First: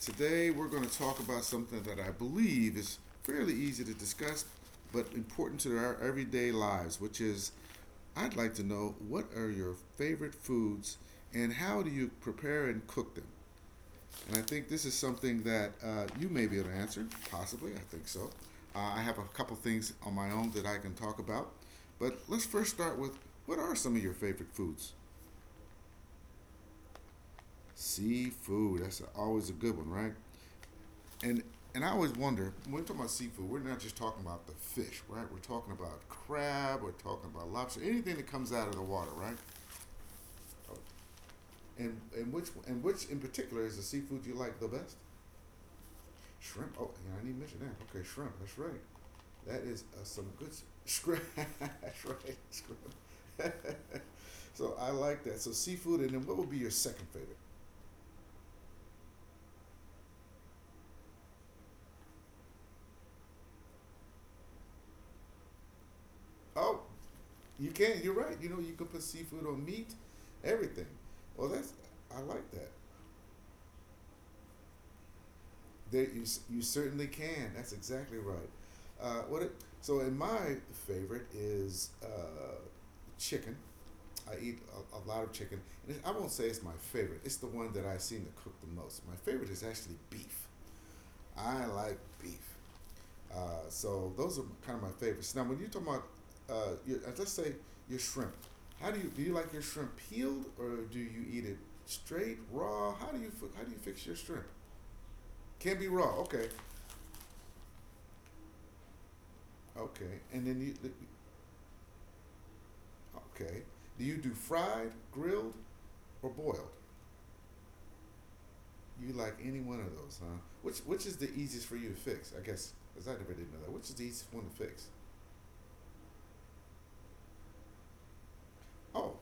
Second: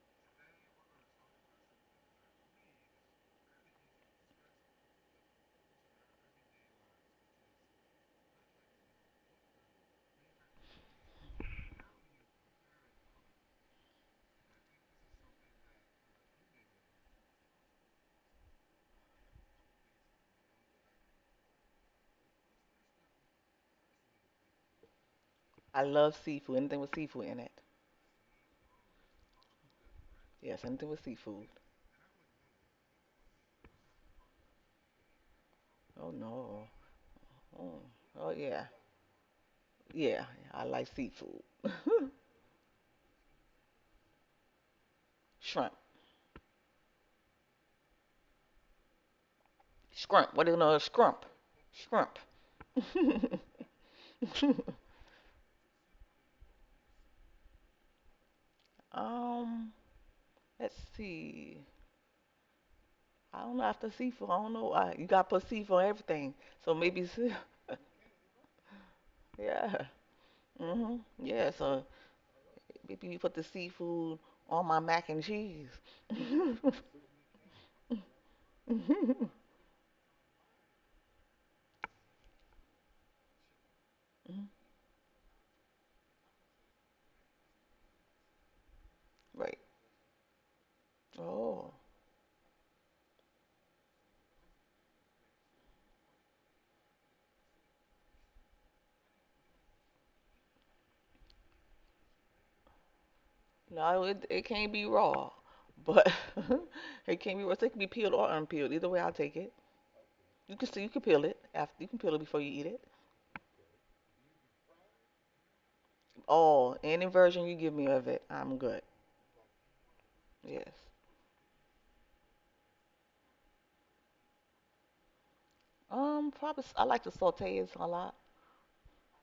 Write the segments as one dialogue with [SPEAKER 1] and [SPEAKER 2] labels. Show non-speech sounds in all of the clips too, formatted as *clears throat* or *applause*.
[SPEAKER 1] Today, we're going to talk about something that I believe is fairly easy to discuss, but important to our everyday lives, which is I'd like to know what are your favorite foods and how do you prepare and cook them? And I think this is something that you may be able to answer, possibly, I think so. I have a couple things on my own that I can talk about, but let's first start with what are some of your favorite foods?
[SPEAKER 2] I love seafood. Anything with seafood in it.
[SPEAKER 1] Seafood. That's always a good one, right?
[SPEAKER 2] Yes, anything with
[SPEAKER 1] And
[SPEAKER 2] seafood.
[SPEAKER 1] and I always wonder when we're talking about seafood, we're not just talking about the fish, right? We're talking about
[SPEAKER 2] Oh no.
[SPEAKER 1] crab. We're talking about lobster.
[SPEAKER 2] Oh.
[SPEAKER 1] Anything that
[SPEAKER 2] Oh
[SPEAKER 1] comes
[SPEAKER 2] yeah.
[SPEAKER 1] out of the water, right?
[SPEAKER 2] Yeah, I like seafood. *laughs*
[SPEAKER 1] And which in particular is the seafood you like the best?
[SPEAKER 2] Shrimp.
[SPEAKER 1] Shrimp. Oh, yeah, I didn't even mention that. Okay, shrimp. That's right. That is some
[SPEAKER 2] Scrump. What
[SPEAKER 1] good
[SPEAKER 2] do you know? Scrump.
[SPEAKER 1] shrimp. *laughs* That's
[SPEAKER 2] Scrump.
[SPEAKER 1] right,
[SPEAKER 2] *laughs*
[SPEAKER 1] shrimp. *laughs* So I like that. So seafood, and then what would be your second favorite?
[SPEAKER 2] Um, let's see. I don't know after seafood. I don't know. You gotta put seafood on everything. So
[SPEAKER 1] Oh,
[SPEAKER 2] maybe,
[SPEAKER 1] you
[SPEAKER 2] *laughs*
[SPEAKER 1] can. You're right. You know, you could put seafood on
[SPEAKER 2] yeah.
[SPEAKER 1] meat, everything.
[SPEAKER 2] Mhm.
[SPEAKER 1] Well,
[SPEAKER 2] Yeah.
[SPEAKER 1] that's
[SPEAKER 2] So
[SPEAKER 1] I like that.
[SPEAKER 2] maybe you put the seafood on my mac and cheese.
[SPEAKER 1] There,
[SPEAKER 2] *laughs*
[SPEAKER 1] you certainly can. That's exactly right. Uh, what it, and my favorite is chicken. I eat a lot of chicken, and it, I won't say it's my favorite. It's the one that I seem to cook the most. My favorite
[SPEAKER 2] Right.
[SPEAKER 1] is actually beef. I
[SPEAKER 2] Oh,
[SPEAKER 1] like beef. So those are kind of my favorites. Now, when you talk about, your, let's say your shrimp, how do? You like your shrimp peeled, or do you eat it straight, raw? How do you
[SPEAKER 2] no,
[SPEAKER 1] fix your
[SPEAKER 2] it
[SPEAKER 1] shrimp?
[SPEAKER 2] can't be raw,
[SPEAKER 1] Can't be
[SPEAKER 2] but
[SPEAKER 1] raw.
[SPEAKER 2] *laughs*
[SPEAKER 1] Okay,
[SPEAKER 2] it can't be raw. So it can be peeled or unpeeled. Either way, I'll take it.
[SPEAKER 1] okay. And
[SPEAKER 2] You
[SPEAKER 1] then
[SPEAKER 2] can see you
[SPEAKER 1] you
[SPEAKER 2] can peel it after you can peel it before you eat it.
[SPEAKER 1] okay. Do you do fried, grilled, or boiled?
[SPEAKER 2] Oh, any version you give me of it, I'm good.
[SPEAKER 1] You like any one of those, huh? Which
[SPEAKER 2] Yes.
[SPEAKER 1] which is the easiest for you to fix? I guess because I never did know that. Which is the easiest one to fix?
[SPEAKER 2] Probably I like to saute it a lot.
[SPEAKER 1] Oh,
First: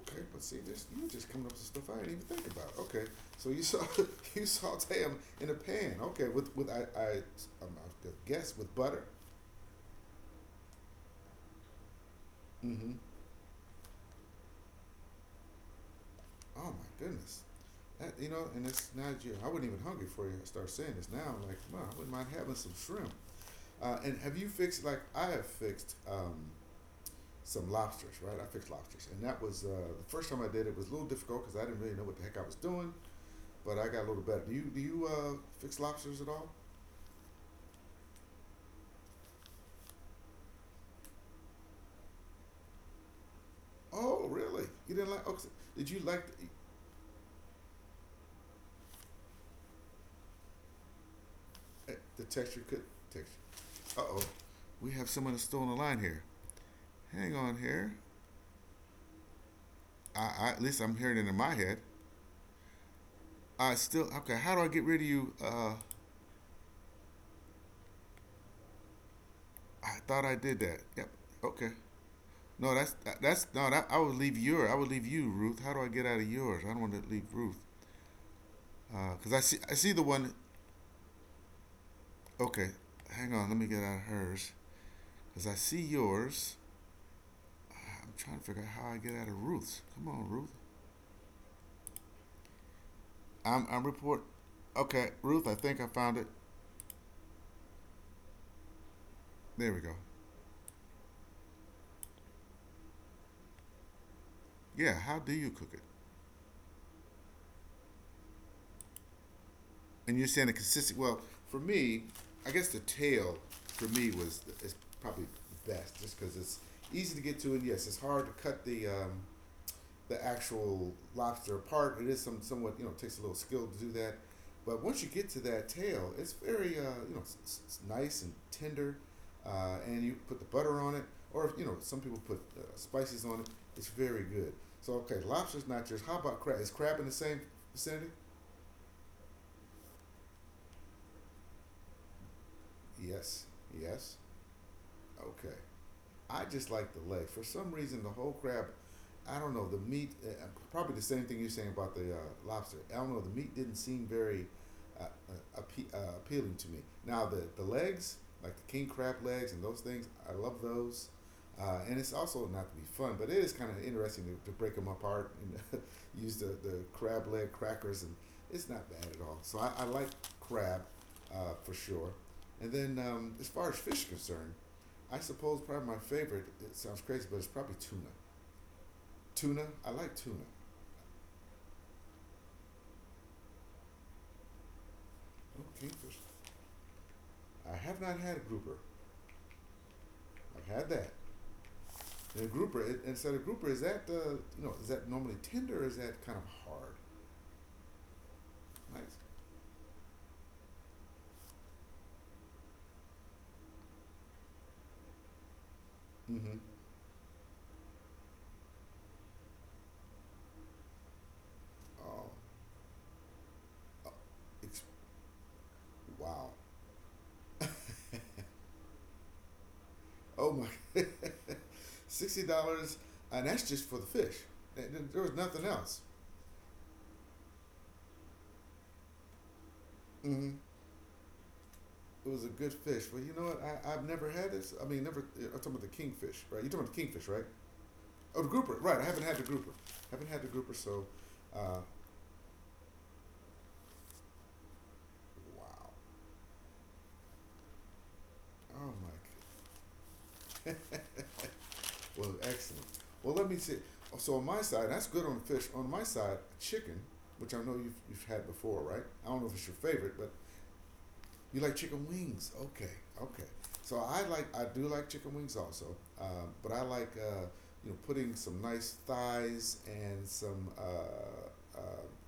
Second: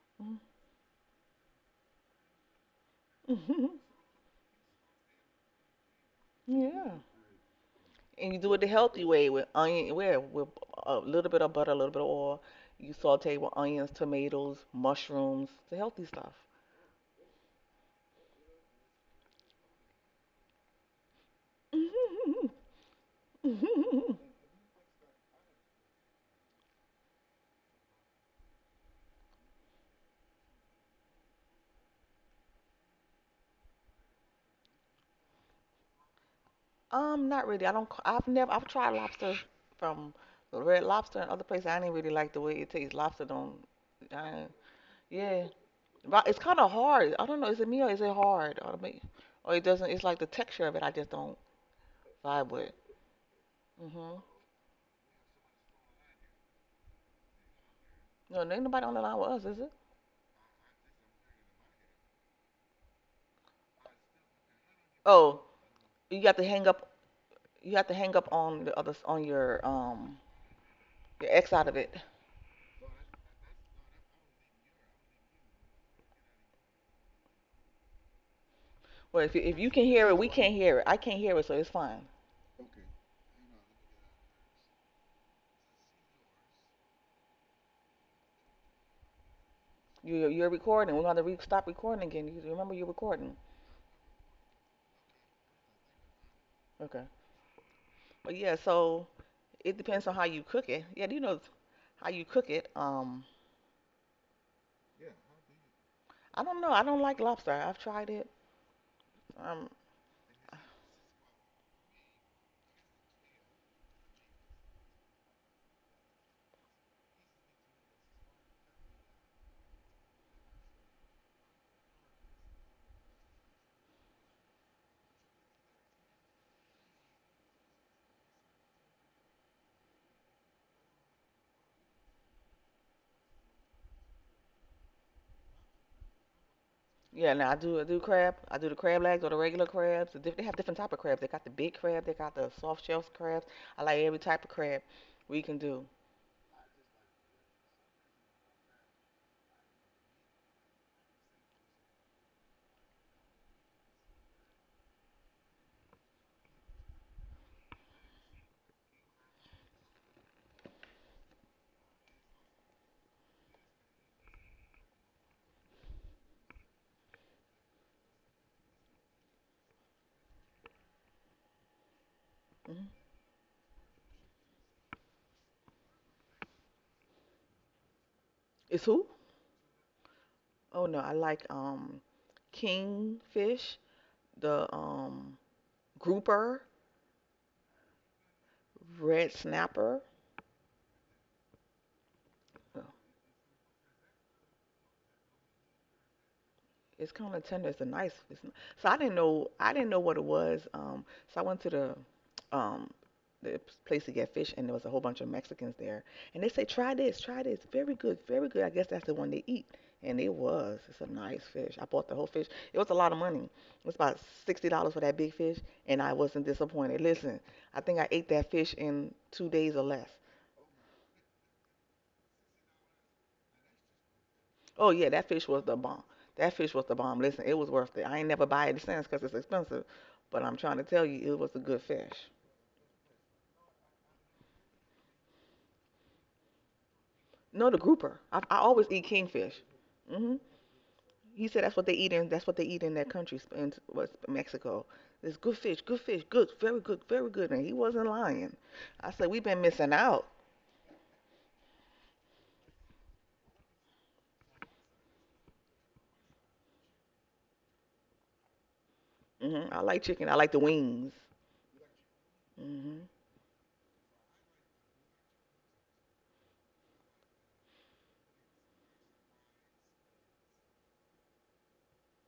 [SPEAKER 1] okay.
[SPEAKER 2] Mm.
[SPEAKER 1] But see, this you just coming up with stuff I didn't even think about. Okay, so you saw,
[SPEAKER 2] *laughs*
[SPEAKER 1] *laughs* you saute them in a pan. Okay, with with I
[SPEAKER 2] Yeah.
[SPEAKER 1] I um, I
[SPEAKER 2] And you do
[SPEAKER 1] guess
[SPEAKER 2] it the
[SPEAKER 1] with butter.
[SPEAKER 2] healthy way with onion, where with a little bit of butter, a little bit of oil. You
[SPEAKER 1] Mm-hmm.
[SPEAKER 2] saute with onions, tomatoes, mushrooms, the healthy stuff.
[SPEAKER 1] Oh my goodness. That, you know, and it's Nigeria. I wasn't even hungry for you. I start saying this now. I'm like, wow, I wouldn't mind having some shrimp. And
[SPEAKER 2] *laughs*
[SPEAKER 1] have you fixed like I have fixed some lobsters, right? I fixed lobsters, and that was the first time I did it. Was a little difficult because I didn't really know what the heck I was doing, but I got a little better. Do you fix lobsters at all?
[SPEAKER 2] Not really. I don't. I've never. I've tried lobster from Red Lobster and other places. I didn't really like the way it tastes. Lobster don't.
[SPEAKER 1] Oh,
[SPEAKER 2] I,
[SPEAKER 1] really? You didn't like
[SPEAKER 2] yeah,
[SPEAKER 1] Oxy? Did you like
[SPEAKER 2] but it's kind of hard. I don't know. Is it me or is it hard? Or me? Or it doesn't. It's like the texture of it. I just don't
[SPEAKER 1] the
[SPEAKER 2] vibe
[SPEAKER 1] texture?
[SPEAKER 2] with.
[SPEAKER 1] Could texture? Uh
[SPEAKER 2] Mhm.
[SPEAKER 1] oh, we have someone that's still on the line here. Hang on here.
[SPEAKER 2] No, there ain't nobody on the line with us, is it?
[SPEAKER 1] I at least I'm hearing it in my head. I still okay. How do I get rid of you?
[SPEAKER 2] Oh, you got to hang up. You have to hang up on the other on your
[SPEAKER 1] I
[SPEAKER 2] um
[SPEAKER 1] thought I did that. Yep.
[SPEAKER 2] your X out
[SPEAKER 1] Okay.
[SPEAKER 2] of it.
[SPEAKER 1] No, that's no. That, I would leave your. I would leave you, Ruth. How do I get out of yours? I don't want to leave Ruth.
[SPEAKER 2] Well, if
[SPEAKER 1] Cause
[SPEAKER 2] you if you
[SPEAKER 1] I
[SPEAKER 2] can
[SPEAKER 1] see the
[SPEAKER 2] hear it, we
[SPEAKER 1] one.
[SPEAKER 2] can't hear it. I can't hear it, so it's fine.
[SPEAKER 1] Okay, hang on. Let me get out of hers. Cause I see yours. I'm trying to figure out how I get out of Ruth's. Come
[SPEAKER 2] You
[SPEAKER 1] on,
[SPEAKER 2] you're
[SPEAKER 1] Ruth.
[SPEAKER 2] recording. We're gonna stop recording again. You remember you're recording.
[SPEAKER 1] I'm report. Okay, Ruth, I think I found it.
[SPEAKER 2] Okay. But yeah, so
[SPEAKER 1] There
[SPEAKER 2] it
[SPEAKER 1] we go.
[SPEAKER 2] depends on how you cook it. Yeah, do you know how you cook it?
[SPEAKER 1] Yeah, how do you cook it?
[SPEAKER 2] I don't know. I don't like lobster. I've tried it. Um,
[SPEAKER 1] And you're saying a consistent. Well, for me, I guess the tail for me was is probably the best, just because it's easy to get to, and yes, it's hard to cut the actual lobster apart. It is some somewhat you know takes a little skill to do that, but once you get to that tail, it's very you know it's nice and tender, and you put the butter on it, or you know some people put spices on it. It's very good. So okay, lobster's not yours. How about crab? Is crab in the
[SPEAKER 2] yeah,
[SPEAKER 1] same
[SPEAKER 2] now I do
[SPEAKER 1] vicinity?
[SPEAKER 2] crab. I do the crab legs or the regular crabs. They have different type of crabs. They got the big crab. They got the soft shell crabs.
[SPEAKER 1] Yes.
[SPEAKER 2] I like every
[SPEAKER 1] Yes.
[SPEAKER 2] type of crab we
[SPEAKER 1] Okay.
[SPEAKER 2] can do.
[SPEAKER 1] I just like the leg. For some reason, the whole crab, I don't know, probably the same thing you're saying about the lobster. I don't know, the meat didn't seem very appealing to me. Now, the legs, like the king crab legs and those things, I love those. And it's also not to be fun, but it is kind of interesting to break them apart and *laughs* use the crab leg crackers, and it's not bad at all. So I like crab for sure. And
[SPEAKER 2] Hmm.
[SPEAKER 1] then as far as fish is concerned, I suppose probably my favorite, it sounds crazy, but it's probably tuna.
[SPEAKER 2] It's who?
[SPEAKER 1] Tuna, I like tuna.
[SPEAKER 2] Oh no, I like kingfish, the
[SPEAKER 1] Oh, kingfish.
[SPEAKER 2] grouper,
[SPEAKER 1] I have not had a grouper.
[SPEAKER 2] red snapper.
[SPEAKER 1] I've had that. And so the grouper, is that, you know, is that normally tender or is that kind of hard?
[SPEAKER 2] It's common tender. It's a nice. So I didn't
[SPEAKER 1] Nice.
[SPEAKER 2] know. I didn't know what it was. So I went to the um the place to get fish, and there was a whole bunch of Mexicans there, and they
[SPEAKER 1] Mm-hmm.
[SPEAKER 2] say try this, very good, very good. I guess that's the one they eat, and it was. It's a nice fish. I bought the whole
[SPEAKER 1] Oh,
[SPEAKER 2] fish. It was a lot of money. It was
[SPEAKER 1] oh,
[SPEAKER 2] about sixty
[SPEAKER 1] it's,
[SPEAKER 2] dollars for that big fish, and I wasn't
[SPEAKER 1] wow.
[SPEAKER 2] disappointed. Listen, I think I ate that fish in 2 days or less.
[SPEAKER 1] Oh my, *laughs* $60, and that's just for the fish.
[SPEAKER 2] Oh yeah,
[SPEAKER 1] There-
[SPEAKER 2] that
[SPEAKER 1] was
[SPEAKER 2] fish
[SPEAKER 1] nothing
[SPEAKER 2] was the
[SPEAKER 1] else.
[SPEAKER 2] bomb. That fish was the bomb. Listen, it was worth it. I ain't never buy it since 'cause it's expensive, but
[SPEAKER 1] Mm-hmm.
[SPEAKER 2] I'm trying to tell you, it was a good
[SPEAKER 1] It
[SPEAKER 2] fish.
[SPEAKER 1] was a good fish. Well, you know what? I've never had this. I mean, never. I'm talking about the kingfish, right? You're talking about the kingfish, right?
[SPEAKER 2] No, the grouper. I,
[SPEAKER 1] Oh, the
[SPEAKER 2] I
[SPEAKER 1] grouper.
[SPEAKER 2] always
[SPEAKER 1] Right.
[SPEAKER 2] eat
[SPEAKER 1] I haven't had the
[SPEAKER 2] kingfish.
[SPEAKER 1] grouper. Haven't
[SPEAKER 2] Mhm.
[SPEAKER 1] had the grouper. So,
[SPEAKER 2] He said
[SPEAKER 1] uh,
[SPEAKER 2] that's what they eat in that country, in was Mexico. It's good fish,
[SPEAKER 1] wow.
[SPEAKER 2] good fish, good, very good, very good. And he wasn't lying.
[SPEAKER 1] Oh
[SPEAKER 2] I
[SPEAKER 1] my.
[SPEAKER 2] said we've been missing out.
[SPEAKER 1] Well, excellent. Well, let me see. Oh, so on my side, that's good on fish. On my side, chicken, which I know you've had before, right? I don't know if it's
[SPEAKER 2] Mhm.
[SPEAKER 1] your
[SPEAKER 2] I like
[SPEAKER 1] favorite,
[SPEAKER 2] chicken.
[SPEAKER 1] but
[SPEAKER 2] I like the wings.
[SPEAKER 1] you like chicken wings? Okay,
[SPEAKER 2] Mhm.
[SPEAKER 1] okay. So I do like chicken wings also, but I like you know putting some nice thighs and some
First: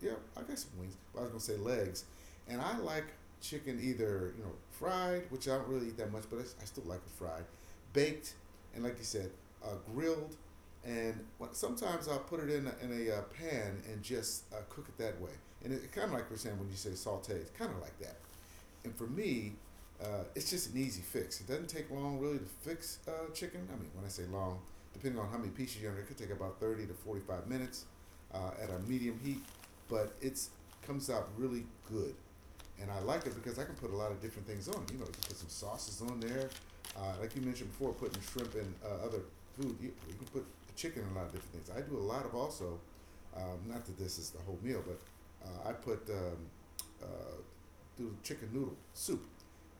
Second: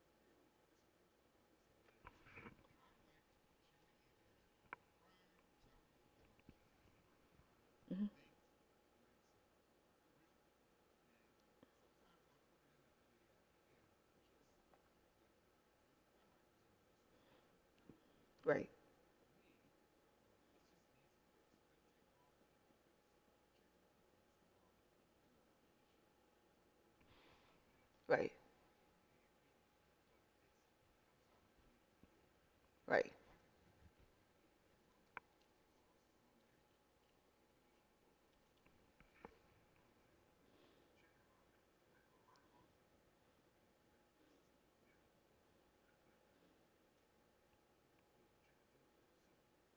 [SPEAKER 1] yeah I guess some wings. But I was gonna say legs, and I like chicken either you know fried, which I don't really eat that much, but I still like it fried,
[SPEAKER 2] Mhm.
[SPEAKER 1] baked, and like you said, uh, grilled, and what- sometimes I'll put it in in a pan and just cook it that way. And it, kind of like we're saying when you say saute, it's kind of like that
[SPEAKER 2] Right.
[SPEAKER 1] and for me, it's just an easy fix. It doesn't take long really to fix chicken. I mean, when I say long, depending on how many pieces you're under, it could take about 30 to 45 minutes
[SPEAKER 2] Right.
[SPEAKER 1] at a medium heat, but it's comes out really good and I
[SPEAKER 2] Right.
[SPEAKER 1] like it because I can put a lot of different things on. You know, you can put some sauces on there. Like you mentioned before, putting shrimp and other food. You can put chicken and a lot of different things. I do a lot of also, not that this is the whole meal, but I put uh, do chicken noodle soup,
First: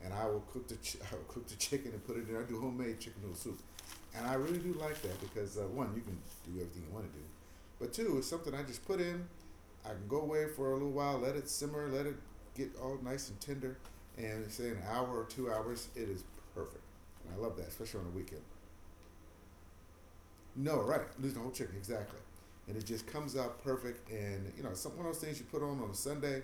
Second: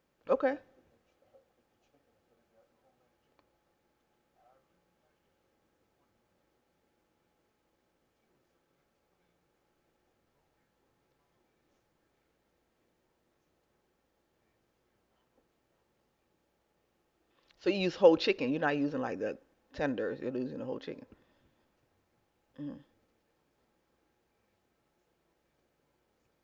[SPEAKER 1] and I will
[SPEAKER 2] Okay.
[SPEAKER 1] cook the ch- *laughs* I will cook the chicken and put it in. I do homemade chicken noodle soup, and I really do like that because one, you can do everything you want to do, but two, it's something I just put in, I can go away for a little while, let it simmer, let it get all nice and tender, and say an hour or 2 hours, it is perfect. And I love that,
[SPEAKER 2] So you use
[SPEAKER 1] especially on the
[SPEAKER 2] whole
[SPEAKER 1] weekend.
[SPEAKER 2] chicken. You're not using like the tenders. You're using the whole
[SPEAKER 1] No, right,
[SPEAKER 2] chicken.
[SPEAKER 1] losing the whole chicken, exactly. And
[SPEAKER 2] Mhm.
[SPEAKER 1] it just comes out perfect, and you know, it's some one of those things you put on a Sunday,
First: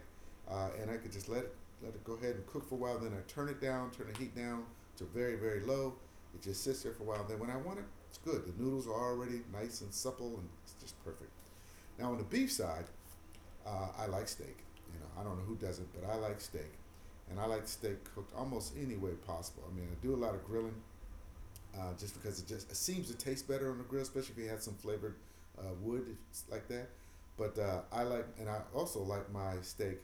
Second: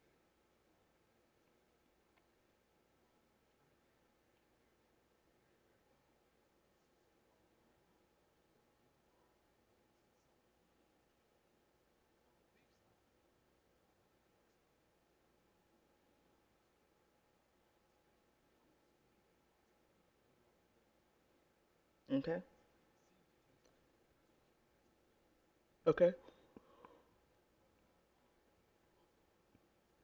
[SPEAKER 1] and I could just let it go ahead and cook for a while. Then I turn it down, turn the heat down to very very low. It just sits there for a while. Then when I want it, it's good. The noodles are already nice and supple, and it's just perfect. Now on the beef side, I like steak. You know, I don't know who doesn't, but I like steak, and I like steak cooked almost any way possible. I mean, I do a lot of grilling, just because
[SPEAKER 2] Okay.
[SPEAKER 1] it just it seems to taste better on the grill, especially if you had some flavored
[SPEAKER 2] Okay.
[SPEAKER 1] wood like that. But I like, and I also like my steak.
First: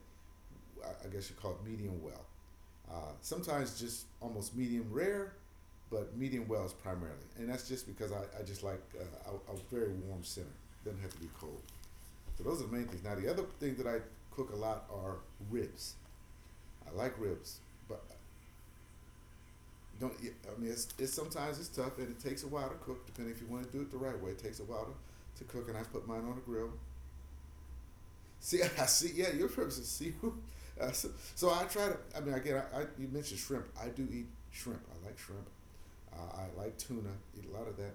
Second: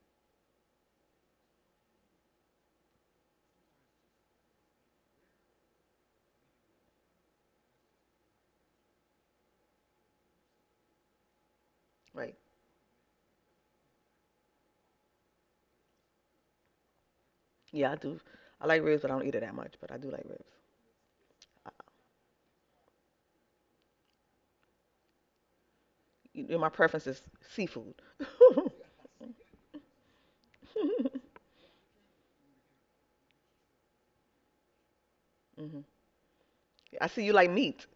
[SPEAKER 1] I guess you call it medium well. Sometimes just almost medium rare, but medium well is primarily, and that's just because I just like a very warm center. Doesn't have to be cold.
[SPEAKER 2] Right.
[SPEAKER 1] So those are the main things. Now the other thing that I cook a lot are ribs. I like ribs,
[SPEAKER 2] Yeah, I
[SPEAKER 1] but
[SPEAKER 2] do. I like ribs, but I don't eat it that much. But I do
[SPEAKER 1] don't.
[SPEAKER 2] like ribs.
[SPEAKER 1] I mean, it's sometimes it's tough and it takes a while to cook. Depending if you want to do it the right way, it takes a while to cook. And I put mine on the
[SPEAKER 2] You know, my
[SPEAKER 1] grill.
[SPEAKER 2] preference is seafood.
[SPEAKER 1] *laughs* See,
[SPEAKER 2] *laughs*
[SPEAKER 1] I see. Yeah, your ribs are seafood. *laughs* Uh, so, so I try to. I mean, again, I you mentioned shrimp. I do eat shrimp. I like shrimp.
[SPEAKER 2] Hmm.
[SPEAKER 1] I like
[SPEAKER 2] I
[SPEAKER 1] tuna.
[SPEAKER 2] see you
[SPEAKER 1] Eat
[SPEAKER 2] like
[SPEAKER 1] a lot of
[SPEAKER 2] meat.
[SPEAKER 1] that.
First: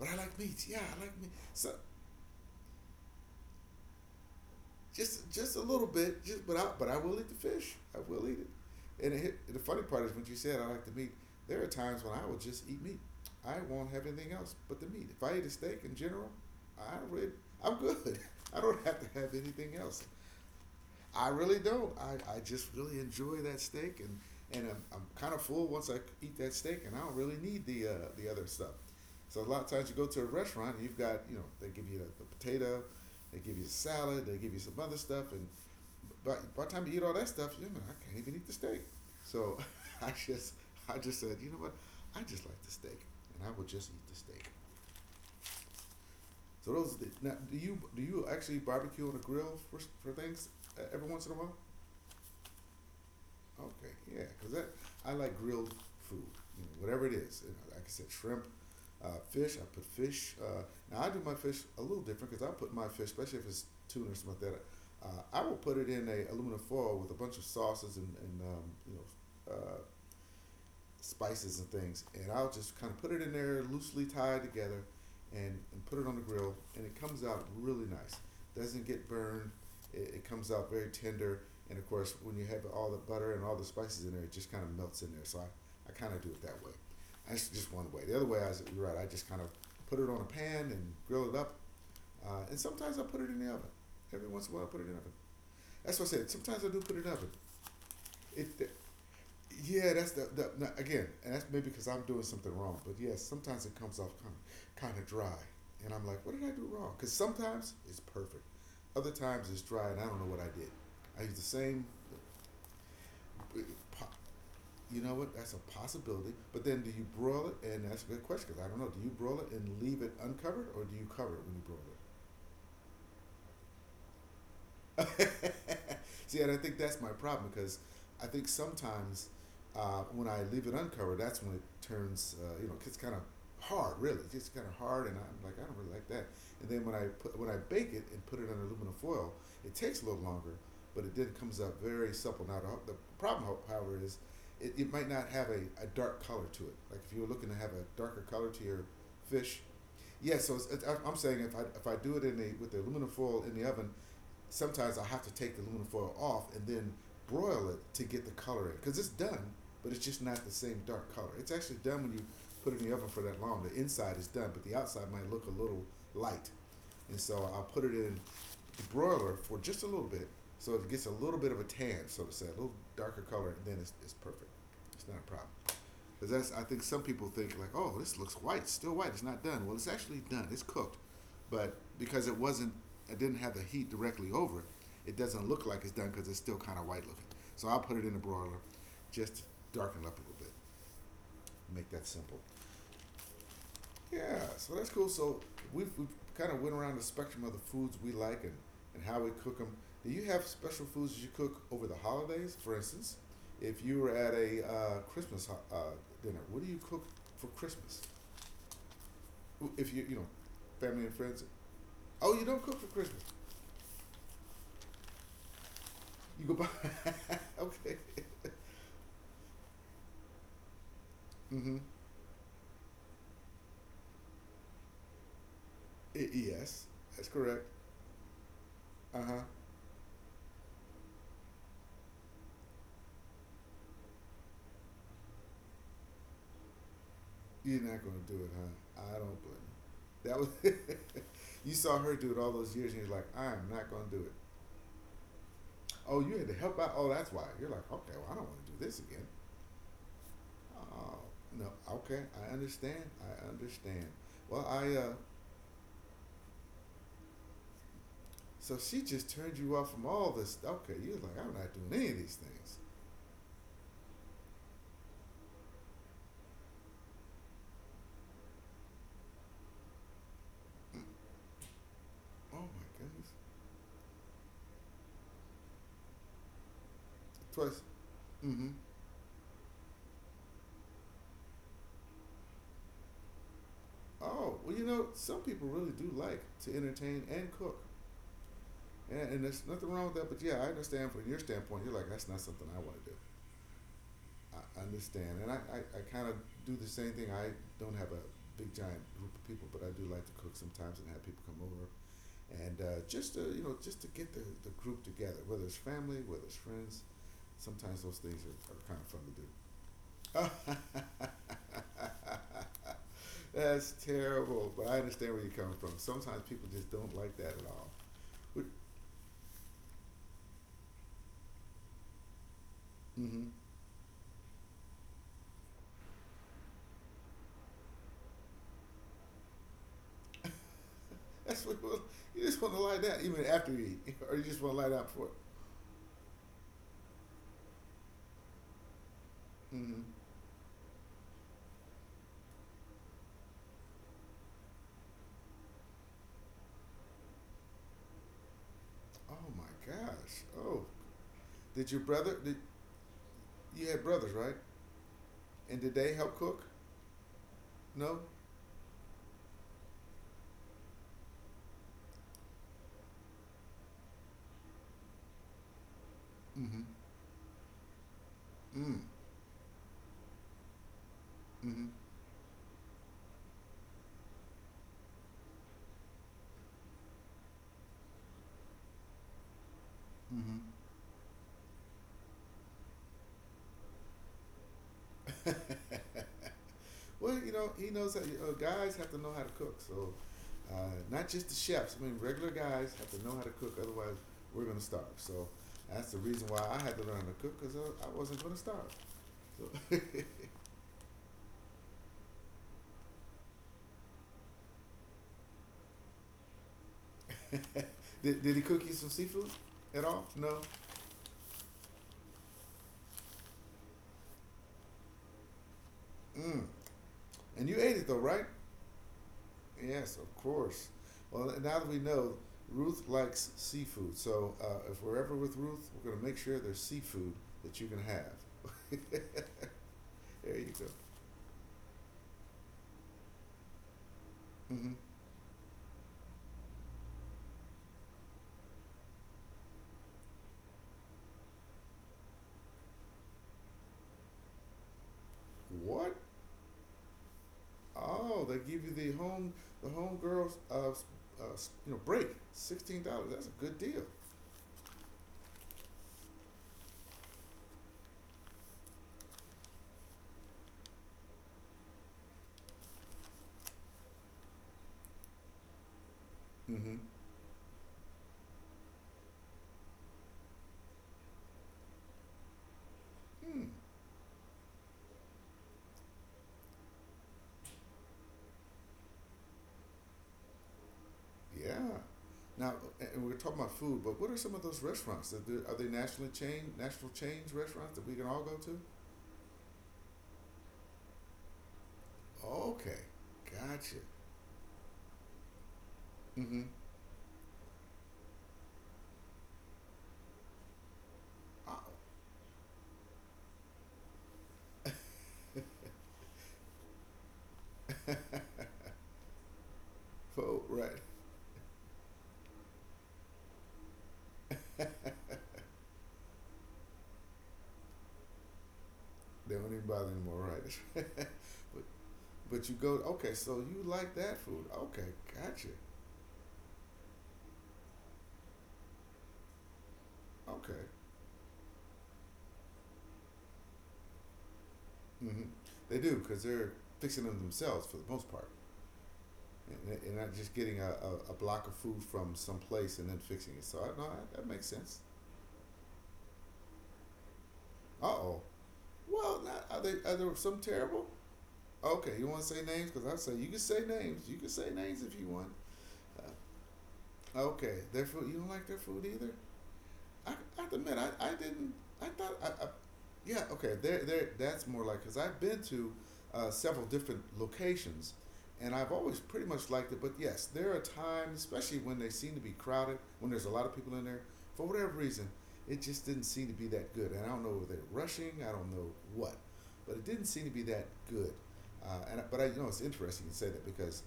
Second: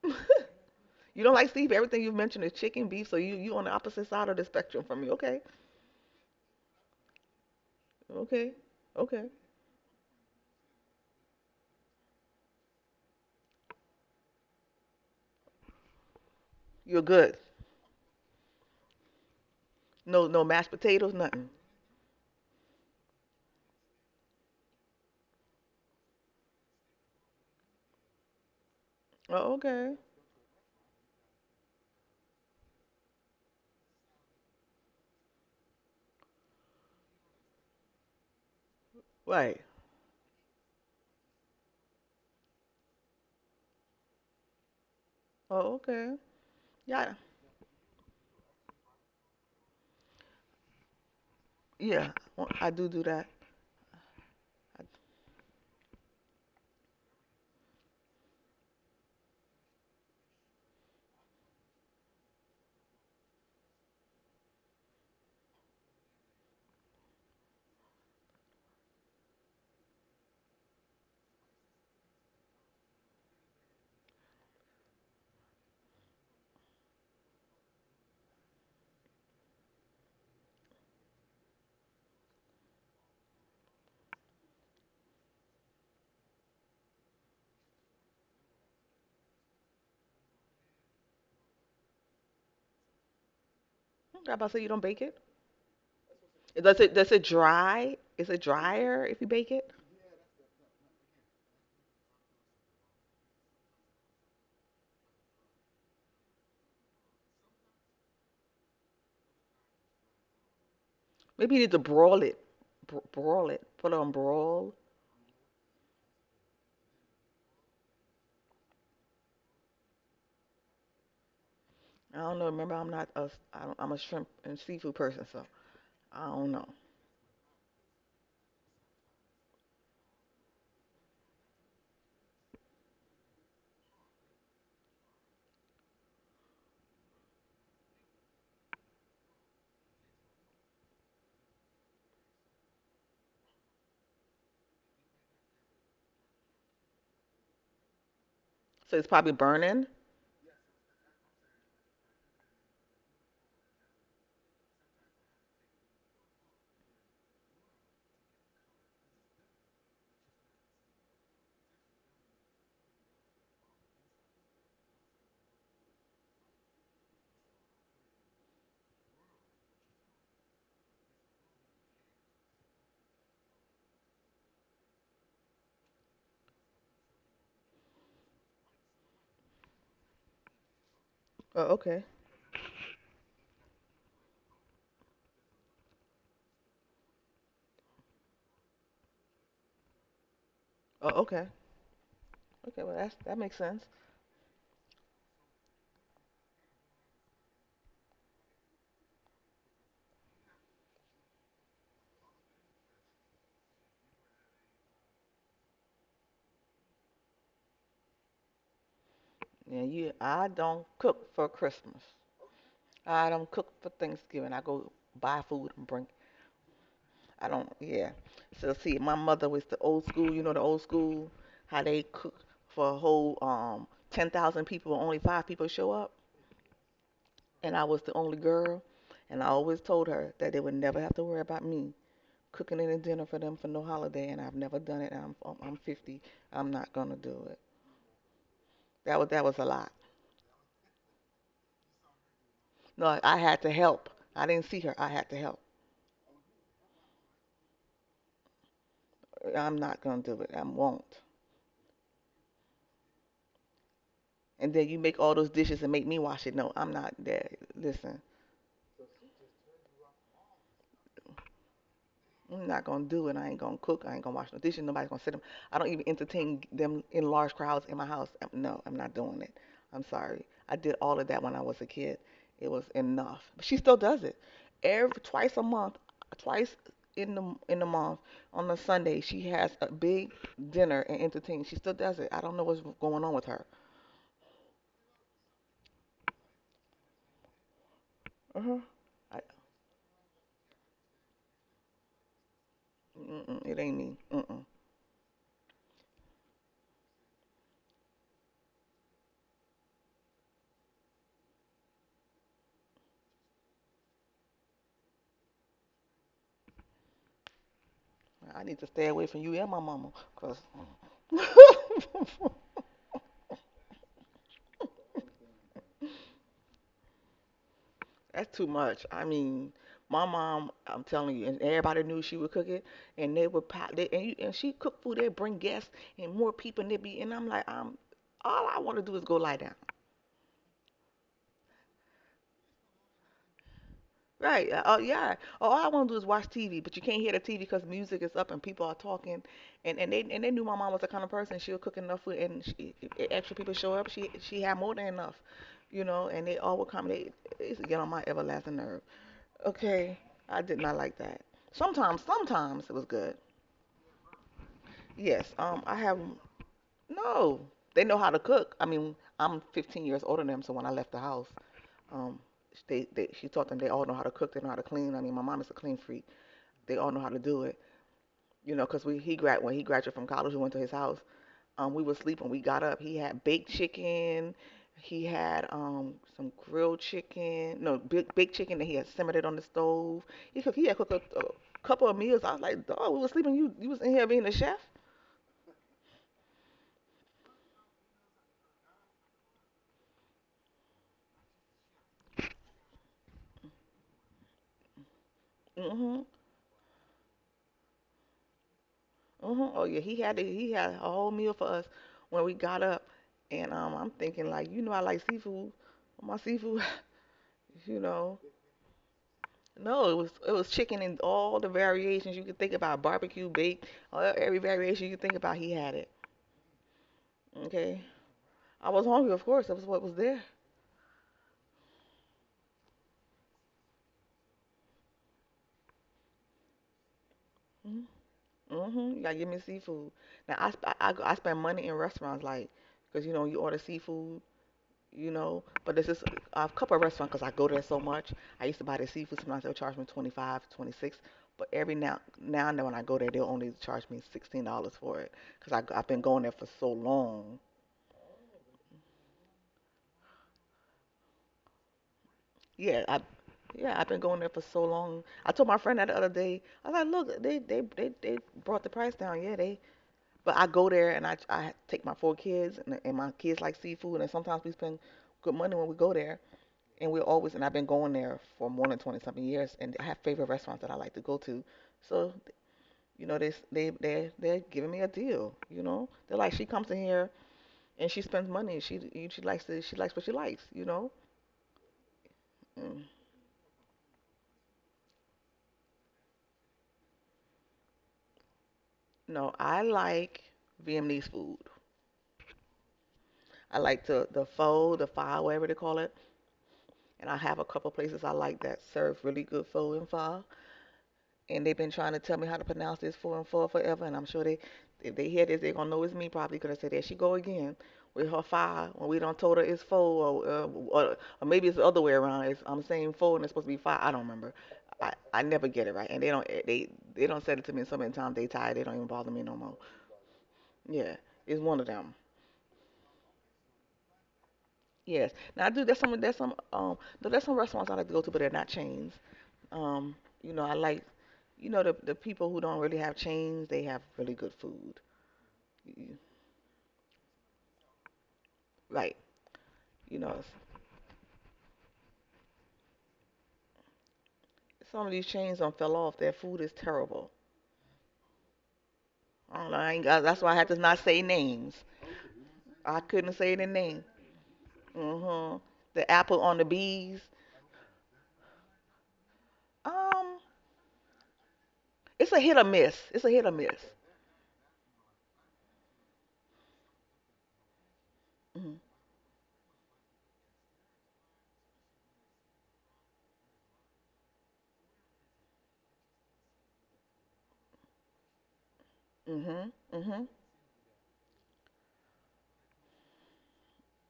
[SPEAKER 1] But I like meat. Yeah, I
[SPEAKER 2] You
[SPEAKER 1] like meat.
[SPEAKER 2] don't like
[SPEAKER 1] So
[SPEAKER 2] seafood. Everything you've mentioned is chicken, beef. So you on the opposite side of the spectrum from me.
[SPEAKER 1] just
[SPEAKER 2] Okay.
[SPEAKER 1] just a little bit. Just but I will eat the fish. I will eat
[SPEAKER 2] Okay.
[SPEAKER 1] it. And it
[SPEAKER 2] Okay.
[SPEAKER 1] hit, the funny part is when you said I like the meat. There are times when I will just eat meat. I won't have anything else but the meat. If I eat a steak in general, I
[SPEAKER 2] You're
[SPEAKER 1] really,
[SPEAKER 2] good.
[SPEAKER 1] I'm good. *laughs* I don't have to have anything else.
[SPEAKER 2] No, no mashed potatoes.
[SPEAKER 1] I
[SPEAKER 2] Nothing.
[SPEAKER 1] really don't. I just really enjoy that steak, and I'm kind of full once I eat that steak, and I don't really need the other stuff. So a
[SPEAKER 2] Oh,
[SPEAKER 1] lot of times
[SPEAKER 2] okay.
[SPEAKER 1] you go to a restaurant and you've got, you know, they give you the potato, they give you a salad, they give you some other stuff, and by the time you eat all that stuff, you know I can't even eat the steak. So
[SPEAKER 2] Right.
[SPEAKER 1] *laughs* I just I just said, you know what, I just like the steak, and I will just eat the steak.
[SPEAKER 2] Oh, okay.
[SPEAKER 1] So those are the,
[SPEAKER 2] Yeah.
[SPEAKER 1] now do you actually barbecue on a grill for things every once in a while?
[SPEAKER 2] Yeah. Well, I do do that.
[SPEAKER 1] Okay, yeah, because
[SPEAKER 2] I,
[SPEAKER 1] I like grilled food, you know, whatever it is. You know, like I said, shrimp, fish. I put fish. Now I do my fish a little different because I put my fish, especially if it's tuna or something like that. I will put it in a aluminum foil with a bunch of sauces and spices and things, and I'll just kind of put it in there loosely tied together, and put it on the grill, and it comes out really nice. Doesn't get burned. It comes out very tender, and of course, when you have all the butter and all the spices in there, it just kind of melts in there. So I kind of do it that way. That's just one way. The other way, I was, you're right. I just kind of put it on a pan and grill it up, and sometimes I put it in the oven. Every
[SPEAKER 2] I about
[SPEAKER 1] once in
[SPEAKER 2] to say
[SPEAKER 1] a
[SPEAKER 2] you
[SPEAKER 1] while, I
[SPEAKER 2] don't
[SPEAKER 1] put it in
[SPEAKER 2] bake
[SPEAKER 1] the oven.
[SPEAKER 2] it.
[SPEAKER 1] That's what I said. Sometimes I
[SPEAKER 2] Does
[SPEAKER 1] do
[SPEAKER 2] it
[SPEAKER 1] put it in
[SPEAKER 2] does
[SPEAKER 1] the
[SPEAKER 2] it
[SPEAKER 1] oven.
[SPEAKER 2] dry? Is it
[SPEAKER 1] It,
[SPEAKER 2] drier if you bake it?
[SPEAKER 1] yeah, that's the now, again, and that's maybe because I'm doing something wrong. But yes, sometimes it comes off kind of dry, and I'm like, what did I do wrong? Because sometimes it's perfect, other times it's dry, and I don't know what I did. I use the
[SPEAKER 2] Maybe you need to
[SPEAKER 1] same.
[SPEAKER 2] brawl it. Broil it, put it on brawl.
[SPEAKER 1] You know what? That's a possibility. But then, do you broil it? And that's a good question because I don't know. Do you broil it and leave it uncovered, or do you cover it when you broil it?
[SPEAKER 2] I don't know. Remember, I'm not a, I don't, I'm a shrimp and seafood person, so
[SPEAKER 1] *laughs*
[SPEAKER 2] I
[SPEAKER 1] See,
[SPEAKER 2] don't
[SPEAKER 1] and I
[SPEAKER 2] know.
[SPEAKER 1] think that's my problem because I think sometimes when I leave it uncovered, that's when it turns, you know, it's kind of hard, really. It's just kind of hard, and I'm like, I don't really like that. And then when I put, when I bake it and put it on aluminum foil, it takes a little longer, but it then comes up very supple. Now the problem, however, is it might not have a dark color to it. Like if you were looking to have a darker color to your
[SPEAKER 2] So it's probably
[SPEAKER 1] fish,
[SPEAKER 2] burning.
[SPEAKER 1] yeah. So it's, I'm saying if I do it in the with the aluminum foil in the oven, sometimes I have to take the aluminum foil off and then broil it to get the color in because it's done, but it's just not the same dark color. It's actually done when you put it in the oven for that long. The inside is done, but the outside might look a little light, and so I'll put it in the broiler for just a little bit so it gets a little bit of a tan, so to say, a little darker color, and then it's perfect. It's not a problem. Because that's I think some people think like, oh, this looks white, it's still white, it's not done. Well, it's actually done, it's cooked,
[SPEAKER 2] Oh,
[SPEAKER 1] but
[SPEAKER 2] okay.
[SPEAKER 1] because it wasn't, it didn't have the heat directly over it, it doesn't look like it's done because it's still kind of white looking. So I'll put it in the broiler, just to darken it up a little bit,
[SPEAKER 2] Oh, okay.
[SPEAKER 1] make that simple.
[SPEAKER 2] Okay, well that makes sense.
[SPEAKER 1] Yeah, so that's cool. So we've kind of went around the spectrum of the foods we like and how we cook them. Do you have special foods that you cook over the holidays? For instance, if you were at a dinner, what do you cook for Christmas?
[SPEAKER 2] Yeah,
[SPEAKER 1] If you,
[SPEAKER 2] you.
[SPEAKER 1] you know,
[SPEAKER 2] I don't
[SPEAKER 1] family and
[SPEAKER 2] cook
[SPEAKER 1] friends.
[SPEAKER 2] for Christmas.
[SPEAKER 1] Oh, you don't cook for Christmas.
[SPEAKER 2] I don't cook for Thanksgiving. I go buy food and bring.
[SPEAKER 1] You go buy.
[SPEAKER 2] I
[SPEAKER 1] *laughs*
[SPEAKER 2] don't.
[SPEAKER 1] Okay.
[SPEAKER 2] Yeah. So see, my mother was the old school. You know the old school
[SPEAKER 1] Mm-hmm.
[SPEAKER 2] how they cook for a whole 10,000 people, only five people show up.
[SPEAKER 1] I yes, that's correct.
[SPEAKER 2] And I was the only girl,
[SPEAKER 1] Uh huh.
[SPEAKER 2] and I always told her that they would never have to worry about me cooking any dinner for them for no holiday, and I've never done it. And I'm 50. I'm not gonna do it.
[SPEAKER 1] You're not gonna do it, huh?
[SPEAKER 2] That
[SPEAKER 1] I
[SPEAKER 2] was
[SPEAKER 1] don't
[SPEAKER 2] that was
[SPEAKER 1] blame
[SPEAKER 2] a lot.
[SPEAKER 1] you. That was *laughs* you saw her do it all those years, and you're
[SPEAKER 2] No,
[SPEAKER 1] like,
[SPEAKER 2] I
[SPEAKER 1] I
[SPEAKER 2] had
[SPEAKER 1] am
[SPEAKER 2] to
[SPEAKER 1] not gonna
[SPEAKER 2] help.
[SPEAKER 1] do it.
[SPEAKER 2] I didn't see her. I had to help.
[SPEAKER 1] Oh, you had to help out. Oh, that's why. You're like, okay, well, I don't want to do this again.
[SPEAKER 2] I'm not gonna do it. I
[SPEAKER 1] Oh
[SPEAKER 2] won't.
[SPEAKER 1] no. Okay, I understand. I understand.
[SPEAKER 2] And
[SPEAKER 1] Well,
[SPEAKER 2] then you
[SPEAKER 1] I
[SPEAKER 2] make
[SPEAKER 1] uh.
[SPEAKER 2] all those dishes and make me wash it. No, I'm not there. Listen.
[SPEAKER 1] So she just turned you off from all this. Okay, you're like, I'm not doing any of these
[SPEAKER 2] I'm not
[SPEAKER 1] things.
[SPEAKER 2] gonna do it. I ain't gonna cook. I ain't gonna wash no dishes. Nobody's gonna sit them. I don't even entertain them in large crowds in my house. No, I'm not doing it. I'm sorry. I did all of that when I was a kid.
[SPEAKER 1] Oh
[SPEAKER 2] It was
[SPEAKER 1] my goodness.
[SPEAKER 2] enough. But she still does it. Every twice a month, twice in the
[SPEAKER 1] Twice.
[SPEAKER 2] month on
[SPEAKER 1] Mm-hmm.
[SPEAKER 2] a Sunday, she has a big dinner and entertains. She still does it. I don't know what's going on with her.
[SPEAKER 1] Oh, well, you know, some people really do like to entertain and cook.
[SPEAKER 2] Uh-huh. I,
[SPEAKER 1] And there's nothing wrong with that. But yeah, I understand from your standpoint, you're like, that's not something I want to do.
[SPEAKER 2] mm-mm, it ain't me. Mm-mm.
[SPEAKER 1] I understand. And I kind of do the same thing. I don't have a big, giant group of people, but I do like to cook sometimes and have people come over. And just to, you know, just to get the group together, whether it's family, whether it's friends, sometimes those things
[SPEAKER 2] I need
[SPEAKER 1] are
[SPEAKER 2] to
[SPEAKER 1] kind
[SPEAKER 2] stay
[SPEAKER 1] of fun
[SPEAKER 2] away
[SPEAKER 1] to
[SPEAKER 2] from you and my mama, cause.
[SPEAKER 1] do. *laughs* That's terrible, but I understand where you're coming from. Sometimes people just don't like that at all.
[SPEAKER 2] That's
[SPEAKER 1] We-
[SPEAKER 2] too much. I mean, my mom, I'm telling you, and everybody knew she would cook it, and they
[SPEAKER 1] mhm.
[SPEAKER 2] would pop and she cooked food. They'd bring guests and more people, and I'm like, I'm all I want to do is go lie down.
[SPEAKER 1] That's what *laughs* you just want to lie down, even after you eat, *laughs* or you just
[SPEAKER 2] Right?
[SPEAKER 1] want to lie
[SPEAKER 2] Oh
[SPEAKER 1] down before.
[SPEAKER 2] yeah. All I want to do is watch TV, but you can't hear the TV because music is up and people are talking, and
[SPEAKER 1] Mhm.
[SPEAKER 2] they knew my mom was the kind of person she would cook enough food, and if extra people show up, she had more than enough, you know, and they all would come. They It used to get on my everlasting nerves.
[SPEAKER 1] Oh my
[SPEAKER 2] Okay,
[SPEAKER 1] gosh!
[SPEAKER 2] I did
[SPEAKER 1] Oh,
[SPEAKER 2] not like that.
[SPEAKER 1] did your
[SPEAKER 2] Sometimes,
[SPEAKER 1] brother? Did
[SPEAKER 2] sometimes it was good.
[SPEAKER 1] you had brothers, right?
[SPEAKER 2] Yes,
[SPEAKER 1] And
[SPEAKER 2] I
[SPEAKER 1] did
[SPEAKER 2] have
[SPEAKER 1] they help cook?
[SPEAKER 2] no. They know
[SPEAKER 1] No.
[SPEAKER 2] how to cook. I mean, I'm 15 years older than them, so when I left the house, um, they she taught them they all know how to cook. They know how to clean. I mean, my mom is a clean freak.
[SPEAKER 1] Mm-hmm.
[SPEAKER 2] They all know how to do it. You know,
[SPEAKER 1] Mm.
[SPEAKER 2] 'cause we he grad when he graduated from college, we went to his house.
[SPEAKER 1] Mm-hmm.
[SPEAKER 2] We were sleeping. We got up. He had baked chicken. He had some grilled chicken. No, big baked chicken that he had simmered it on the stove.
[SPEAKER 1] Mm-hmm.
[SPEAKER 2] He cooked. He had cooked a couple of meals. I was like, dog, we were sleeping. You was in here being a chef.
[SPEAKER 1] Well, you know, he knows that guys have to know how to cook. So, uh, not just the chefs. I mean, regular guys have to know how to cook. Otherwise, we're gonna starve. So, that's the
[SPEAKER 2] Mhm.
[SPEAKER 1] reason why I had to learn to cook because I wasn't gonna starve.
[SPEAKER 2] Mhm. Oh yeah.
[SPEAKER 1] So, *laughs*
[SPEAKER 2] He had a whole meal for us when we got up. And I'm thinking like, I like seafood. My seafood. *laughs* You know,
[SPEAKER 1] did he cook you some seafood at
[SPEAKER 2] no, it
[SPEAKER 1] all?
[SPEAKER 2] was it
[SPEAKER 1] No.
[SPEAKER 2] was chicken and all the variations you could think about, barbecue, baked, every variation you could think about. He had it.
[SPEAKER 1] Mm. And you ate
[SPEAKER 2] Okay.
[SPEAKER 1] it though, right?
[SPEAKER 2] I was hungry, of course. That was what was
[SPEAKER 1] Yes, of
[SPEAKER 2] there.
[SPEAKER 1] course. Well, now that we know, Ruth likes seafood. So, if we're ever with Ruth, we're gonna make sure there's seafood that you can have.
[SPEAKER 2] Mm-hmm. Mm-hmm. You gotta give me seafood. Now
[SPEAKER 1] There
[SPEAKER 2] I,
[SPEAKER 1] you
[SPEAKER 2] sp-
[SPEAKER 1] go.
[SPEAKER 2] I spend money in restaurants, like, cause you know you order seafood,
[SPEAKER 1] Hmm.
[SPEAKER 2] you know. But this is a couple of restaurants, cause I go there so much. I used to buy the seafood. Sometimes they'll charge me 25, 26. But every now and then when I go there, they'll only charge me $16 for it, cause I've
[SPEAKER 1] What?
[SPEAKER 2] been going there for so long.
[SPEAKER 1] Oh, they give you the home girls uh, you know break
[SPEAKER 2] Yeah,
[SPEAKER 1] sixteen dollars. That's a good deal.
[SPEAKER 2] I've been going there for so long. I told my friend that the other day. I was like, look, they brought the price down. Yeah, they but I go there and I take my four kids and, my kids like seafood and sometimes we spend good money when we go there
[SPEAKER 1] Mm-hmm.
[SPEAKER 2] and we're always and I've been going there for more than 20 something years and I have favorite restaurants that I like to go to. So you know they
[SPEAKER 1] Hmm.
[SPEAKER 2] they they they're giving me a deal. You know they're like she comes in here and she spends money. She likes what she likes. You know.
[SPEAKER 1] Yeah. Now,
[SPEAKER 2] Mm.
[SPEAKER 1] and we're talking about food, but what are some of those restaurants? That do, are they national chains restaurants that we can all go to?
[SPEAKER 2] No, I like Vietnamese food.
[SPEAKER 1] Okay,
[SPEAKER 2] I
[SPEAKER 1] gotcha.
[SPEAKER 2] like the pho, the pho, whatever they call it.
[SPEAKER 1] Mm-hmm.
[SPEAKER 2] And I have a couple places I like that serve really good pho and pho. And they've been
[SPEAKER 1] Oh,
[SPEAKER 2] trying to tell me how to pronounce this for forever. And I'm sure they, if they hear this, they're gonna know it's me probably. Cause I said there she go again with her five when we don't told her it's four, or, uh,
[SPEAKER 1] so right.
[SPEAKER 2] or or maybe it's the other way around. I'm saying four and it's supposed to be five. I don't remember. I never get it right, and they don't said it to me so many times. They tired. They don't even bother me no
[SPEAKER 1] They don't
[SPEAKER 2] more.
[SPEAKER 1] even bother anymore, right? *laughs*
[SPEAKER 2] Yeah, it's one of
[SPEAKER 1] But
[SPEAKER 2] them.
[SPEAKER 1] you go okay. So you like that food? Okay,
[SPEAKER 2] Yes. Now I
[SPEAKER 1] gotcha.
[SPEAKER 2] do. There's some. There's some. No, there's some restaurants I like to go to, but they're not chains. Um. You know, I
[SPEAKER 1] Okay.
[SPEAKER 2] like. You know, the people who don't really have chains, they have really good food.
[SPEAKER 1] Mm-hmm. They
[SPEAKER 2] You-
[SPEAKER 1] do because they're fixing them themselves for the most part.
[SPEAKER 2] Like,
[SPEAKER 1] and,
[SPEAKER 2] you
[SPEAKER 1] and
[SPEAKER 2] know,
[SPEAKER 1] not just getting a block of food from some place and then fixing it. So I, no, that- that makes sense.
[SPEAKER 2] some of these chains done fell off. Their food is terrible.
[SPEAKER 1] Uh oh. Well,
[SPEAKER 2] I
[SPEAKER 1] not,
[SPEAKER 2] don't know.
[SPEAKER 1] are
[SPEAKER 2] I
[SPEAKER 1] they
[SPEAKER 2] ain't
[SPEAKER 1] are
[SPEAKER 2] got,
[SPEAKER 1] there
[SPEAKER 2] that's why I
[SPEAKER 1] some
[SPEAKER 2] had to not
[SPEAKER 1] terrible?
[SPEAKER 2] say names.
[SPEAKER 1] Okay, you want to say names?
[SPEAKER 2] I
[SPEAKER 1] Because I
[SPEAKER 2] couldn't
[SPEAKER 1] say you
[SPEAKER 2] say
[SPEAKER 1] can
[SPEAKER 2] the
[SPEAKER 1] say
[SPEAKER 2] name.
[SPEAKER 1] names. You can say names if you want.
[SPEAKER 2] hmm The apple on the
[SPEAKER 1] Uh,
[SPEAKER 2] bees.
[SPEAKER 1] okay, their food. You don't like their food either. I,
[SPEAKER 2] Um,
[SPEAKER 1] I have to admit, I didn't. I
[SPEAKER 2] it's
[SPEAKER 1] thought,
[SPEAKER 2] a hit or miss. It's a hit
[SPEAKER 1] yeah,
[SPEAKER 2] or
[SPEAKER 1] okay,
[SPEAKER 2] miss.
[SPEAKER 1] there, there. That's more like because I've been to several different locations, and
[SPEAKER 2] Mhm.
[SPEAKER 1] I've always pretty much liked it. But yes, there are times, especially when they seem to be crowded, when there's a lot of people in there, for whatever reason, it just didn't seem to be that good. And I don't know if they're rushing, I don't know what,
[SPEAKER 2] Hmm,
[SPEAKER 1] but it
[SPEAKER 2] hmm.
[SPEAKER 1] didn't seem to be that good. And but I, it's interesting you say that because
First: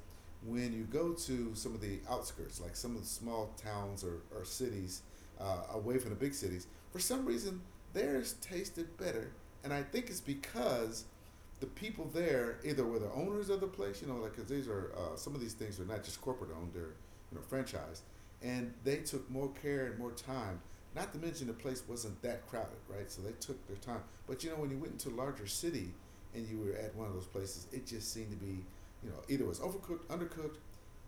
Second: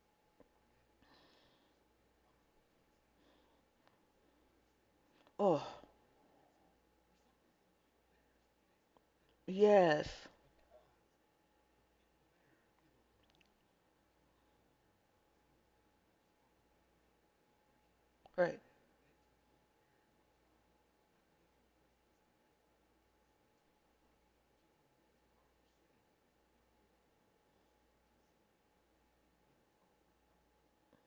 [SPEAKER 1] when you go to some of the outskirts, like some of the small towns or cities
[SPEAKER 2] Oh,
[SPEAKER 1] away from the big cities, for some reason theirs tasted better, and I
[SPEAKER 2] yes.
[SPEAKER 1] think it's because the people there either were the owners of the place, you know, like because these are some of these things are not just corporate owned; they're franchised,
[SPEAKER 2] Right.
[SPEAKER 1] and they took more care and more time. Not to mention the place wasn't that crowded, right? So they took their time. But you know, when you went into a larger city and you were at one of those places, it just seemed to be, you know, either it was overcooked, undercooked,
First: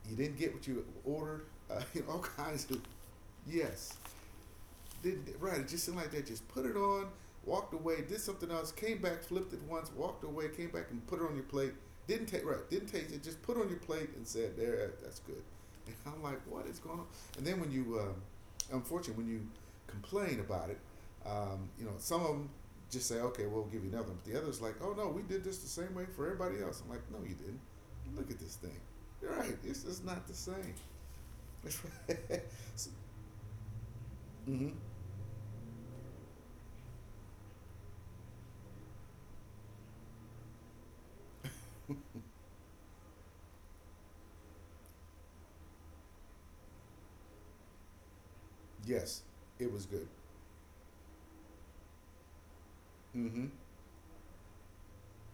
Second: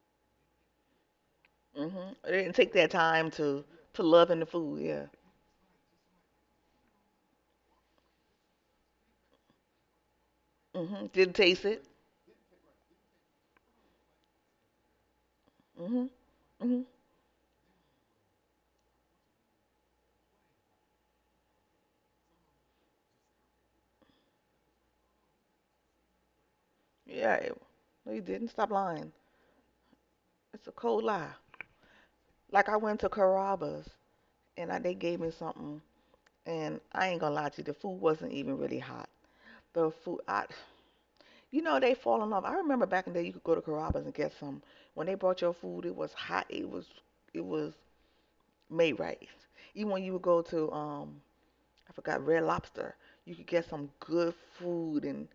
[SPEAKER 1] you didn't get what you ordered, *laughs* you
[SPEAKER 2] hmm
[SPEAKER 1] know, all
[SPEAKER 2] They didn't
[SPEAKER 1] kinds
[SPEAKER 2] take
[SPEAKER 1] of
[SPEAKER 2] their time to
[SPEAKER 1] yes.
[SPEAKER 2] loving the food. Yeah.
[SPEAKER 1] Didn't right? It just seemed like they just put it on, walked away, did something else, came back, flipped it once, walked away, came back and put it
[SPEAKER 2] Didn't
[SPEAKER 1] on your
[SPEAKER 2] taste
[SPEAKER 1] plate.
[SPEAKER 2] it.
[SPEAKER 1] Didn't take right, didn't taste it. Just put it on your plate and said, "There, that's good." And
[SPEAKER 2] Hmm.
[SPEAKER 1] I'm like, "What is
[SPEAKER 2] Hmm.
[SPEAKER 1] going on?" And then when you, unfortunately, when you complain about it, you know, some of them just say, "Okay, we'll give you another one." But the others like, "Oh no, we did this the same way for everybody else." I'm like, "No,
[SPEAKER 2] Yeah.
[SPEAKER 1] you didn't.
[SPEAKER 2] They
[SPEAKER 1] Look at
[SPEAKER 2] didn't.
[SPEAKER 1] this
[SPEAKER 2] Stop
[SPEAKER 1] thing.
[SPEAKER 2] lying.
[SPEAKER 1] You're right. It's just not the
[SPEAKER 2] It's a
[SPEAKER 1] same."
[SPEAKER 2] cold lie.
[SPEAKER 1] *laughs* That's right.
[SPEAKER 2] Like I
[SPEAKER 1] So,
[SPEAKER 2] went to Carrabba's and
[SPEAKER 1] mhm. *laughs*
[SPEAKER 2] they gave me something, and I ain't gonna lie to you, the food wasn't even really hot. The food, they fall in love. I remember back in the day, you could go to Carrabba's and get some. When they brought your food, it was hot. It was made right.
[SPEAKER 1] Yes, it was
[SPEAKER 2] Even when
[SPEAKER 1] good.
[SPEAKER 2] you would go to, I forgot Red Lobster, you
[SPEAKER 1] Mm-hmm.
[SPEAKER 2] could get some good food, and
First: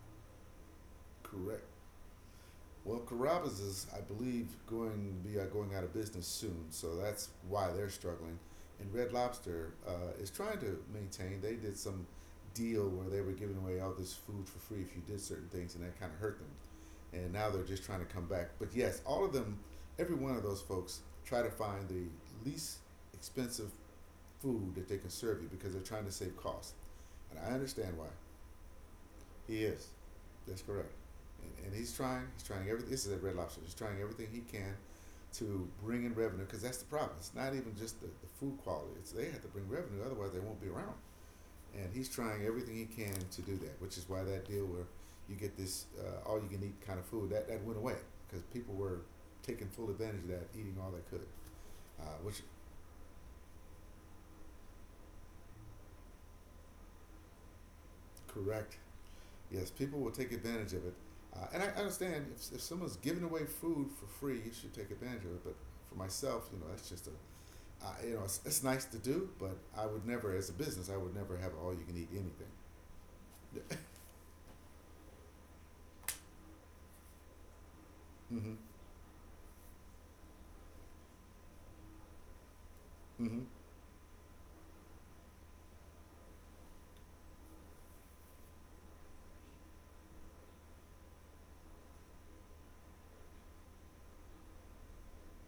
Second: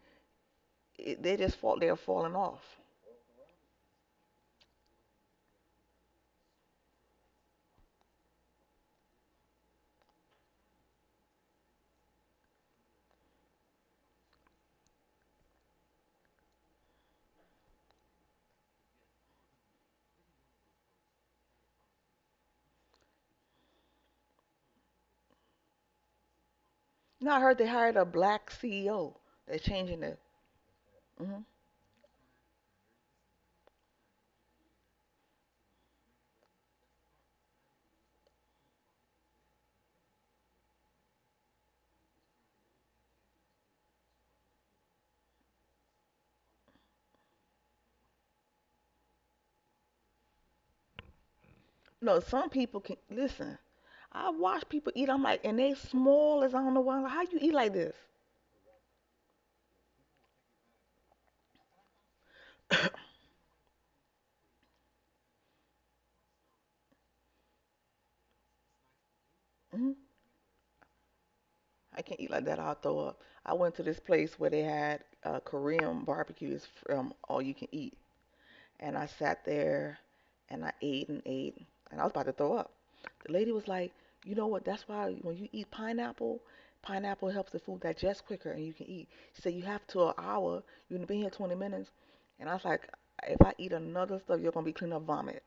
[SPEAKER 2] it, they just
[SPEAKER 1] Correct.
[SPEAKER 2] fall, they're falling off.
[SPEAKER 1] Well, Carrabba's is, I believe, going to be going out of business soon, so that's why they're struggling. And Red Lobster is trying to maintain. They did some deal where they were giving away all this food for free if you did certain things, and that kind of hurt them. And now they're just trying to come back. But yes, all of them, every one of those folks, try to find the least expensive food that they can serve you because they're trying to save costs.
[SPEAKER 2] Now
[SPEAKER 1] And
[SPEAKER 2] I
[SPEAKER 1] I
[SPEAKER 2] heard they
[SPEAKER 1] understand
[SPEAKER 2] hired
[SPEAKER 1] why.
[SPEAKER 2] a black CEO. They're
[SPEAKER 1] He is.
[SPEAKER 2] changing the.
[SPEAKER 1] That's correct.
[SPEAKER 2] hmm
[SPEAKER 1] And he's trying. He's trying everything. This is at Red Lobster. He's trying everything he can to bring in revenue because that's the problem. It's not even just the food quality. It's they have to bring revenue, otherwise they won't be around. And he's trying everything he can to do that, which is why that deal where you get this all you can eat kind of food that went away because people were taking full advantage of that, eating all they could,
[SPEAKER 2] No,
[SPEAKER 1] which
[SPEAKER 2] some people can listen. I watch people eat. I'm like, and they small as I don't know why. I'm like, how you eat like this?
[SPEAKER 1] correct. Yes, people will take advantage of it. And I understand if someone's
[SPEAKER 2] *coughs*
[SPEAKER 1] giving away food for free, you should take advantage of it. But for myself, you know, that's just a, you know, it's nice to do, but I
[SPEAKER 2] Mm,
[SPEAKER 1] would never, as a business, I would never have all you can
[SPEAKER 2] I
[SPEAKER 1] eat
[SPEAKER 2] can't eat like
[SPEAKER 1] anything.
[SPEAKER 2] that. I'll throw up. I went
[SPEAKER 1] Yeah.
[SPEAKER 2] to this place where they had Korean barbecue. It's all you can eat.
[SPEAKER 1] Mm-hmm.
[SPEAKER 2] And I sat there and I ate and ate and I was about to throw up. The
[SPEAKER 1] Mm-hmm.
[SPEAKER 2] lady was like, you know what? That's why when you eat pineapple, pineapple helps the food digest quicker and you can eat. She said, you have to an hour. You've been here 20 minutes. And I was like, if I eat another stuff, you're going to be cleaning up vomit.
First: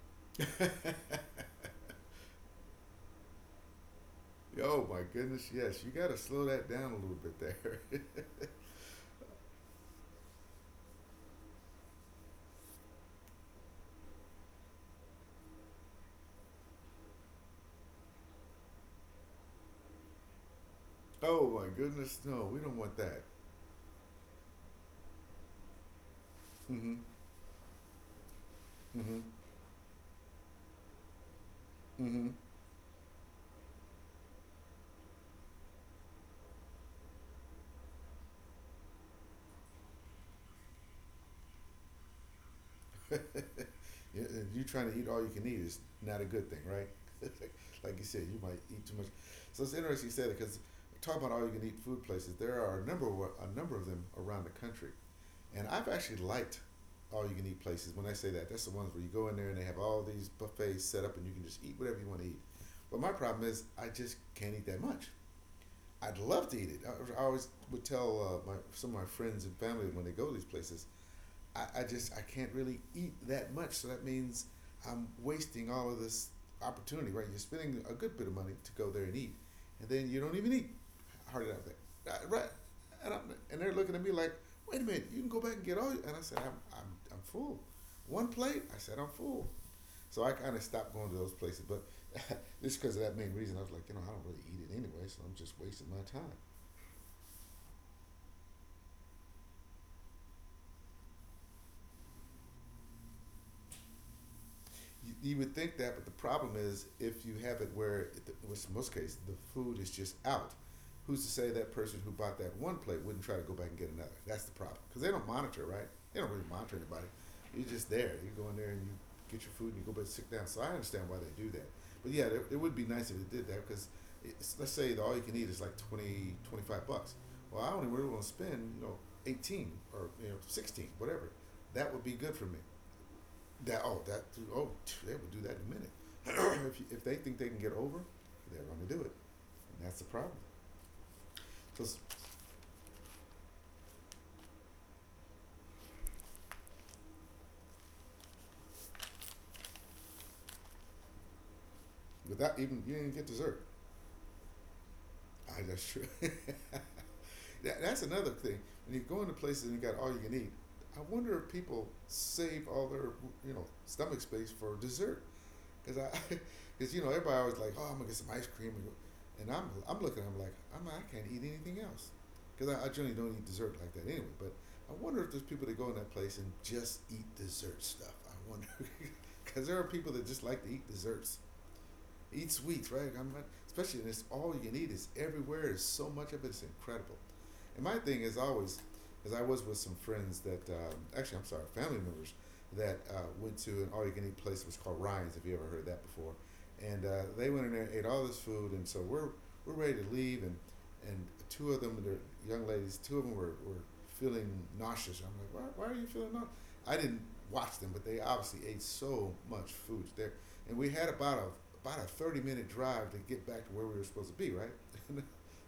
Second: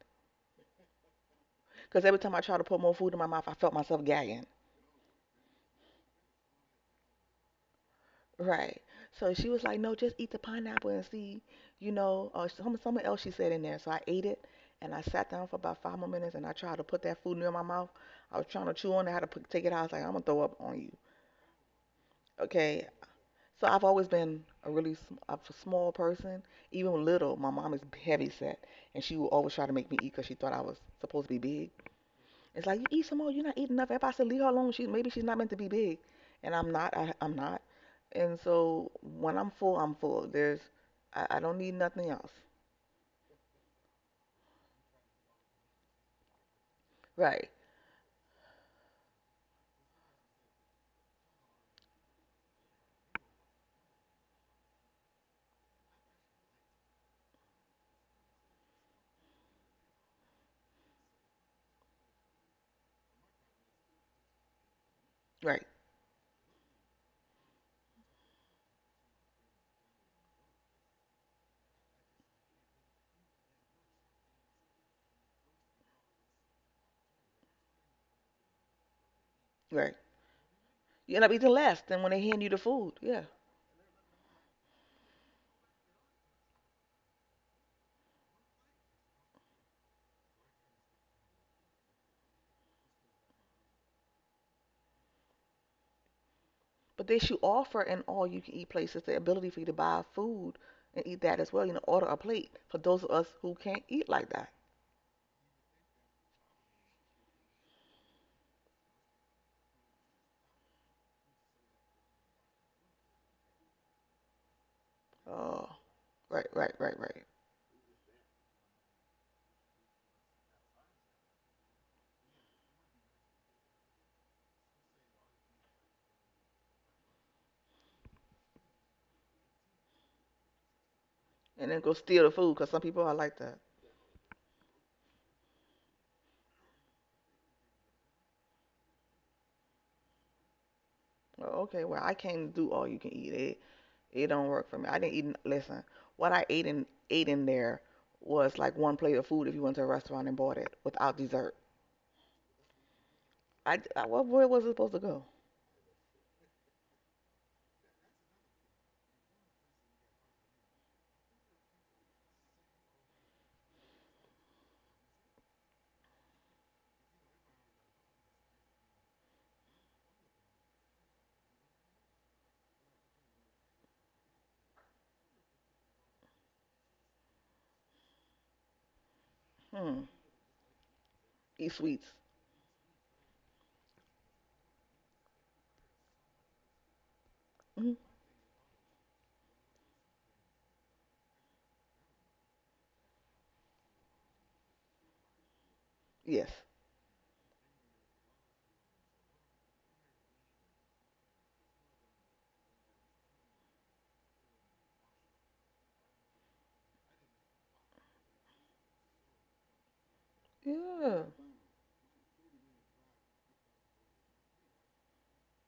[SPEAKER 2] Because every time I tried to put more food in my mouth, I felt myself gagging.
[SPEAKER 1] Oh my goodness, yes, you got to slow that down a little bit there. *laughs*
[SPEAKER 2] Right. So she was like, no, just eat the pineapple and see, you know, or some, something else she said in there. So I ate it and I sat down for about 5 more minutes and I tried to put that food near my mouth. I was trying to chew on it. I had to take it out. I was like, I'm going to throw up on you.
[SPEAKER 1] Oh my goodness, no, we don't
[SPEAKER 2] Okay.
[SPEAKER 1] want that.
[SPEAKER 2] So I've always been a really a small person.
[SPEAKER 1] Mm-hmm.
[SPEAKER 2] Even little, my mom is heavy set and she
[SPEAKER 1] Mm-hmm.
[SPEAKER 2] would always try to make me eat because she thought I was supposed to be big.
[SPEAKER 1] Mm-hmm.
[SPEAKER 2] It's like you eat some more. You're not eating enough. Everybody said leave her alone. She maybe she's not meant to be big, and I'm not. I'm not. And so when I'm full, I'm full. I don't need nothing else.
[SPEAKER 1] *laughs* If you trying to eat all you can eat, is not a good thing, right?
[SPEAKER 2] Right,
[SPEAKER 1] *laughs* Like you said, you might eat too much. So it's interesting you said it because talk about all you can eat food places. There are a number of them around the country, and I've actually liked all you can eat places. When I say that, that's the ones where you go in there and they have all these buffets set up, and you can just eat whatever you want to eat. But my problem is, I just can't eat that much.
[SPEAKER 2] right,
[SPEAKER 1] I'd love to eat it. I always would tell my, some of my friends and family when they go to these places, I just I can't really eat that much. So that means I'm wasting all of this opportunity, right? You're spending a good bit of money to go there and eat, and
[SPEAKER 2] right.
[SPEAKER 1] then you don't even eat
[SPEAKER 2] You end up
[SPEAKER 1] hard
[SPEAKER 2] eating
[SPEAKER 1] enough
[SPEAKER 2] less than when
[SPEAKER 1] there,
[SPEAKER 2] they hand
[SPEAKER 1] right?
[SPEAKER 2] you the food.
[SPEAKER 1] And I'm,
[SPEAKER 2] Yeah,
[SPEAKER 1] and they're looking at me like, wait a minute, you can go back and get all. And I said, I'm I'm full. One plate. I said, I'm full. So I kind of stopped going to those places, but *laughs* just because of that main reason, I was like, you know, I don't really eat it anyway, so I'm just wasting my time.
[SPEAKER 2] but they should offer in all you can eat places the ability for you to buy food and eat that as well. You know, order a plate for those of us who can't eat like that.
[SPEAKER 1] You would think that, but the problem is if you have it where, in most cases, the food is just out. Who's to say that person who bought that one plate wouldn't try to go back and get another? That's the problem because they don't monitor,
[SPEAKER 2] Oh,
[SPEAKER 1] right? They don't really
[SPEAKER 2] right, right,
[SPEAKER 1] monitor
[SPEAKER 2] right,
[SPEAKER 1] anybody.
[SPEAKER 2] right.
[SPEAKER 1] You're just there. You go in there and you get your food and you go back and sit down. So I understand why they do that. But yeah, it would be nice if it did that because let's say the all you can eat is like 20, $25. Well, I only really want to spend you know 18 or you know 16, whatever.
[SPEAKER 2] And then go
[SPEAKER 1] That would be
[SPEAKER 2] steal the
[SPEAKER 1] good for
[SPEAKER 2] food
[SPEAKER 1] me.
[SPEAKER 2] because some people are like that.
[SPEAKER 1] That oh that oh they will do that in a minute. *clears throat* If they think they can get over, they're going to do it. And that's the problem.
[SPEAKER 2] Oh, okay,
[SPEAKER 1] Because
[SPEAKER 2] well I can't do all you can eat. Eh? It don't work for me. I didn't eat. Listen, what I ate in there was like one plate of food if you went to a restaurant and bought it without dessert.
[SPEAKER 1] without even you didn't get dessert.
[SPEAKER 2] I what where was it supposed to go?
[SPEAKER 1] I that's true. *laughs* That's another thing. When you go into places and you got all you can eat, I wonder if people save all their you know stomach space for dessert. Cause I, *laughs* cause you know everybody always like, oh, I'm gonna get some ice cream, and I'm looking, I'm like, I can't eat anything else, cause I generally don't eat dessert like that anyway. But I wonder if there's people that go in that place and just eat dessert stuff. I wonder, *laughs* cause there are
[SPEAKER 2] Hmm.
[SPEAKER 1] people that just like to eat desserts
[SPEAKER 2] Eat sweets.
[SPEAKER 1] eat sweets, right? I'm not, especially and it's all you can eat. It's everywhere. It's so much of it. It's incredible. And
[SPEAKER 2] Hmm.
[SPEAKER 1] my thing is always, as I was with some friends that actually I'm sorry, family members that went to an all you can eat place that was called Ryan's. If you ever heard that before,
[SPEAKER 2] Yes.
[SPEAKER 1] and they went in there, and ate all this food, and so we're ready to leave, and two of them, they're young ladies, two of them were feeling nauseous. I'm like, why are you feeling nauseous? I didn't watch them, but they obviously ate so much food. Their and we had
[SPEAKER 2] Yeah.
[SPEAKER 1] about a 30-minute drive to get back to where we were supposed to be, right? *laughs*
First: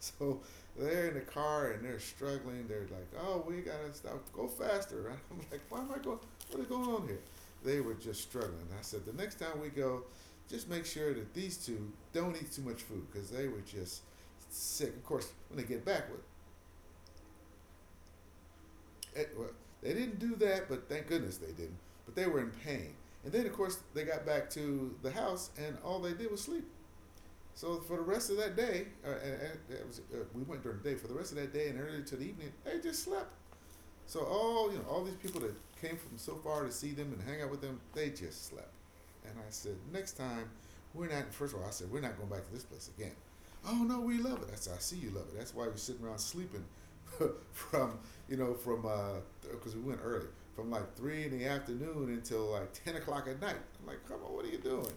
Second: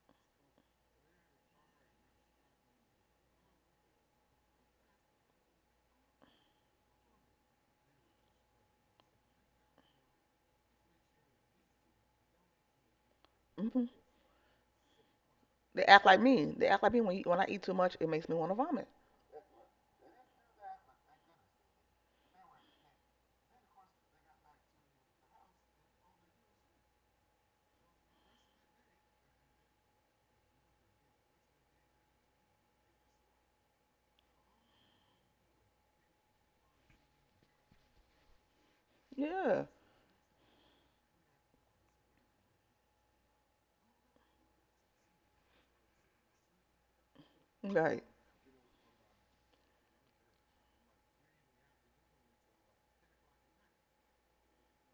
[SPEAKER 1] So they're in the car and they're struggling. They're like, "Oh, we gotta stop, go faster." *laughs* And I'm like, "Why am I going? What is going on here?" They were just struggling. I said, "The next time we go, just make sure that these two don't eat too much food because they were
[SPEAKER 2] hmm
[SPEAKER 1] just sick." Of course, when they get
[SPEAKER 2] They
[SPEAKER 1] back,
[SPEAKER 2] act like me. They act like me when I eat too much, it makes me want to vomit.
[SPEAKER 1] eh, well, they didn't do that, but thank goodness they didn't. But they were in pain. And then, of course, they got back to the house and all they did was sleep. So for the rest of that day, it was, we went during the day. For the rest of that day and early to the evening, they just slept. So all you know, all these people that came from so far to see them and hang out with them, they just slept. And I
[SPEAKER 2] Yeah.
[SPEAKER 1] said, next time, we're not. First of all, I said we're not going back to this place again. Oh no, we love it. I said, I see you love it. That's why you're sitting around sleeping *laughs* from
[SPEAKER 2] Right.
[SPEAKER 1] you know from because we went early from like three in the afternoon until like 10 o'clock at night. I'm like, come on, what are you doing?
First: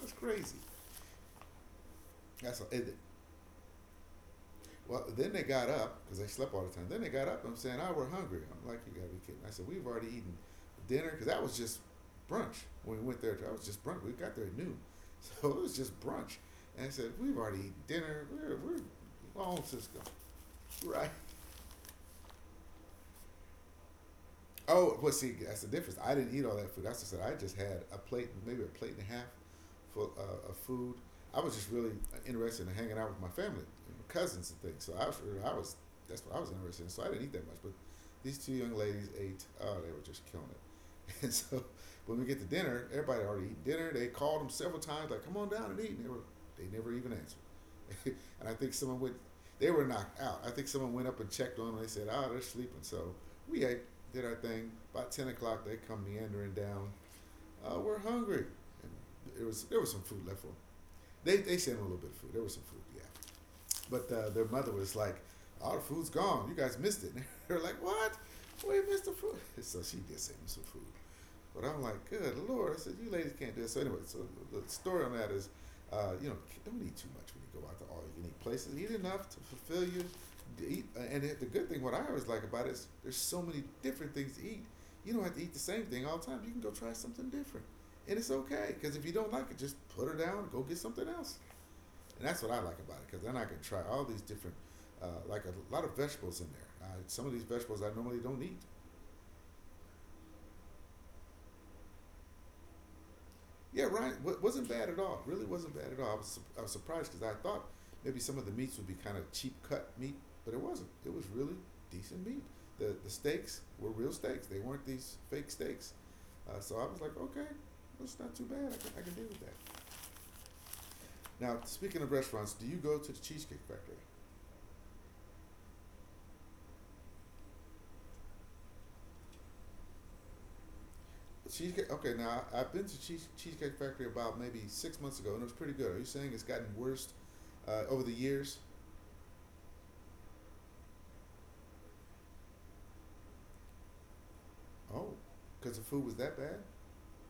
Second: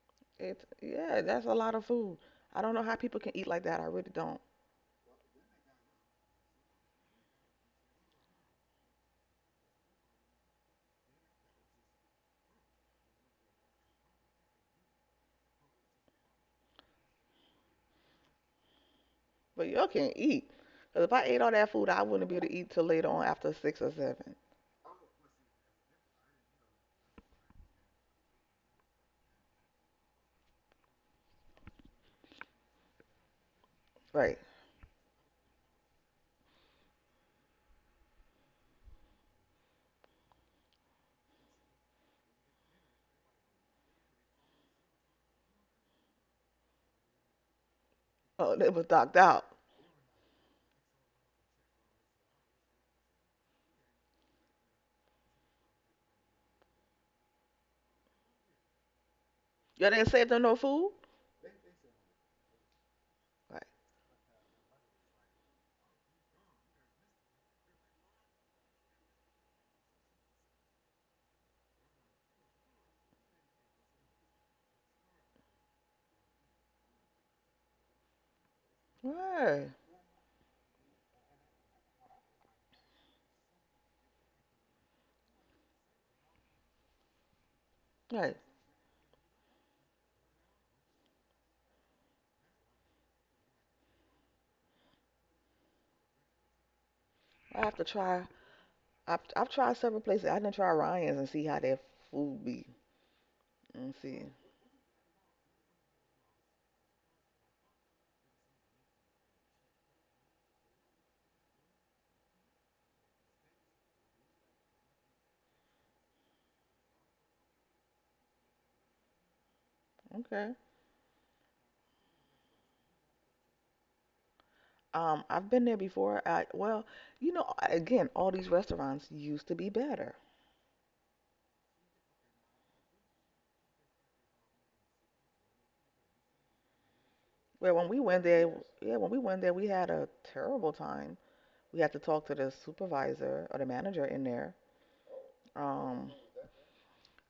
[SPEAKER 1] That's crazy.
[SPEAKER 2] It's yeah. That's a lot of food.
[SPEAKER 1] That's
[SPEAKER 2] I
[SPEAKER 1] a,
[SPEAKER 2] don't know
[SPEAKER 1] and
[SPEAKER 2] how people can eat like that. I really don't.
[SPEAKER 1] Well, then they got up because they slept all the time. Then they got up. And I'm saying, "Oh, we're hungry." I'm like, "You gotta be kidding!" I said, "We've already eaten dinner because that was just brunch when we went there. That was just brunch. We got there at noon, *laughs* so it was just brunch." And I said, "We've already eaten dinner. We're all
[SPEAKER 2] But y'all
[SPEAKER 1] just
[SPEAKER 2] can not eat. 'Cause
[SPEAKER 1] right."
[SPEAKER 2] if I ate all that food, I wouldn't be able to eat till later on after 6 or 7.
[SPEAKER 1] Oh, well, see, that's the difference. I didn't eat all that food. That's what I said. I just had a plate, maybe a plate and a half full of food. I was just really interested in hanging out with my family, and my
[SPEAKER 2] Right.
[SPEAKER 1] cousins and things. I was, that's what I was interested in. So I didn't eat that much. But these two young ladies ate. Oh, they were just killing it. *laughs* And so when we get to dinner, everybody had already eaten dinner. They called them several times, like, "Come on down and eat." They never even answered. *laughs* and I
[SPEAKER 2] Oh, they
[SPEAKER 1] think
[SPEAKER 2] was
[SPEAKER 1] someone went,
[SPEAKER 2] docked out.
[SPEAKER 1] they were knocked out. I think someone went up and checked on them. They said, "Ah, "Oh, they're sleeping." So we ate did our thing. By 10 o'clock, they come meandering down. We're hungry. And there was there
[SPEAKER 2] Y'all
[SPEAKER 1] was some
[SPEAKER 2] didn't
[SPEAKER 1] food
[SPEAKER 2] save
[SPEAKER 1] left
[SPEAKER 2] them
[SPEAKER 1] for
[SPEAKER 2] no
[SPEAKER 1] them.
[SPEAKER 2] food?
[SPEAKER 1] They sent a little bit of food. There was some food, yeah.
[SPEAKER 2] Like,
[SPEAKER 1] But their mother was like, "All the food's gone. You guys missed it." *laughs* And they were like, "What? We missed the food." *laughs* So she did send them some food. But I'm like, good lord! I said, you ladies can't do it. So anyway, so the story on that is, uh, you know, don't eat too much when you go out to all you can eat places. Eat enough to
[SPEAKER 2] right,
[SPEAKER 1] fulfill you. To eat, and the good thing, what I always like about it is, there's so many different things to eat. You don't have to eat the same thing all the time. You can go try something different, and it's
[SPEAKER 2] right.
[SPEAKER 1] okay. Because if you don't like it, just put her down. And Go get something else. And that's what I like about it. Because then I can try all these different, like a lot of vegetables in there. Some of these
[SPEAKER 2] I have
[SPEAKER 1] vegetables
[SPEAKER 2] to
[SPEAKER 1] I normally
[SPEAKER 2] try.
[SPEAKER 1] don't eat.
[SPEAKER 2] I've tried several places. I didn't try Ryan's and see how their food be.
[SPEAKER 1] Yeah,
[SPEAKER 2] And
[SPEAKER 1] Ryan
[SPEAKER 2] see.
[SPEAKER 1] wasn't bad at all. Really wasn't bad at all. I was surprised because I thought maybe some of the meats would be kind of cheap cut meat, but it wasn't. It was really decent meat. The steaks were real steaks. They weren't these fake steaks. So I was like, okay, that's not too bad. I can deal with that.
[SPEAKER 2] Okay.
[SPEAKER 1] Now, speaking of restaurants, do you go to the Cheesecake Factory?
[SPEAKER 2] I've been there before. I well, you know, again, all these restaurants used to be better.
[SPEAKER 1] Cheesecake. Okay, now I've been to Cheesecake Factory about maybe 6 months ago, and it was pretty good. Are you saying it's gotten worse
[SPEAKER 2] Well, when we
[SPEAKER 1] over the
[SPEAKER 2] went there,
[SPEAKER 1] years?
[SPEAKER 2] yeah, when we went there, we had a terrible time. We had to talk to the supervisor or the manager in there.
[SPEAKER 1] Oh, because the food
[SPEAKER 2] Um,
[SPEAKER 1] was that bad?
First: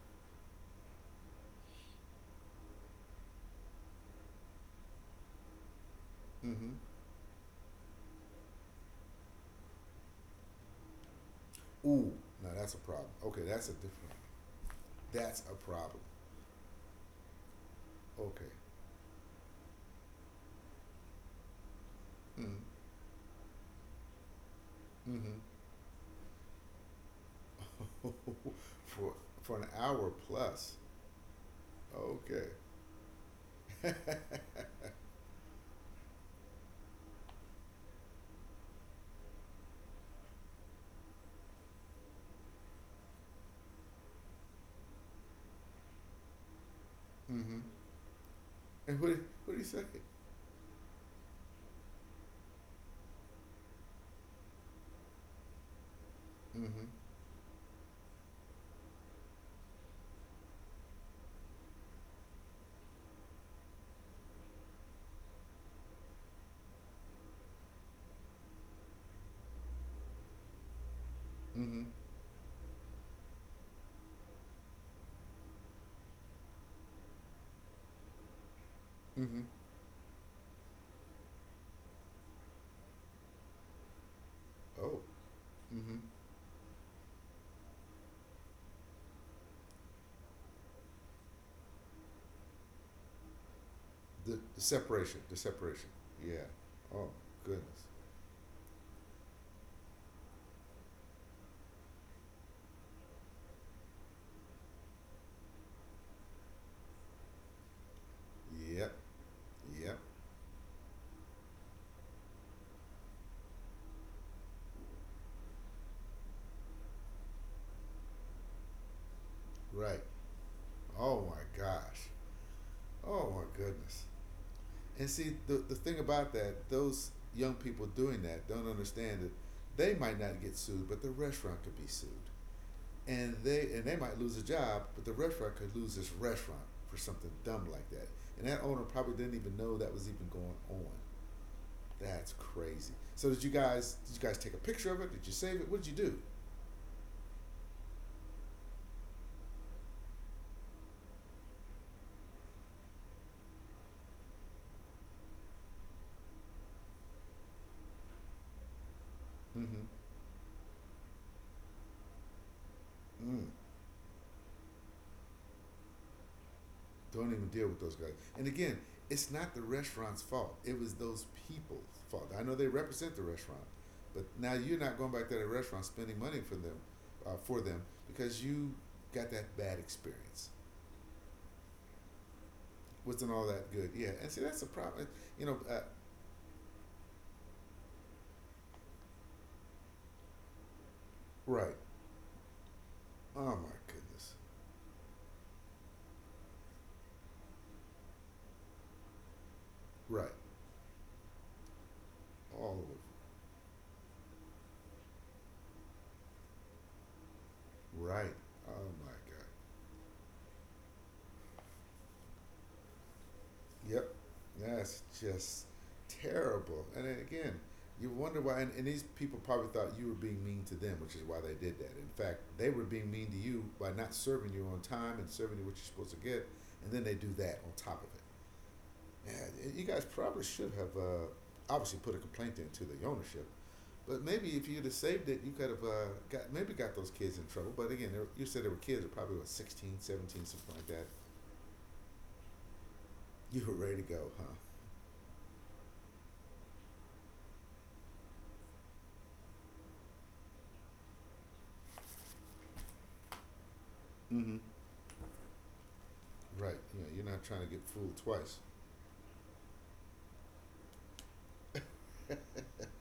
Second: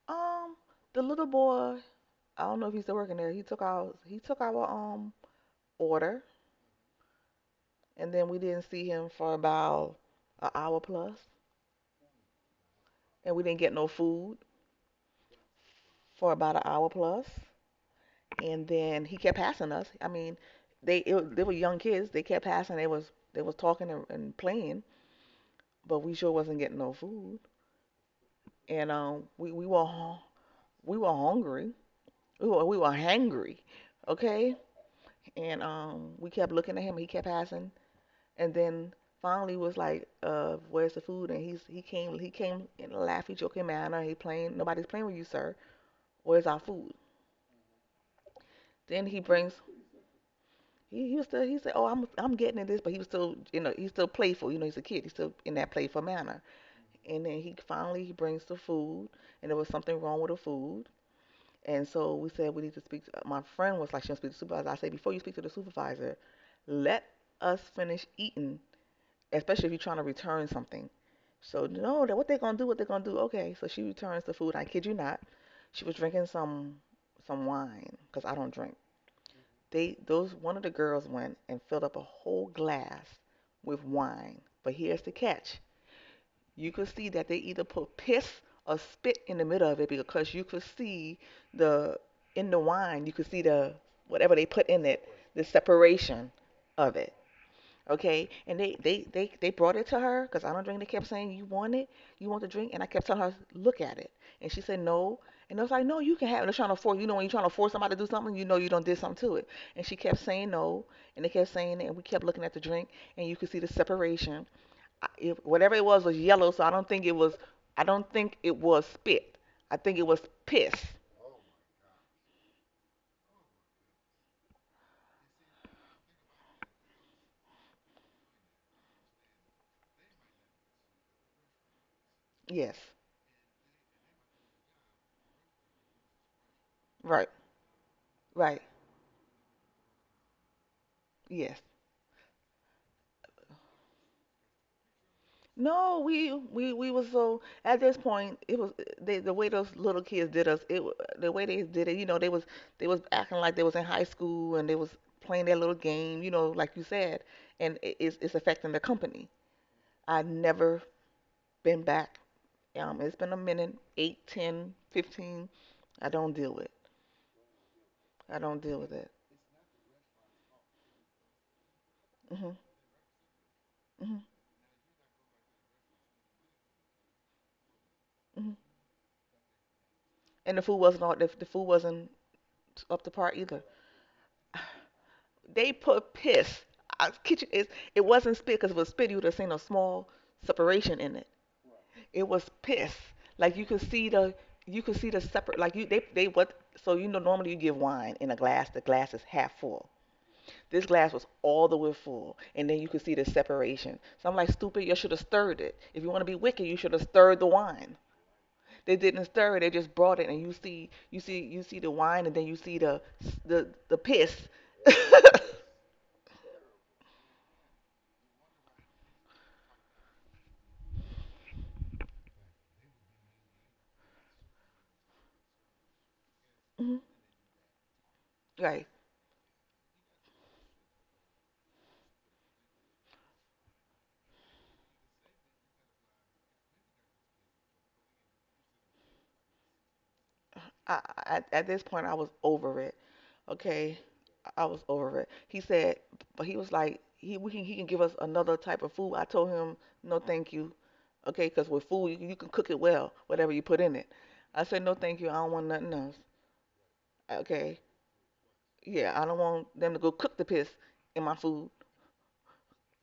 [SPEAKER 2] um, the little boy, I don't know if he's still working there. He took our order,
[SPEAKER 1] Mm-hmm.
[SPEAKER 2] and then we didn't see him for about an hour plus,
[SPEAKER 1] Ooh, now that's a problem.
[SPEAKER 2] and we
[SPEAKER 1] Okay,
[SPEAKER 2] didn't
[SPEAKER 1] that's
[SPEAKER 2] get
[SPEAKER 1] a
[SPEAKER 2] no
[SPEAKER 1] different.
[SPEAKER 2] food
[SPEAKER 1] That's a problem.
[SPEAKER 2] for about an hour plus, plus.
[SPEAKER 1] Okay.
[SPEAKER 2] And then he kept passing us. I mean, they were young kids. They kept
[SPEAKER 1] Mm.
[SPEAKER 2] passing. They was talking and playing,
[SPEAKER 1] Mm-hmm.
[SPEAKER 2] but we sure wasn't getting no food, and
[SPEAKER 1] *laughs* for for an hour plus.
[SPEAKER 2] we were hungry. We
[SPEAKER 1] Okay.
[SPEAKER 2] were we were hangry, okay, and we kept looking at him. He kept passing. And then finally was like, where's the food? And he came in a laughy, joking manner. He playing Nobody's playing with you, sir. Where's our food?
[SPEAKER 1] Mm-hmm. And
[SPEAKER 2] Then he brings
[SPEAKER 1] what do you say?
[SPEAKER 2] he was still he said, Oh, I'm getting at this, but he was still you know, he's still playful, you know, he's a kid, he's still in that playful manner.
[SPEAKER 1] Mm-hmm.
[SPEAKER 2] And then he finally he brings the food, and there was something wrong with the food. And so we said we need to speak. My friend was like, she'll speak to the supervisor. I said, before you speak to the supervisor, let us finish eating, especially if you're trying to return something. So
[SPEAKER 1] Mm-hmm.
[SPEAKER 2] no, that what they gonna do? What they gonna do? Okay, so she returns the food. I kid you not, she was drinking some wine because I don't drink.
[SPEAKER 1] Mm-hmm.
[SPEAKER 2] They those One of the girls went and filled up a whole glass with wine. But here's
[SPEAKER 1] Oh.
[SPEAKER 2] the catch:
[SPEAKER 1] Mm-hmm.
[SPEAKER 2] you could see that they either put piss or spit in the middle of it because you could see the in the wine you could see the whatever they put in it,
[SPEAKER 1] The
[SPEAKER 2] the
[SPEAKER 1] separation.
[SPEAKER 2] separation
[SPEAKER 1] Yeah.
[SPEAKER 2] of
[SPEAKER 1] Oh
[SPEAKER 2] it.
[SPEAKER 1] goodness.
[SPEAKER 2] Okay, and they brought it to her because I don't drink. They kept saying, "You want it? You want the drink?" And I kept telling her, "Look at it," and she said, "No." And I was like, "No, you can have." it." They're trying to force. You know, when you're trying to force somebody to do something, you know you don't did
[SPEAKER 1] Yep.
[SPEAKER 2] something to it. And she
[SPEAKER 1] Yep.
[SPEAKER 2] kept saying no, and they kept saying it, and we kept looking at the drink, and you could see the separation. Whatever it was yellow, so I don't think it was. I don't think it was spit. I think
[SPEAKER 1] Right.
[SPEAKER 2] it was piss.
[SPEAKER 1] Oh my gosh. Oh my goodness. And see, the thing about that, those young people doing that don't understand that they might not get sued, but the restaurant could be sued.
[SPEAKER 2] Yes.
[SPEAKER 1] And they might lose a job, but the restaurant could lose its restaurant for
[SPEAKER 2] Right.
[SPEAKER 1] something dumb like that. And
[SPEAKER 2] Right.
[SPEAKER 1] that owner probably didn't even know that was even going on.
[SPEAKER 2] Yes.
[SPEAKER 1] That's crazy. So did you guys take a picture of it? Did you save it? What
[SPEAKER 2] No,
[SPEAKER 1] did you do?
[SPEAKER 2] we was so at this point it was the way those little kids did us the way they did it you know they was, they was acting like they was in high school and they was playing their little game you know like you said, and it's affecting the company.
[SPEAKER 1] Mm-hmm.
[SPEAKER 2] I never been back. It's been a
[SPEAKER 1] Mm.
[SPEAKER 2] minute, eight, 10, 15. I don't deal with.
[SPEAKER 1] Don't even deal with those guys.
[SPEAKER 2] I
[SPEAKER 1] And
[SPEAKER 2] don't deal
[SPEAKER 1] again,
[SPEAKER 2] with it.
[SPEAKER 1] it's not the restaurant's fault. It was those people's fault. I
[SPEAKER 2] Mhm,
[SPEAKER 1] know they represent the restaurant,
[SPEAKER 2] mhm,
[SPEAKER 1] but now you're not going back to the restaurant spending money for them, for them because
[SPEAKER 2] mhm.
[SPEAKER 1] you got that bad experience.
[SPEAKER 2] And the food wasn't up to par
[SPEAKER 1] Wasn't all
[SPEAKER 2] either.
[SPEAKER 1] that good. Yeah, and see that's the problem. You know,
[SPEAKER 2] They
[SPEAKER 1] uh,
[SPEAKER 2] put piss. Our kitchen is. It wasn't spit because if it was spit, you would have seen a small separation in it.
[SPEAKER 1] right?
[SPEAKER 2] It was piss. Like
[SPEAKER 1] Oh
[SPEAKER 2] you could
[SPEAKER 1] my
[SPEAKER 2] see the.
[SPEAKER 1] goodness,
[SPEAKER 2] You could see the separate. Like you. They. They what. So normally you give wine in a glass. The glass is half full.
[SPEAKER 1] right?
[SPEAKER 2] This glass was all the way full, and
[SPEAKER 1] All
[SPEAKER 2] then you
[SPEAKER 1] of
[SPEAKER 2] could see the separation. So I'm like, stupid. You should have stirred it. If you want to be wicked, you should have stirred the wine.
[SPEAKER 1] it, right? Oh
[SPEAKER 2] They
[SPEAKER 1] my
[SPEAKER 2] didn't
[SPEAKER 1] God.
[SPEAKER 2] stir it. They just brought it, and you see the wine, and then you see the
[SPEAKER 1] Yep,
[SPEAKER 2] piss. *laughs*
[SPEAKER 1] that's just terrible. And then again, you wonder why. And these people probably thought you were being mean to them, which is why they did that. In fact, they were being mean to you by not serving you on time and serving you what you're supposed to get, and
[SPEAKER 2] Mhm.
[SPEAKER 1] then they do that on top of it.
[SPEAKER 2] Right.
[SPEAKER 1] Yeah, you guys probably should have obviously put a complaint into the ownership. But maybe if you'd have saved it, you could have got those kids in trouble. But again, you said they were kids, they were probably what, 16, 17, something like
[SPEAKER 2] I,
[SPEAKER 1] that.
[SPEAKER 2] at this point I was over it.
[SPEAKER 1] You were
[SPEAKER 2] Okay,
[SPEAKER 1] ready to go, huh?
[SPEAKER 2] I was over it. He said, but he was like, he can give us another type of food. I told him no, thank you. Okay, because with food you can cook it well, whatever you put in it.
[SPEAKER 1] Mm-hmm.
[SPEAKER 2] I said no, thank you. I don't want nothing else.
[SPEAKER 1] Right. Yeah, you're not trying to
[SPEAKER 2] Okay,
[SPEAKER 1] get fooled twice.
[SPEAKER 2] yeah, I don't want them to go cook the piss in my food.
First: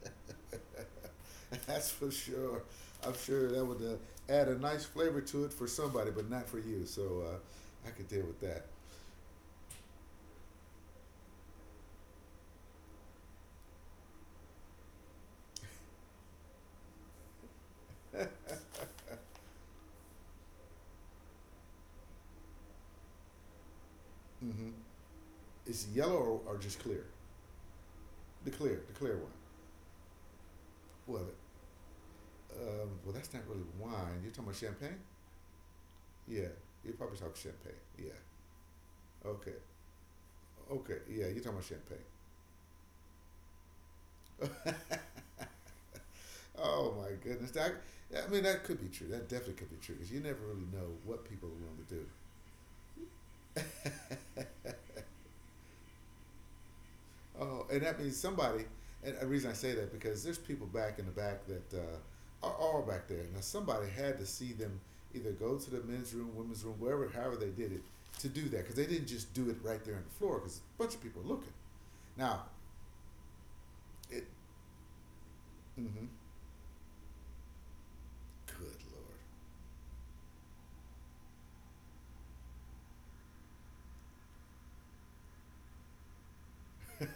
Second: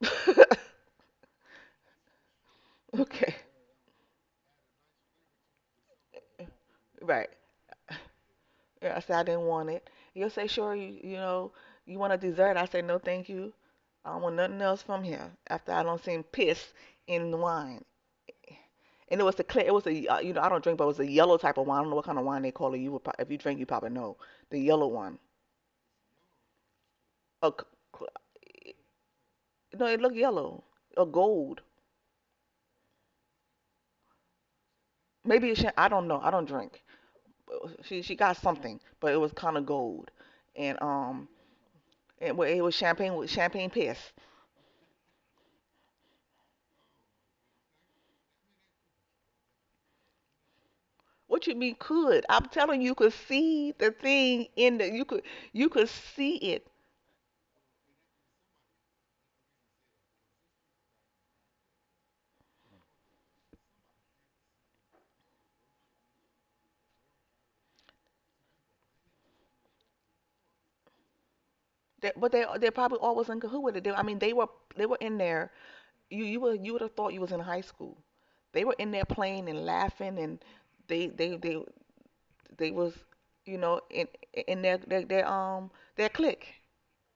[SPEAKER 2] *laughs*
[SPEAKER 1] *laughs* That's for sure. I'm
[SPEAKER 2] Okay,
[SPEAKER 1] sure that would add a nice flavor to it for somebody, but not for you. So
[SPEAKER 2] right.
[SPEAKER 1] I could deal with that.
[SPEAKER 2] Yeah, I said I didn't want it. You'll say, sure, you want a dessert? I say, no, thank you. I don't want nothing else from here. After I don't seen piss in the wine, and it was the clear, it was a, I don't drink, but it was a yellow type of wine. I don't know what kind of wine they call it. You would, if you drink, you probably know the
[SPEAKER 1] Hmm
[SPEAKER 2] yellow one.
[SPEAKER 1] It's yellow or, just clear?
[SPEAKER 2] A, c- c-
[SPEAKER 1] The clear one.
[SPEAKER 2] no, it looked yellow or
[SPEAKER 1] Well,
[SPEAKER 2] gold.
[SPEAKER 1] well, that's not really wine. You're talking about champagne?
[SPEAKER 2] Maybe it should, I don't know. I don't
[SPEAKER 1] Yeah,
[SPEAKER 2] drink.
[SPEAKER 1] you're probably talking champagne.
[SPEAKER 2] But She
[SPEAKER 1] Yeah.
[SPEAKER 2] she got something, but it was
[SPEAKER 1] Okay.
[SPEAKER 2] kind of gold, and
[SPEAKER 1] Okay. Yeah,
[SPEAKER 2] um,
[SPEAKER 1] you're talking about champagne.
[SPEAKER 2] and well, it was champagne with champagne piss.
[SPEAKER 1] *laughs* Oh my goodness. I mean, that could be true. That definitely could be true because you never really know what
[SPEAKER 2] What
[SPEAKER 1] people are
[SPEAKER 2] you mean
[SPEAKER 1] willing to do.
[SPEAKER 2] could? I'm telling you, you could see the thing in the you could see it.
[SPEAKER 1] Oh, and that means somebody. And the reason I say that because there's people back in the back that are all back there. Now somebody had to see them either go to the men's room, women's room, wherever, however they did it, to do that because they didn't just do it right there on the floor because a bunch of people are looking.
[SPEAKER 2] That, but
[SPEAKER 1] Now
[SPEAKER 2] they probably always in cahoot with it. I mean,
[SPEAKER 1] it.
[SPEAKER 2] they were in there.
[SPEAKER 1] Mm-hmm,
[SPEAKER 2] You would have thought you was in high school. They were
[SPEAKER 1] good
[SPEAKER 2] in there playing and laughing, and they they they they was you know in in their clique.
[SPEAKER 1] lord,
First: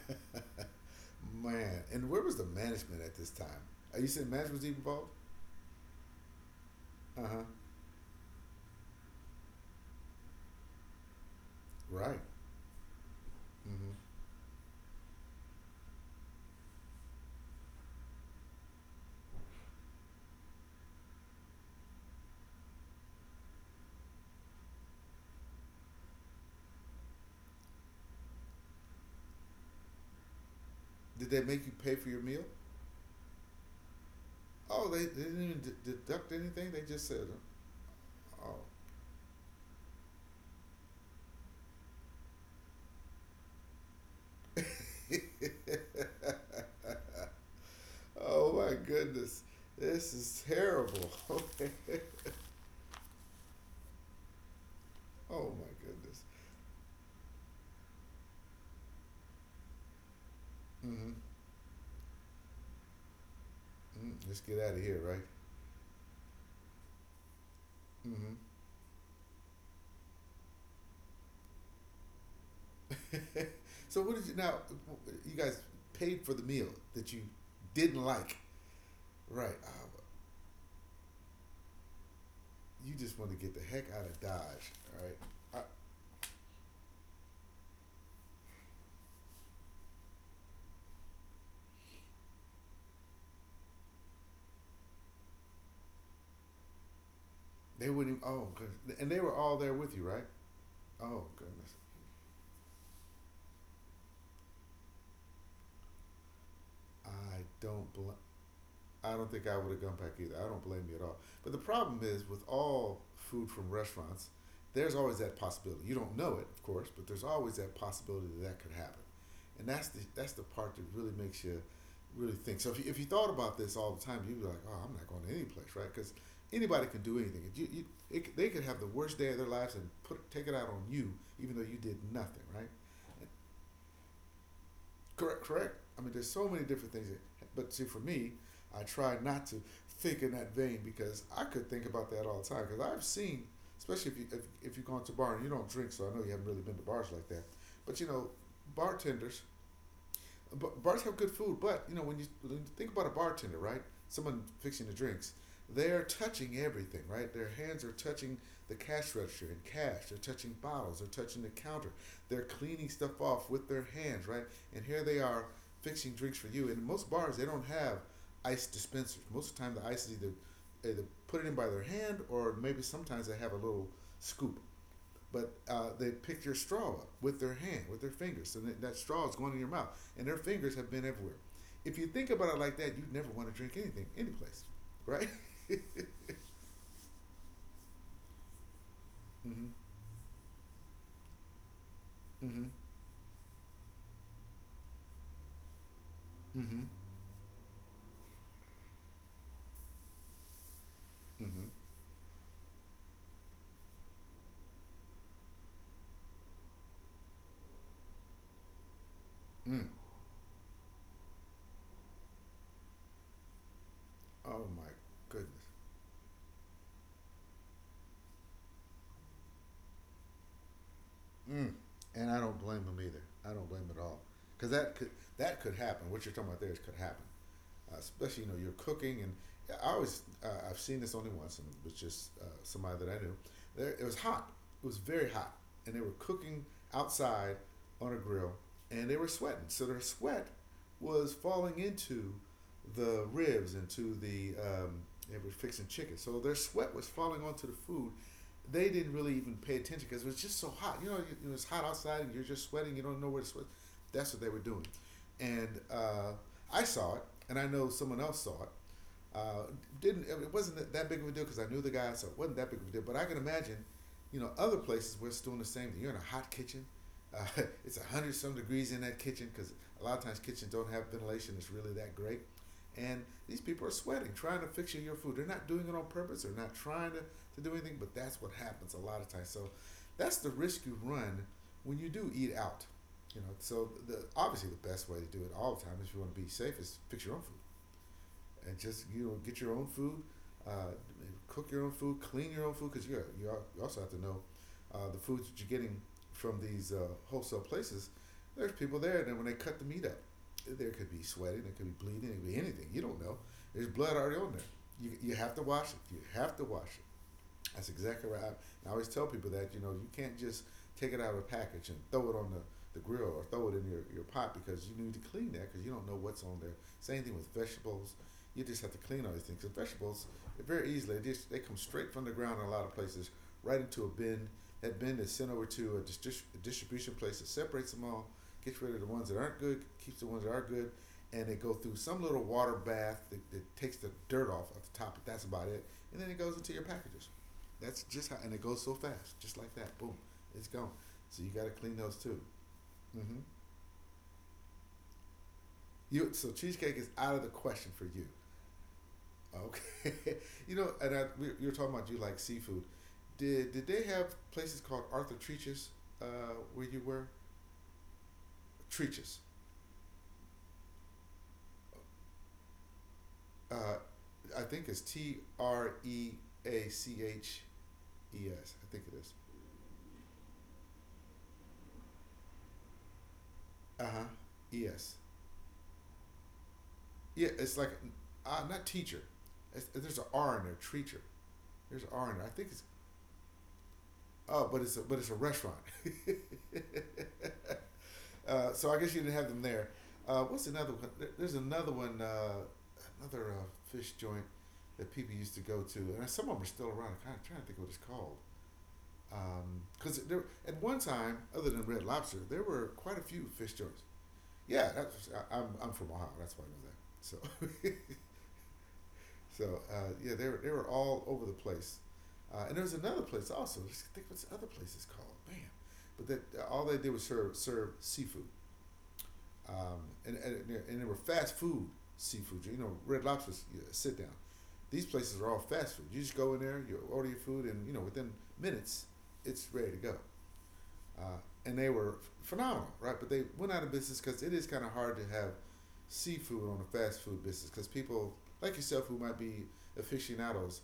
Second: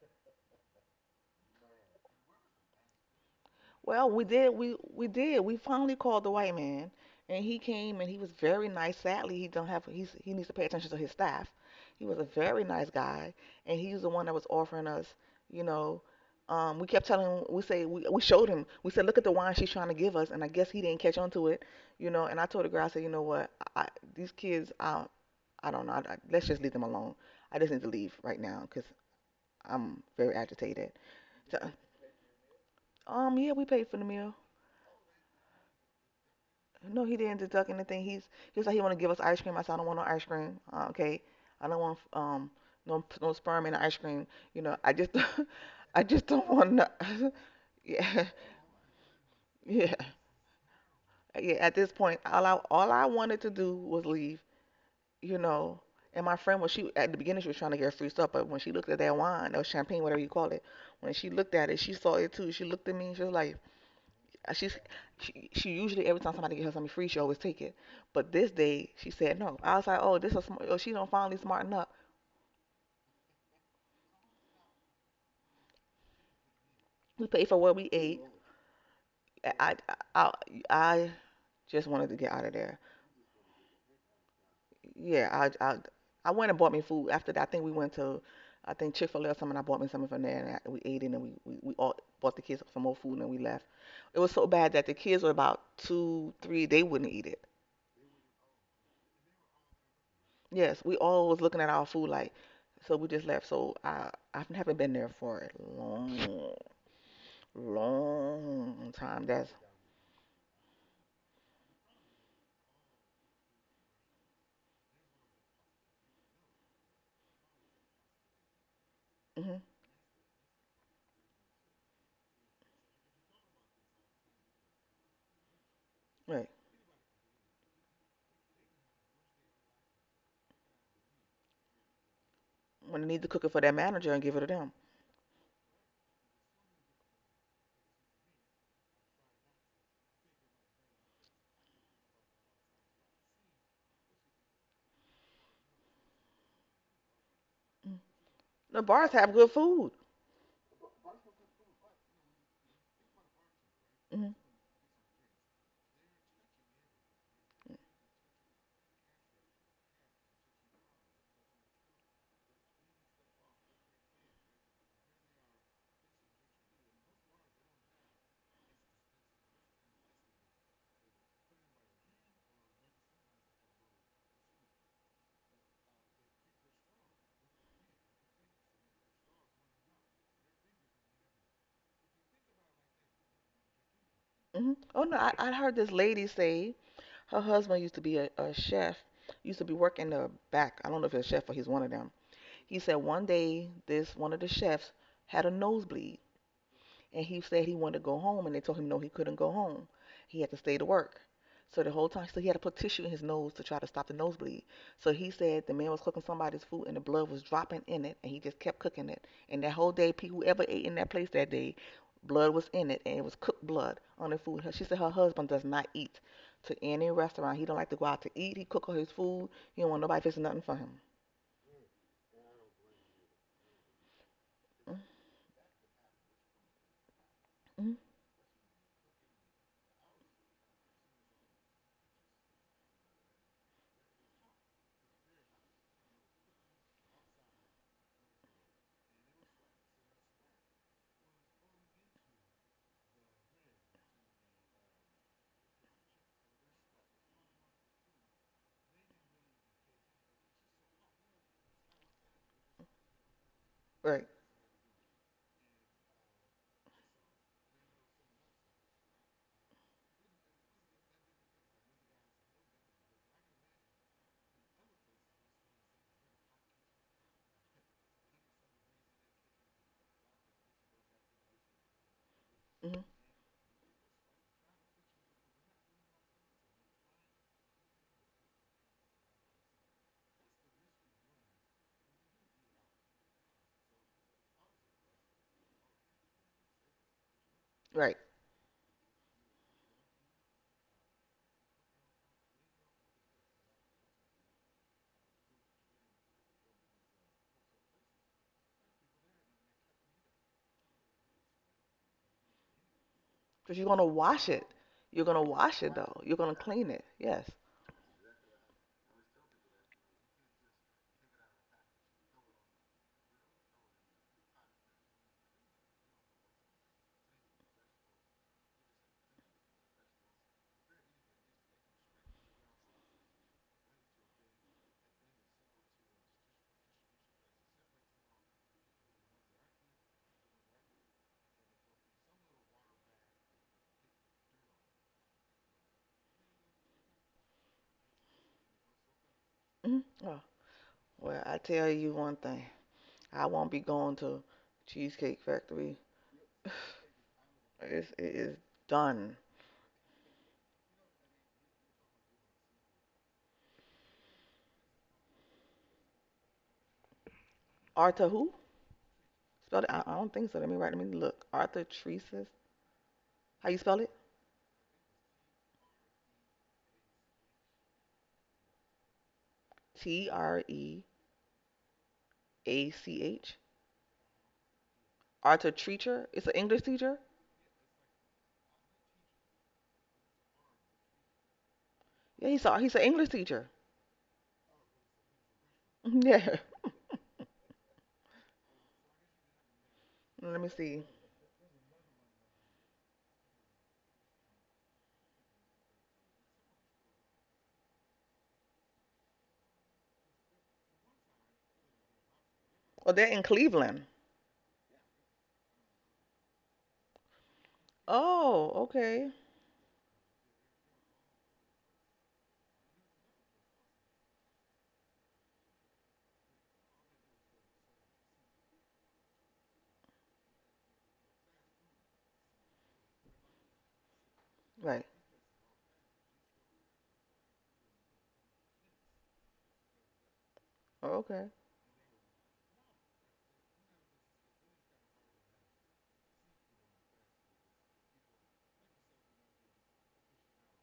[SPEAKER 1] *laughs* man. And where was the management at this time? Are you
[SPEAKER 2] Well, we
[SPEAKER 1] saying
[SPEAKER 2] did.
[SPEAKER 1] management was
[SPEAKER 2] We
[SPEAKER 1] even involved?
[SPEAKER 2] we did. We finally called the white man,
[SPEAKER 1] Uh huh.
[SPEAKER 2] and he came and he was very nice. Sadly, he don't have. He needs to pay attention to his staff. He
[SPEAKER 1] Right.
[SPEAKER 2] was a very nice guy, and he
[SPEAKER 1] Mm-hmm.
[SPEAKER 2] was the one that was offering us. You know, we kept telling him. We showed him. We said, look at the wine she's trying to give us, and I guess he didn't catch on to it. And I told the girl, I said, you know what, I, these kids, I don't know. Let's just leave them alone. I just need to leave right now because I'm very agitated.
[SPEAKER 1] Did they
[SPEAKER 2] So,
[SPEAKER 1] make you pay for your meal?
[SPEAKER 2] yeah, we paid for the meal.
[SPEAKER 1] Oh, they didn't even deduct anything. They
[SPEAKER 2] No,
[SPEAKER 1] just
[SPEAKER 2] he
[SPEAKER 1] said,
[SPEAKER 2] didn't deduct anything. He's
[SPEAKER 1] oh,
[SPEAKER 2] he was like he want to give us ice cream. I said I don't want no ice cream. Okay, I don't want no sperm in the ice cream. I just
[SPEAKER 1] *laughs*
[SPEAKER 2] *laughs* I just don't want no. *laughs* Yeah,
[SPEAKER 1] oh my goodness,
[SPEAKER 2] yeah,
[SPEAKER 1] this is terrible. *laughs*
[SPEAKER 2] yeah. At this point, all I wanted to do was leave. You
[SPEAKER 1] Oh my
[SPEAKER 2] know,
[SPEAKER 1] goodness.
[SPEAKER 2] and my friend was she at the beginning she was trying to get free stuff, but when she looked at that wine or champagne, whatever you call it,
[SPEAKER 1] Mm-hmm.
[SPEAKER 2] when she looked at it, she saw it too. She looked at me. She was like,
[SPEAKER 1] Mm-hmm. Let's
[SPEAKER 2] Uh,
[SPEAKER 1] get out of
[SPEAKER 2] She's
[SPEAKER 1] here, right?
[SPEAKER 2] she usually every time somebody gives her something free, she always take it.
[SPEAKER 1] Mm-hmm.
[SPEAKER 2] But this day she said no. I was like, oh, this is smart. Oh, she don't finally smarten up.
[SPEAKER 1] So what did you now? You guys paid for the meal that you
[SPEAKER 2] We paid for what we
[SPEAKER 1] didn't
[SPEAKER 2] ate.
[SPEAKER 1] like, right?
[SPEAKER 2] I I
[SPEAKER 1] Oh,
[SPEAKER 2] I, I just wanted to get out of there.
[SPEAKER 1] you just want to get the heck out of Dodge, all right?
[SPEAKER 2] Yeah,
[SPEAKER 1] I,
[SPEAKER 2] I went and bought me food. After that, I think we went to I think Chick Fil A or something. And I bought me something from there, and we ate it, and we all bought the kids some more food, and we left. It was so bad that the kids were about two, three. They wouldn't eat it.
[SPEAKER 1] they wouldn't. Even, oh, and they were all there with you, right?
[SPEAKER 2] Yes, we
[SPEAKER 1] Oh
[SPEAKER 2] all was looking at
[SPEAKER 1] goodness,
[SPEAKER 2] our food like, so we just left. So I haven't been there for a long,
[SPEAKER 1] I don't blame
[SPEAKER 2] long
[SPEAKER 1] I
[SPEAKER 2] time.
[SPEAKER 1] don't think
[SPEAKER 2] That's
[SPEAKER 1] I would have gone back either. I don't blame you at all. But the problem is with all food from restaurants, there's always that possibility. You don't know it, of course, but there's always that possibility that that could happen,
[SPEAKER 2] hmm
[SPEAKER 1] and that's the part that really makes you really think. So if you thought about this all the time, you'd be like, oh, I'm not going to any place, right? Because
[SPEAKER 2] right.
[SPEAKER 1] anybody can do anything. They could have the worst day of their lives and put take it out on you, even though you did nothing, right?
[SPEAKER 2] When they need to cook it for their manager and give it to them.
[SPEAKER 1] Correct, correct. I mean, there's so many different things. But see, for me, I try not to think in that vein because I could think about that all the time. Because I've seen, especially if you go into a bar and you don't drink, so I know you haven't really been to bars like that. But you know,
[SPEAKER 2] The bars have
[SPEAKER 1] bartenders
[SPEAKER 2] good food.
[SPEAKER 1] but bars have good food, but you know when you think about a bartender, right?
[SPEAKER 2] hmm
[SPEAKER 1] Someone fixing the drinks, they're touching everything, right? Their hands are touching the cash register and cash. They're touching bottles. They're touching the counter. They're cleaning stuff off with their hands, right? And here they are fixing drinks for you. And most bars they don't have ice dispensers. Most of the time the ice is either put it in by their hand or maybe sometimes they have a little scoop but they pick your straw up with their hand, with their fingers, so that, that straw is going in your mouth, and their fingers have been everywhere. If you think about it like that, you'd never want to drink anything, any place,
[SPEAKER 2] Oh no,
[SPEAKER 1] right?
[SPEAKER 2] I heard
[SPEAKER 1] *laughs*
[SPEAKER 2] this lady say her husband used to be a chef, used to
[SPEAKER 1] mm-hmm,
[SPEAKER 2] be working the back. I don't know if he's a chef or he's one of them.
[SPEAKER 1] mm-hmm,
[SPEAKER 2] He said one day this one of the chefs had a nosebleed
[SPEAKER 1] mm-hmm,
[SPEAKER 2] and he said he wanted to go home, and they told him no, he couldn't go home. He had to stay to work.
[SPEAKER 1] mm-hmm.
[SPEAKER 2] So he had to put tissue in his nose to try to stop the nosebleed. So he said the man was cooking somebody's food, and the blood was dropping in it, and he just kept cooking it. And that
[SPEAKER 1] Mm.
[SPEAKER 2] whole day, whoever ate in that place that day, blood was in it, and it was cooked blood on the food.
[SPEAKER 1] Oh
[SPEAKER 2] She
[SPEAKER 1] my
[SPEAKER 2] said her husband
[SPEAKER 1] goodness.
[SPEAKER 2] does not eat to any restaurant. He don't like to go out to eat. He cook all his food. He don't want nobody fixing nothing for him.
[SPEAKER 1] Mm. And I don't blame them either. I don't blame them at all because that could happen. What you're talking about there is could happen,
[SPEAKER 2] hmm
[SPEAKER 1] especially you know you're cooking and yeah, I always I've seen this only once and it was just somebody that I knew. There it was hot. It was very hot, and they were cooking outside on a grill, and they were sweating. So their sweat was falling into the ribs, into the they were fixing chicken. So their sweat was falling onto the food, they didn't really even pay attention because it was just so hot. You know, was hot outside and you're just sweating. You don't know where to sweat.
[SPEAKER 2] Right.
[SPEAKER 1] That's what they were doing. And I saw it, and I know someone else saw it. Uh, didn't it wasn't that big of a deal because I knew the guy, so it wasn't that big of a deal. But I can imagine, you know, other places where it's doing the same thing. You're in a hot kitchen. *laughs* It's a hundred some degrees in that kitchen because a lot of times kitchens don't have ventilation. It's really that great.
[SPEAKER 2] hmm
[SPEAKER 1] And these people are sweating, trying to fix you your food. They're not doing it on purpose. They're not trying to do anything, but that's what happens a lot of times. So that's the risk you run when you do eat out. You know, so the obviously the best way to do it all the time if you want to be safe is fix your own food
[SPEAKER 2] Right.
[SPEAKER 1] and just you know get your own food, uh, cook your own food, clean your own food because you also have to know the foods that you're getting from these wholesale places. There's people there, and when they cut the meat up, there could be sweating, there could be bleeding, there could be anything. You don't know.
[SPEAKER 2] Because
[SPEAKER 1] There's
[SPEAKER 2] you're going to
[SPEAKER 1] blood already
[SPEAKER 2] wash
[SPEAKER 1] on there.
[SPEAKER 2] it.
[SPEAKER 1] You,
[SPEAKER 2] You're
[SPEAKER 1] you
[SPEAKER 2] going to
[SPEAKER 1] have to
[SPEAKER 2] wash
[SPEAKER 1] wash it.
[SPEAKER 2] it,
[SPEAKER 1] You
[SPEAKER 2] though. You're going
[SPEAKER 1] have
[SPEAKER 2] to
[SPEAKER 1] to wash
[SPEAKER 2] clean it.
[SPEAKER 1] it.
[SPEAKER 2] Yes.
[SPEAKER 1] That's exactly right. I always tell people that you know you can't just take it out of a package and throw it on the grill or throw it in your pot because you need to clean that because you don't know what's on there. Same thing with vegetables. You just have to clean all these things. Because vegetables, very easily, they come straight from the ground in a lot of places right into a bin. That bin is sent over to a distribution place that separates them all, gets rid of the ones that aren't good, keeps the ones that are good, and they go through some little water bath that takes the dirt off of the top. That's about it. And then it goes into your packages. That's just how, and it goes so fast, just like that.
[SPEAKER 2] hmm
[SPEAKER 1] Boom,
[SPEAKER 2] Oh,
[SPEAKER 1] it's gone.
[SPEAKER 2] well,
[SPEAKER 1] So you
[SPEAKER 2] I
[SPEAKER 1] got to
[SPEAKER 2] tell
[SPEAKER 1] clean
[SPEAKER 2] you
[SPEAKER 1] those
[SPEAKER 2] one
[SPEAKER 1] too.
[SPEAKER 2] thing.
[SPEAKER 1] Mm-hmm.
[SPEAKER 2] I won't be going to Cheesecake Factory.
[SPEAKER 1] You so
[SPEAKER 2] *sighs*
[SPEAKER 1] cheesecake is out of the question for you.
[SPEAKER 2] It is done.
[SPEAKER 1] Okay, *laughs* you know, and you were talking about you like seafood. Did they have places called Arthur Treaches uh, where you were?
[SPEAKER 2] Arthur who?
[SPEAKER 1] Treaches.
[SPEAKER 2] Spelled it? I don't think so. Let me write. Let me look. Arthur Treacis. How you
[SPEAKER 1] Uh,
[SPEAKER 2] spell it?
[SPEAKER 1] I think it's Treaches. I think it is.
[SPEAKER 2] T R E A C H.
[SPEAKER 1] Uh huh. E S.
[SPEAKER 2] Arthur Treacher. It's an English teacher.
[SPEAKER 1] Yeah, it's like not teacher. It's, there's an R in there. Treacher. There's an R in there. I
[SPEAKER 2] Yeah, he's
[SPEAKER 1] think
[SPEAKER 2] a,
[SPEAKER 1] it's.
[SPEAKER 2] he's an English teacher.
[SPEAKER 1] Oh, but but it's a restaurant.
[SPEAKER 2] *laughs* Yeah.
[SPEAKER 1] *laughs* So I guess you didn't have them there.
[SPEAKER 2] Let
[SPEAKER 1] What's
[SPEAKER 2] me
[SPEAKER 1] another
[SPEAKER 2] see.
[SPEAKER 1] one? There's another one, another fish joint that people used to go to, and some of them are still around. I'm kind of trying to think what it's called. Because there, at one time, other than Red Lobster, there were
[SPEAKER 2] Oh,
[SPEAKER 1] quite a
[SPEAKER 2] they're in
[SPEAKER 1] few fish joints.
[SPEAKER 2] Cleveland.
[SPEAKER 1] Yeah, that's, I'm from Ohio. That's why I know that. So *laughs*
[SPEAKER 2] Oh, okay.
[SPEAKER 1] So yeah, they were all over the place, and there was another place also. Just think what's the other place is called, man. But that all they did was serve seafood, um, and, and and they were fast food seafood. You know, Red Lobster's you know, sit down. These
[SPEAKER 2] Right.
[SPEAKER 1] places are all fast food. You just go in there, you order your food, and you know within minutes, it's ready to go
[SPEAKER 2] Oh,
[SPEAKER 1] uh,
[SPEAKER 2] okay.
[SPEAKER 1] and they were phenomenal, right? But they went out of business because it is kind of hard to have seafood on a fast food business because people like yourself who might be aficionados,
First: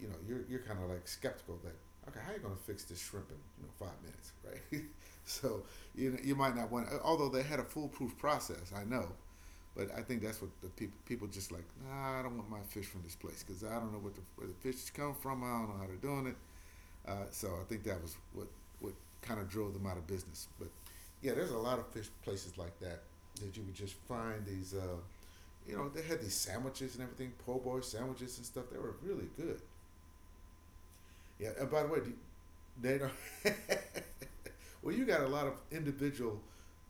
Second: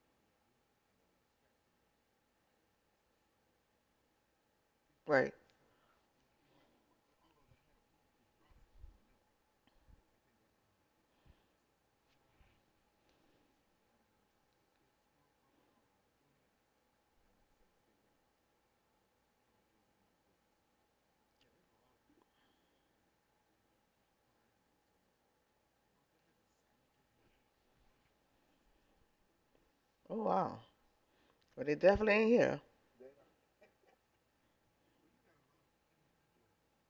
[SPEAKER 1] you know, you're kind of like skeptical, like, okay, how are you gonna fix this shrimp in you know 5 minutes, right? *laughs*
[SPEAKER 2] Right.
[SPEAKER 1] So you know, you might not want, although they had a foolproof process, I know. But I think that's what the people just like. Nah, I don't want my fish from this place because I don't know what the, where the fish come from. I don't know how they're doing it. So I think that was what kind of drove them out of business. But yeah, there's a lot of fish places like that that you would just find these. You know, they had these sandwiches and everything, po' boy sandwiches and stuff. They were really good.
[SPEAKER 2] Oh wow.
[SPEAKER 1] Yeah,
[SPEAKER 2] But
[SPEAKER 1] and
[SPEAKER 2] it
[SPEAKER 1] by the way, do
[SPEAKER 2] definitely
[SPEAKER 1] you-
[SPEAKER 2] ain't here.
[SPEAKER 1] they don't. *laughs* Well, you got a lot of individual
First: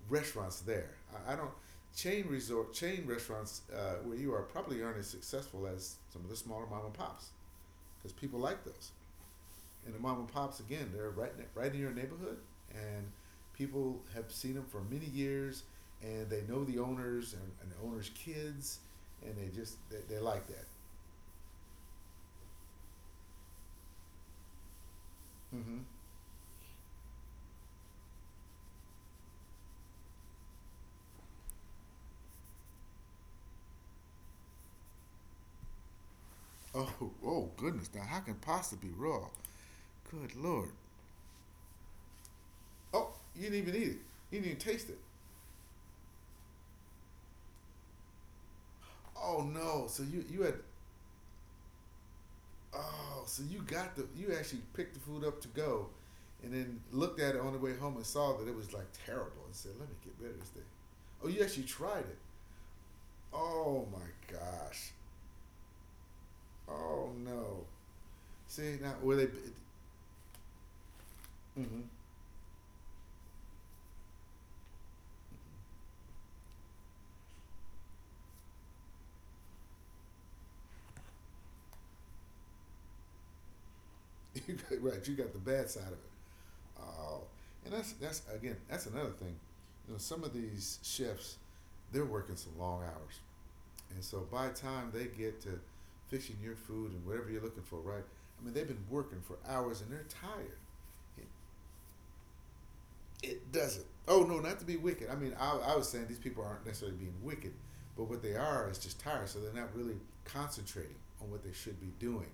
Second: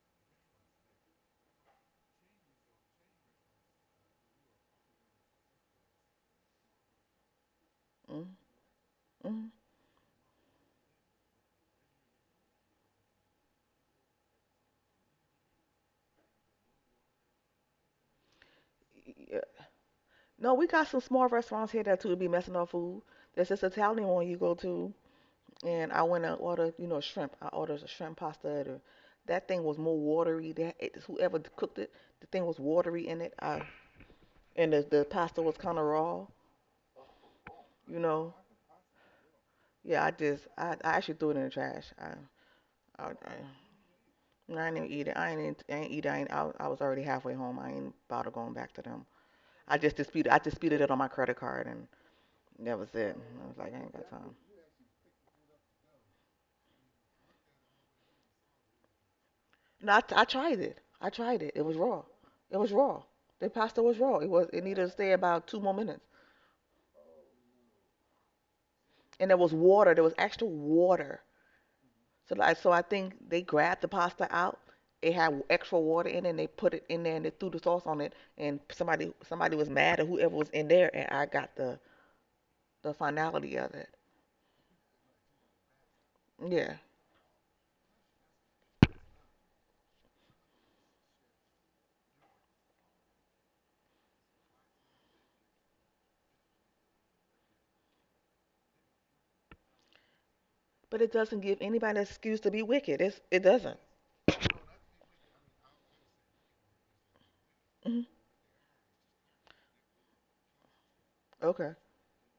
[SPEAKER 1] restaurants there. I don't chain resort chain restaurants where you are probably aren't as successful as some of the smaller mom and pops because people like those
[SPEAKER 2] Mm-hmm.
[SPEAKER 1] and the mom and pops again they're right in your neighborhood and people have seen them for many years and they know the owners and the owners kids and
[SPEAKER 2] Yeah.
[SPEAKER 1] they like
[SPEAKER 2] No,
[SPEAKER 1] that.
[SPEAKER 2] we got some small restaurants here that too be messing up food. There's this Italian one you go to,
[SPEAKER 1] Mm-hmm.
[SPEAKER 2] and I went and ordered, shrimp. I ordered a shrimp pasta. That thing was more watery. Whoever cooked it, the thing was watery in it. And the pasta was kind of raw.
[SPEAKER 1] Oh oh goodness,
[SPEAKER 2] You
[SPEAKER 1] now how
[SPEAKER 2] know.
[SPEAKER 1] can pasta be raw?
[SPEAKER 2] Yeah, I
[SPEAKER 1] Good
[SPEAKER 2] just I,
[SPEAKER 1] lord.
[SPEAKER 2] I actually threw it in the trash. I, I,
[SPEAKER 1] Oh you didn't even
[SPEAKER 2] I
[SPEAKER 1] eat it? You didn't even
[SPEAKER 2] didn't even
[SPEAKER 1] taste it?
[SPEAKER 2] eat it. I ain't eat. It. I ain't. I was already halfway home. I ain't about to going back to them.
[SPEAKER 1] Oh
[SPEAKER 2] I just
[SPEAKER 1] no, so
[SPEAKER 2] disputed.
[SPEAKER 1] you
[SPEAKER 2] I
[SPEAKER 1] you had.
[SPEAKER 2] disputed it on my credit card, and that was it.
[SPEAKER 1] Oh
[SPEAKER 2] I
[SPEAKER 1] so
[SPEAKER 2] was
[SPEAKER 1] you
[SPEAKER 2] like, I ain't
[SPEAKER 1] got
[SPEAKER 2] got
[SPEAKER 1] the
[SPEAKER 2] time.
[SPEAKER 1] you actually picked the food up to go and then looked at it on the way home and saw that it was like terrible and said
[SPEAKER 2] No,
[SPEAKER 1] let me get
[SPEAKER 2] I
[SPEAKER 1] rid of this
[SPEAKER 2] tried
[SPEAKER 1] thing.
[SPEAKER 2] it. I
[SPEAKER 1] Oh
[SPEAKER 2] tried it.
[SPEAKER 1] you
[SPEAKER 2] It
[SPEAKER 1] actually
[SPEAKER 2] was raw.
[SPEAKER 1] tried it.
[SPEAKER 2] It was raw. The pasta
[SPEAKER 1] Oh
[SPEAKER 2] was
[SPEAKER 1] my
[SPEAKER 2] raw. It was. It needed to
[SPEAKER 1] gosh.
[SPEAKER 2] stay about two more minutes,
[SPEAKER 1] Oh no. See now where
[SPEAKER 2] and
[SPEAKER 1] they.
[SPEAKER 2] there was extra water.
[SPEAKER 1] Mm-hmm.
[SPEAKER 2] So like, I think they grabbed the pasta out. It had extra water in it, and they put it in there, and they threw the sauce on it. And somebody was mad at whoever was in there, and I got the finality of it.
[SPEAKER 1] *laughs* You got, right, you got the bad side of it.
[SPEAKER 2] Yeah,
[SPEAKER 1] Oh. And that's again, that's another thing. You know, some of these chefs, they're working some long hours. And so by the time they get to fixing your food and whatever you're looking for, right? I mean, they've been working for hours and they're tired.
[SPEAKER 2] but it doesn't give anybody an excuse to be wicked. It
[SPEAKER 1] It
[SPEAKER 2] doesn't.
[SPEAKER 1] doesn't. Oh no, not to be wicked. I mean, I was saying these people aren't necessarily being wicked,
[SPEAKER 2] hmm
[SPEAKER 1] but what they are is just tired, so they're not really concentrating on what they
[SPEAKER 2] Okay.
[SPEAKER 1] should be doing.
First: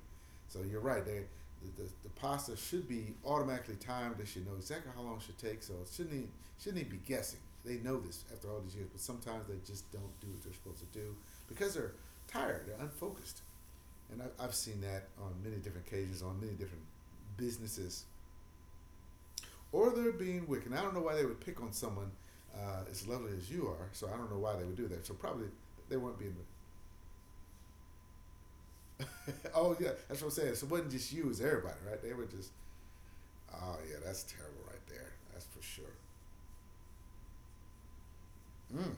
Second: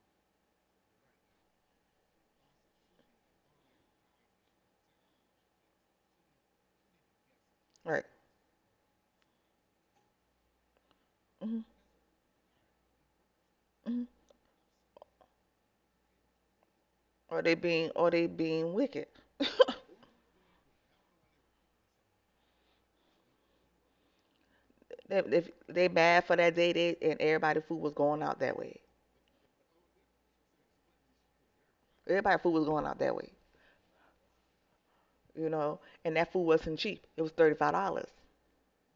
[SPEAKER 1] So you're right. They the pasta should be automatically timed. They should know exactly how long it should take. So it shouldn't even be guessing. They know
[SPEAKER 2] Right.
[SPEAKER 1] this after all these years, but sometimes they just don't do what they're supposed to do
[SPEAKER 2] Mhm,
[SPEAKER 1] because they're tired. They're unfocused,
[SPEAKER 2] mhm.
[SPEAKER 1] and I've seen that on many different occasions on many different
[SPEAKER 2] Or they being
[SPEAKER 1] businesses
[SPEAKER 2] or they being wicked. *laughs*
[SPEAKER 1] or they're being wicked. And I don't know why they would pick on someone as lovely as you are, so I don't know why they would do that. So probably
[SPEAKER 2] If they
[SPEAKER 1] they weren't
[SPEAKER 2] bad
[SPEAKER 1] being.
[SPEAKER 2] for that day, they and everybody food was going out that way.
[SPEAKER 1] *laughs* Oh yeah, that's what I'm saying. So it wasn't just you; it was everybody, right? They were
[SPEAKER 2] Everybody
[SPEAKER 1] just.
[SPEAKER 2] food was going out that way,
[SPEAKER 1] Oh yeah, that's terrible right there. That's
[SPEAKER 2] you
[SPEAKER 1] for
[SPEAKER 2] know.
[SPEAKER 1] sure.
[SPEAKER 2] And that food wasn't cheap. It was $35
[SPEAKER 1] Mm,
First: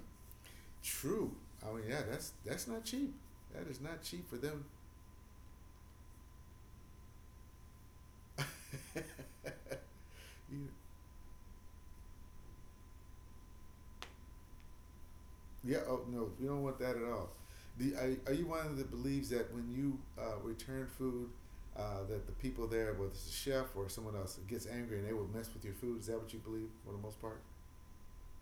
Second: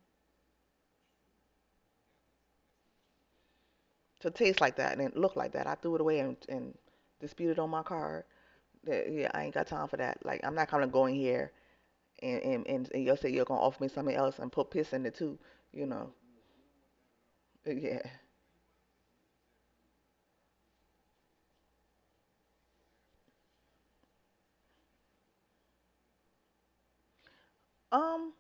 [SPEAKER 1] true. I mean, yeah, that's not cheap. That is not cheap
[SPEAKER 2] to
[SPEAKER 1] for
[SPEAKER 2] taste
[SPEAKER 1] them.
[SPEAKER 2] like that and it looked like that. I threw it away and disputed on my card. Yeah, I ain't got time for that. Like I'm
[SPEAKER 1] *laughs* You,
[SPEAKER 2] not gonna go in here and you'll say you're gonna offer me something else and put piss in it too,
[SPEAKER 1] yeah.
[SPEAKER 2] you
[SPEAKER 1] Oh
[SPEAKER 2] know.
[SPEAKER 1] no, we don't want that at all. The,
[SPEAKER 2] Yeah.
[SPEAKER 1] are you one that believes that when you return food, that the people there, whether it's a chef or someone else, gets angry and they will mess with your food? Is that what you believe for the most part?
[SPEAKER 2] Um.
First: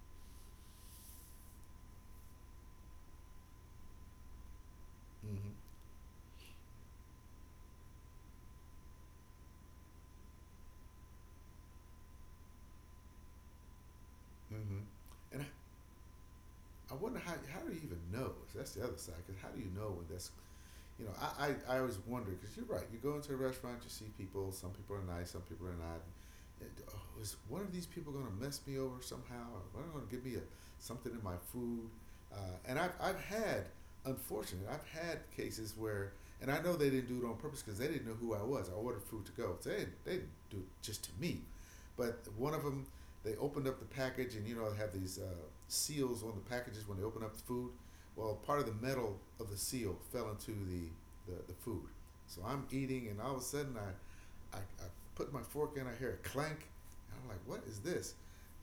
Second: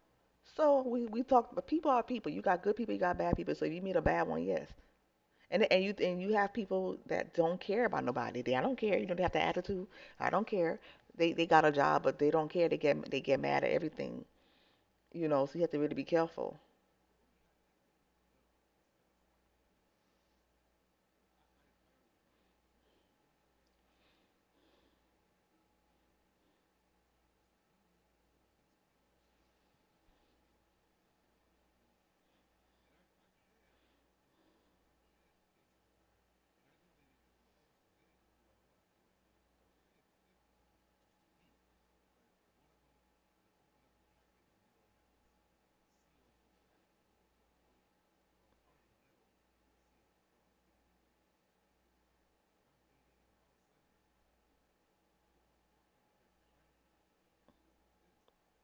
[SPEAKER 2] So we talked, but people are people. You got good people, you got bad people. So if you meet a bad one, yes.
[SPEAKER 1] Mm-hmm.
[SPEAKER 2] And you have people that don't care about nobody. They I don't care. You know they have the attitude. I don't care. They got a job, but they don't care. They get mad at everything.
[SPEAKER 1] Mm-hmm.
[SPEAKER 2] You
[SPEAKER 1] And
[SPEAKER 2] know, so you have to really be careful.
[SPEAKER 1] I wonder how do you even know? That's the other side. Because how do you know when that's you know, I always wonder because you're right. You go into a restaurant, you see people. Some people are nice, some people are not. Oh, is one of these people going to mess me over somehow? Or are they going to give me a, something in my food? Uh, and I've had, unfortunately, I've had cases where, and I know they didn't do it on purpose because they didn't know who I was. I ordered food to go. So they didn't, they didn't do it just to me. But one of them, they opened up the package and, you know, they have these seals on the packages when they open up the food well, part of the metal of the seal fell into the food. So I'm eating, and all of a sudden I put my fork in, I hear a clank, and I'm like, what is this?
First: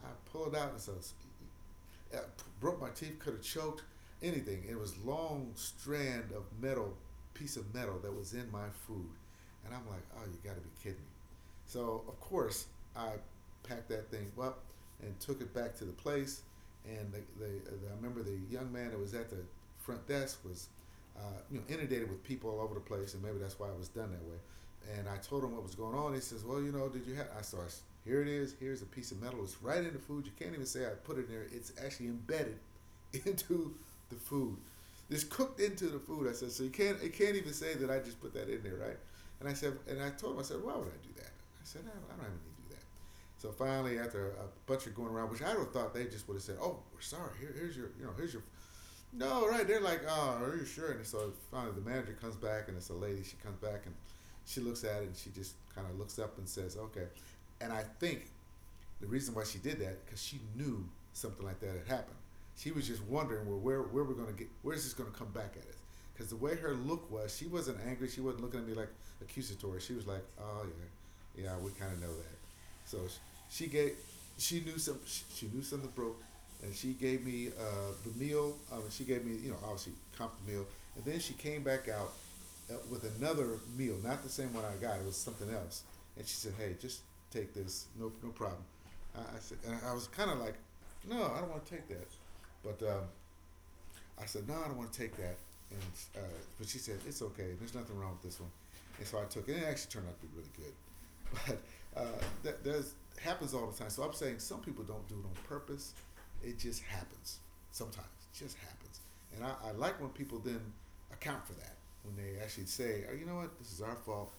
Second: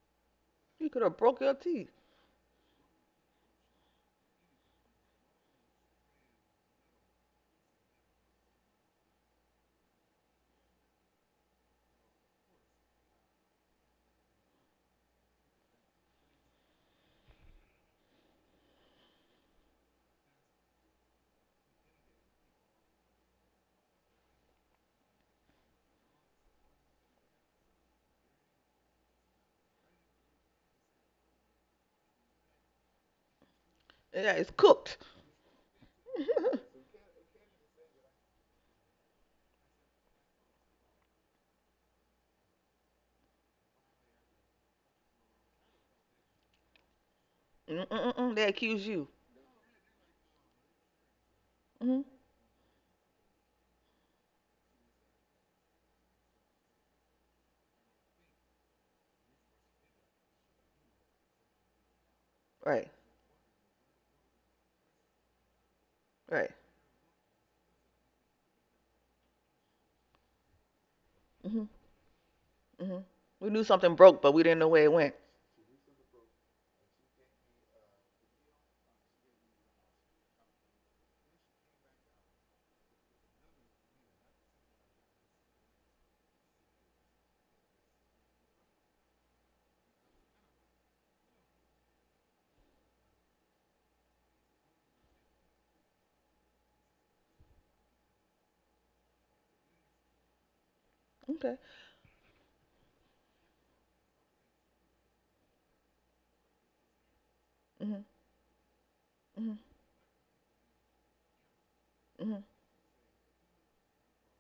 [SPEAKER 1] I pull it out, and it's
[SPEAKER 2] You could have broke your teeth.
[SPEAKER 1] I broke my teeth, could have choked, anything. It was long strand of metal, piece of metal that was in my food, and I'm like, oh, you got to be kidding me. So of course I packed that thing up and took it back to the place, and the I remember the young man that was at the front desk was, you know, inundated with people all over the place, and maybe that's why it was done that way and I told him what was going on. He says, "Well, you know, did you have?" I saw, "Here it is. Here's a piece of metal. It's right in the food. You can't even say I put it in there. It's actually embedded *laughs* into the
[SPEAKER 2] Yeah, it's
[SPEAKER 1] food.
[SPEAKER 2] cooked.
[SPEAKER 1] "It's cooked into the food." I said, "So you
[SPEAKER 2] *laughs*
[SPEAKER 1] can't. It can't even say that I just put that in there, right?" And I told him, I said, "Why would I do that?" I said, "I don't have anything to do that." So finally, after a bunch of going around, which I would have thought they just would have said, "Oh, we're sorry. Here, here's your, you know, here's
[SPEAKER 2] Mm-mm-mm-mm,
[SPEAKER 1] your
[SPEAKER 2] they accuse you.
[SPEAKER 1] no, right. They're like, oh, are you sure?" And so finally the
[SPEAKER 2] hmm
[SPEAKER 1] manager comes back and it's a lady. She comes back and she looks at it and she just kind of looks up and says, "Okay." And I think the reason why she did that, because she knew something like that had happened. She
[SPEAKER 2] Right,
[SPEAKER 1] was just wondering, well, where we're going to get, where's this going to come back at us? Because the
[SPEAKER 2] right.
[SPEAKER 1] way her look was, she wasn't angry. She wasn't looking at me like accusatory. She was like, oh, yeah, yeah,
[SPEAKER 2] hmm
[SPEAKER 1] we kind of know that.
[SPEAKER 2] hmm
[SPEAKER 1] So
[SPEAKER 2] We knew
[SPEAKER 1] she gave,
[SPEAKER 2] something broke, but we didn't
[SPEAKER 1] she
[SPEAKER 2] know
[SPEAKER 1] knew
[SPEAKER 2] where it
[SPEAKER 1] some,
[SPEAKER 2] went.
[SPEAKER 1] she knew something broke and she gave me the meal. I mean, she gave me, you know, obviously comped the meal, and then she came back out with another meal, not the same one I got. It was something else, and she said, "Hey, just take this. No, no problem." I said, and I was kind of like, "No, I don't want to take that," but I said, no, I don't want to take that. And uh, but she said, it's okay. There's nothing wrong with this one. And so I took it. And it actually turned out to be really good. *laughs*
[SPEAKER 2] Okay.
[SPEAKER 1] But that there's happens all the time. So I'm saying some people don't do it on purpose. It just happens
[SPEAKER 2] hmm
[SPEAKER 1] sometimes. It just happens. And I,
[SPEAKER 2] hmm
[SPEAKER 1] I like when people then account for that when they
[SPEAKER 2] hmm
[SPEAKER 1] actually say, oh, you know what, this is our fault,